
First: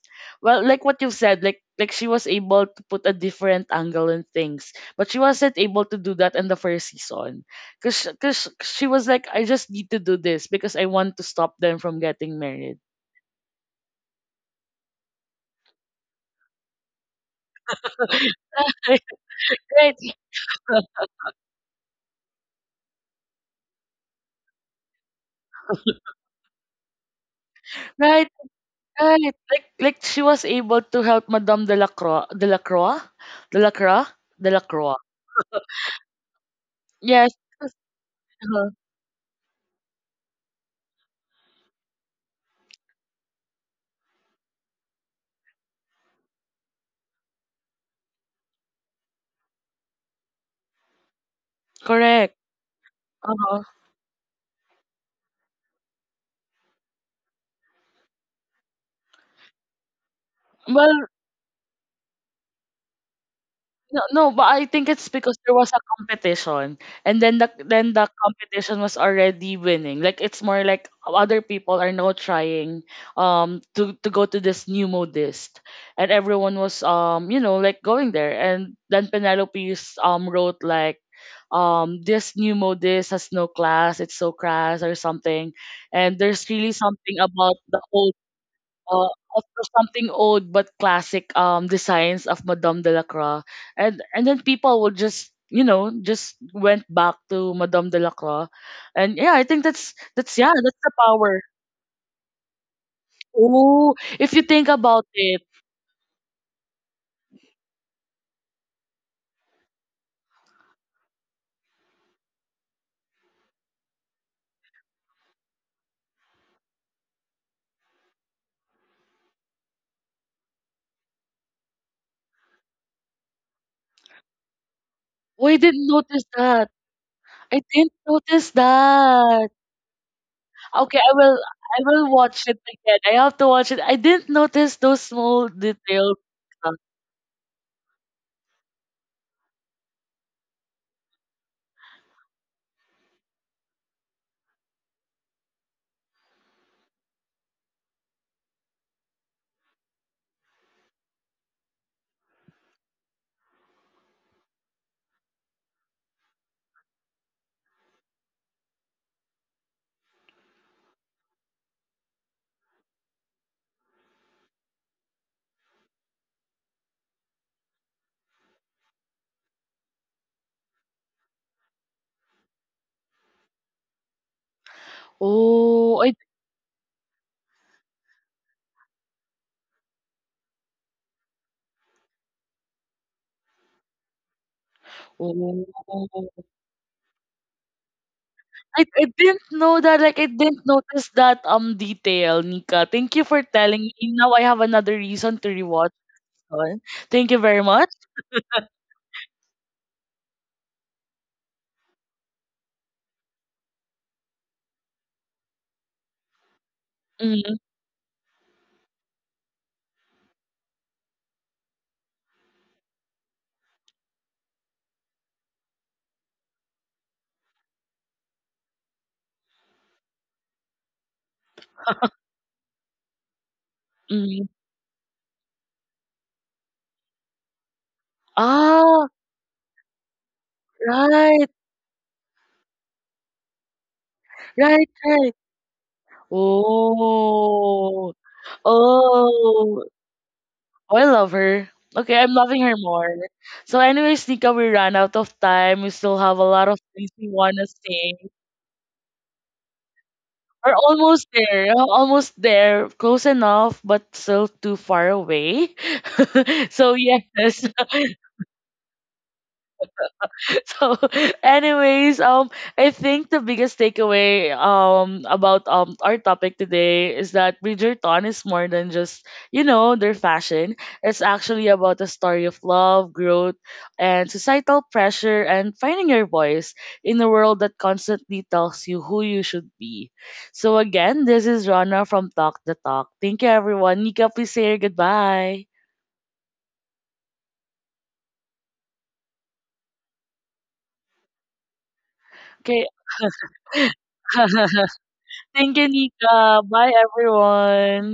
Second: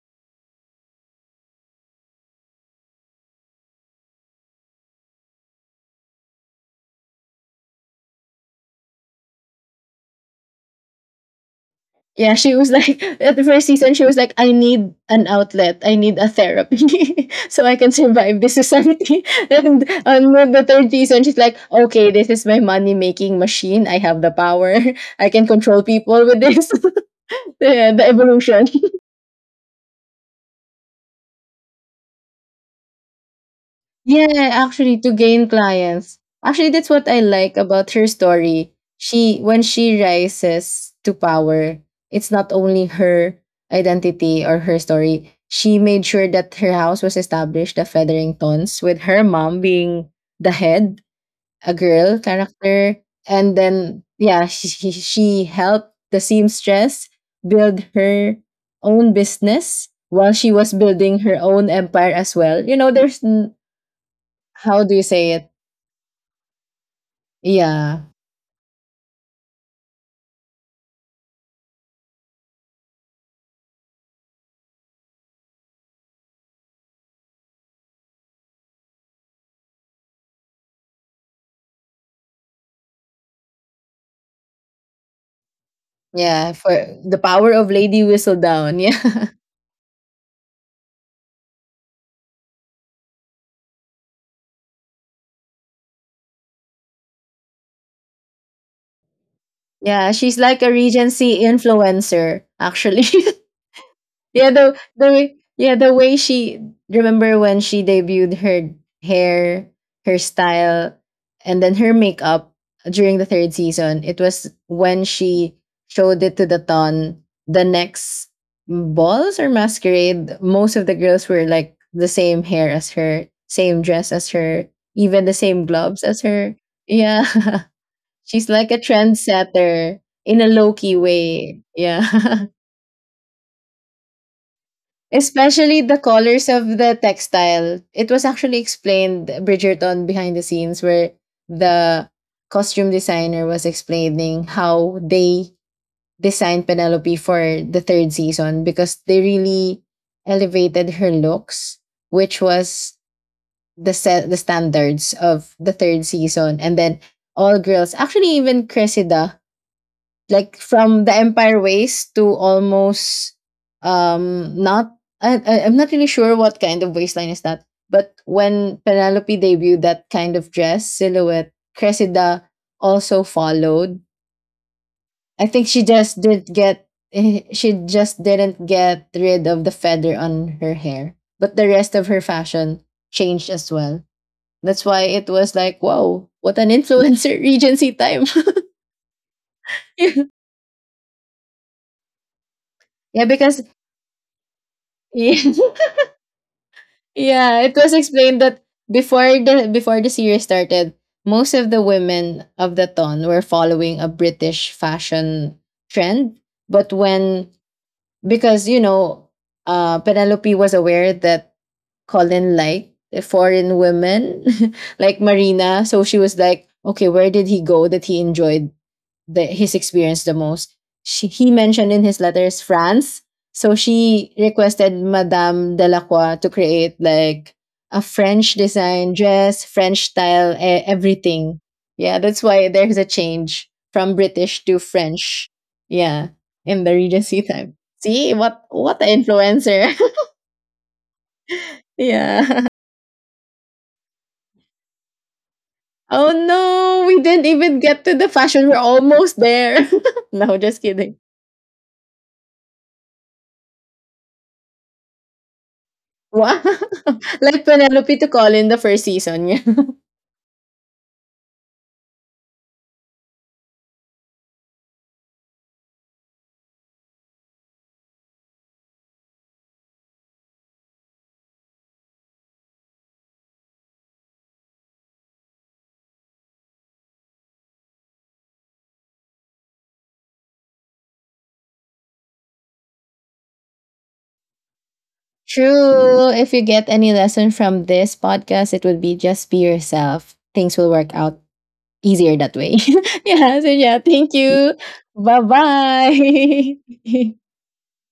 Speaker 1: Well, like what you've said, like she was able to put a different angle in things but she wasn't able to do that in the first season because she was like I just need to do this because I want to stop them from
Speaker 2: Yeah,
Speaker 1: getting
Speaker 2: she was
Speaker 1: married.
Speaker 2: like, at the first season she was like, I need an outlet. I need a therapy so I can survive this society. And
Speaker 1: Right,
Speaker 2: on the third season she's like, "Okay, this is my money-making machine. I have the power. I can control people with this." Yeah, the
Speaker 1: right,
Speaker 2: evolution.
Speaker 1: right. Like she was able to help Madame Delacroix,
Speaker 2: Yeah,
Speaker 1: Delacroix.
Speaker 2: actually to gain clients. Actually, that's what I
Speaker 1: Yes.
Speaker 2: like about her
Speaker 1: Uh-huh.
Speaker 2: story. She when she rises to power, it's not only her identity or her story. She made sure that her house was established, the Featheringtons, with her mom being the head, a girl
Speaker 1: Correct.
Speaker 2: character, and
Speaker 1: Uh-huh.
Speaker 2: then yeah, she helped the seamstress build her own business while she was
Speaker 1: Well,
Speaker 2: building her own empire as well. You know, there's
Speaker 1: no, no, but I
Speaker 2: how
Speaker 1: think
Speaker 2: do you
Speaker 1: it's
Speaker 2: say
Speaker 1: because
Speaker 2: it?
Speaker 1: there was a competition, and then then
Speaker 2: Yeah.
Speaker 1: the competition was already winning. Like it's more like other people are now trying to go to this new modist, and everyone was you know like going there, and then Penelope's wrote like this new modist has no class, it's so crass or something, and there's
Speaker 2: Yeah, for
Speaker 1: really something
Speaker 2: the power
Speaker 1: about
Speaker 2: of
Speaker 1: the
Speaker 2: Lady
Speaker 1: old
Speaker 2: Whistledown.
Speaker 1: uh,
Speaker 2: Yeah.
Speaker 1: offer something old but classic designs of Madame Delacroix, and then people will just you know just went back to Madame Delacroix, and yeah, I think that's
Speaker 2: Yeah, she's like a
Speaker 1: that's the
Speaker 2: Regency
Speaker 1: power.
Speaker 2: influencer, actually.
Speaker 1: Oh, if you
Speaker 2: Yeah,
Speaker 1: think
Speaker 2: the
Speaker 1: about
Speaker 2: the way
Speaker 1: it,
Speaker 2: yeah, the way she, remember when she debuted her hair, her style, and then her makeup during the third season. It was when she showed it to the ton the next balls or masquerade. Most of the girls were like the same hair as her, same dress as her, even the
Speaker 1: oh, I
Speaker 2: same
Speaker 1: didn't
Speaker 2: gloves as
Speaker 1: notice
Speaker 2: her.
Speaker 1: that.
Speaker 2: Yeah.
Speaker 1: I didn't
Speaker 2: She's
Speaker 1: notice
Speaker 2: like a
Speaker 1: that.
Speaker 2: trendsetter in a low key
Speaker 1: Okay,
Speaker 2: way.
Speaker 1: I will watch
Speaker 2: Yeah.
Speaker 1: it again. I have to watch it. I didn't notice those small
Speaker 2: Especially the
Speaker 1: details.
Speaker 2: colors of the textile. It was actually explained, Bridgerton behind the scenes, where the costume designer was explaining how they designed Penelope for the third season, because they really elevated her looks, which was the set the standards of the third season. And then all girls, actually even Cressida, like from the Empire waste to almost not I'm not really sure what kind of waistline is that. But when Penelope debuted that kind of dress silhouette, Cressida also followed. I think she
Speaker 1: Oh, I
Speaker 2: just did get she just didn't get rid of the feather on her hair, but the rest of her fashion changed as well. That's why it was
Speaker 1: oh.
Speaker 2: like, wow, what an influencer regency time.
Speaker 1: I didn't know that. Like I didn't notice that detail, Nika. Thank you
Speaker 2: Yeah,
Speaker 1: for
Speaker 2: because
Speaker 1: telling me. Now I have another reason to
Speaker 2: yeah.
Speaker 1: rewatch it. Thank you
Speaker 2: Yeah,
Speaker 1: very
Speaker 2: it
Speaker 1: much.
Speaker 2: was explained that before the series started, most of the women of the ton were following a British fashion trend. But when,
Speaker 1: Mm,
Speaker 2: because you know, Penelope was aware that Colin liked foreign women like Marina, so she was like, okay, where did he go that he enjoyed the his experience the most. She, he mentioned in his letters France. So she
Speaker 1: hmm.
Speaker 2: requested Madame Delacroix to create like a French
Speaker 1: Ah,
Speaker 2: design dress, French style,
Speaker 1: right,
Speaker 2: everything. Yeah, that's why there's a change from British to
Speaker 1: right, right.
Speaker 2: French. Yeah, in the Regency time.
Speaker 1: Oh,
Speaker 2: See what an
Speaker 1: oh,
Speaker 2: influencer.
Speaker 1: I love her. Okay, I'm loving
Speaker 2: Yeah.
Speaker 1: her more. So, anyways, Nika, we ran out of time. We still
Speaker 2: Oh
Speaker 1: have a lot of
Speaker 2: no,
Speaker 1: things
Speaker 2: we
Speaker 1: we
Speaker 2: didn't
Speaker 1: wanna
Speaker 2: even get
Speaker 1: say.
Speaker 2: to the fashion. We're almost there. No,
Speaker 1: We're
Speaker 2: just kidding.
Speaker 1: almost there, close enough, but still too far away.
Speaker 2: Wow!
Speaker 1: So yes,
Speaker 2: Like Penelope to call in the first season. Yeah.
Speaker 1: so anyways I think the biggest takeaway about our topic today is that Bridgerton is more than just you know their fashion. It's actually about a story of love, growth, and societal pressure, and finding your voice in a world that constantly tells you who you should be. So again, this is Rana from Talk the Talk. Thank you everyone. Nika, please say your goodbye.
Speaker 2: True. If you get any lesson from this podcast, it would be just be yourself. Things will work out easier that way.
Speaker 1: Okay.
Speaker 2: Yeah. So, yeah. Thank you. Bye
Speaker 1: Thank you Nika, bye
Speaker 2: bye.
Speaker 1: everyone.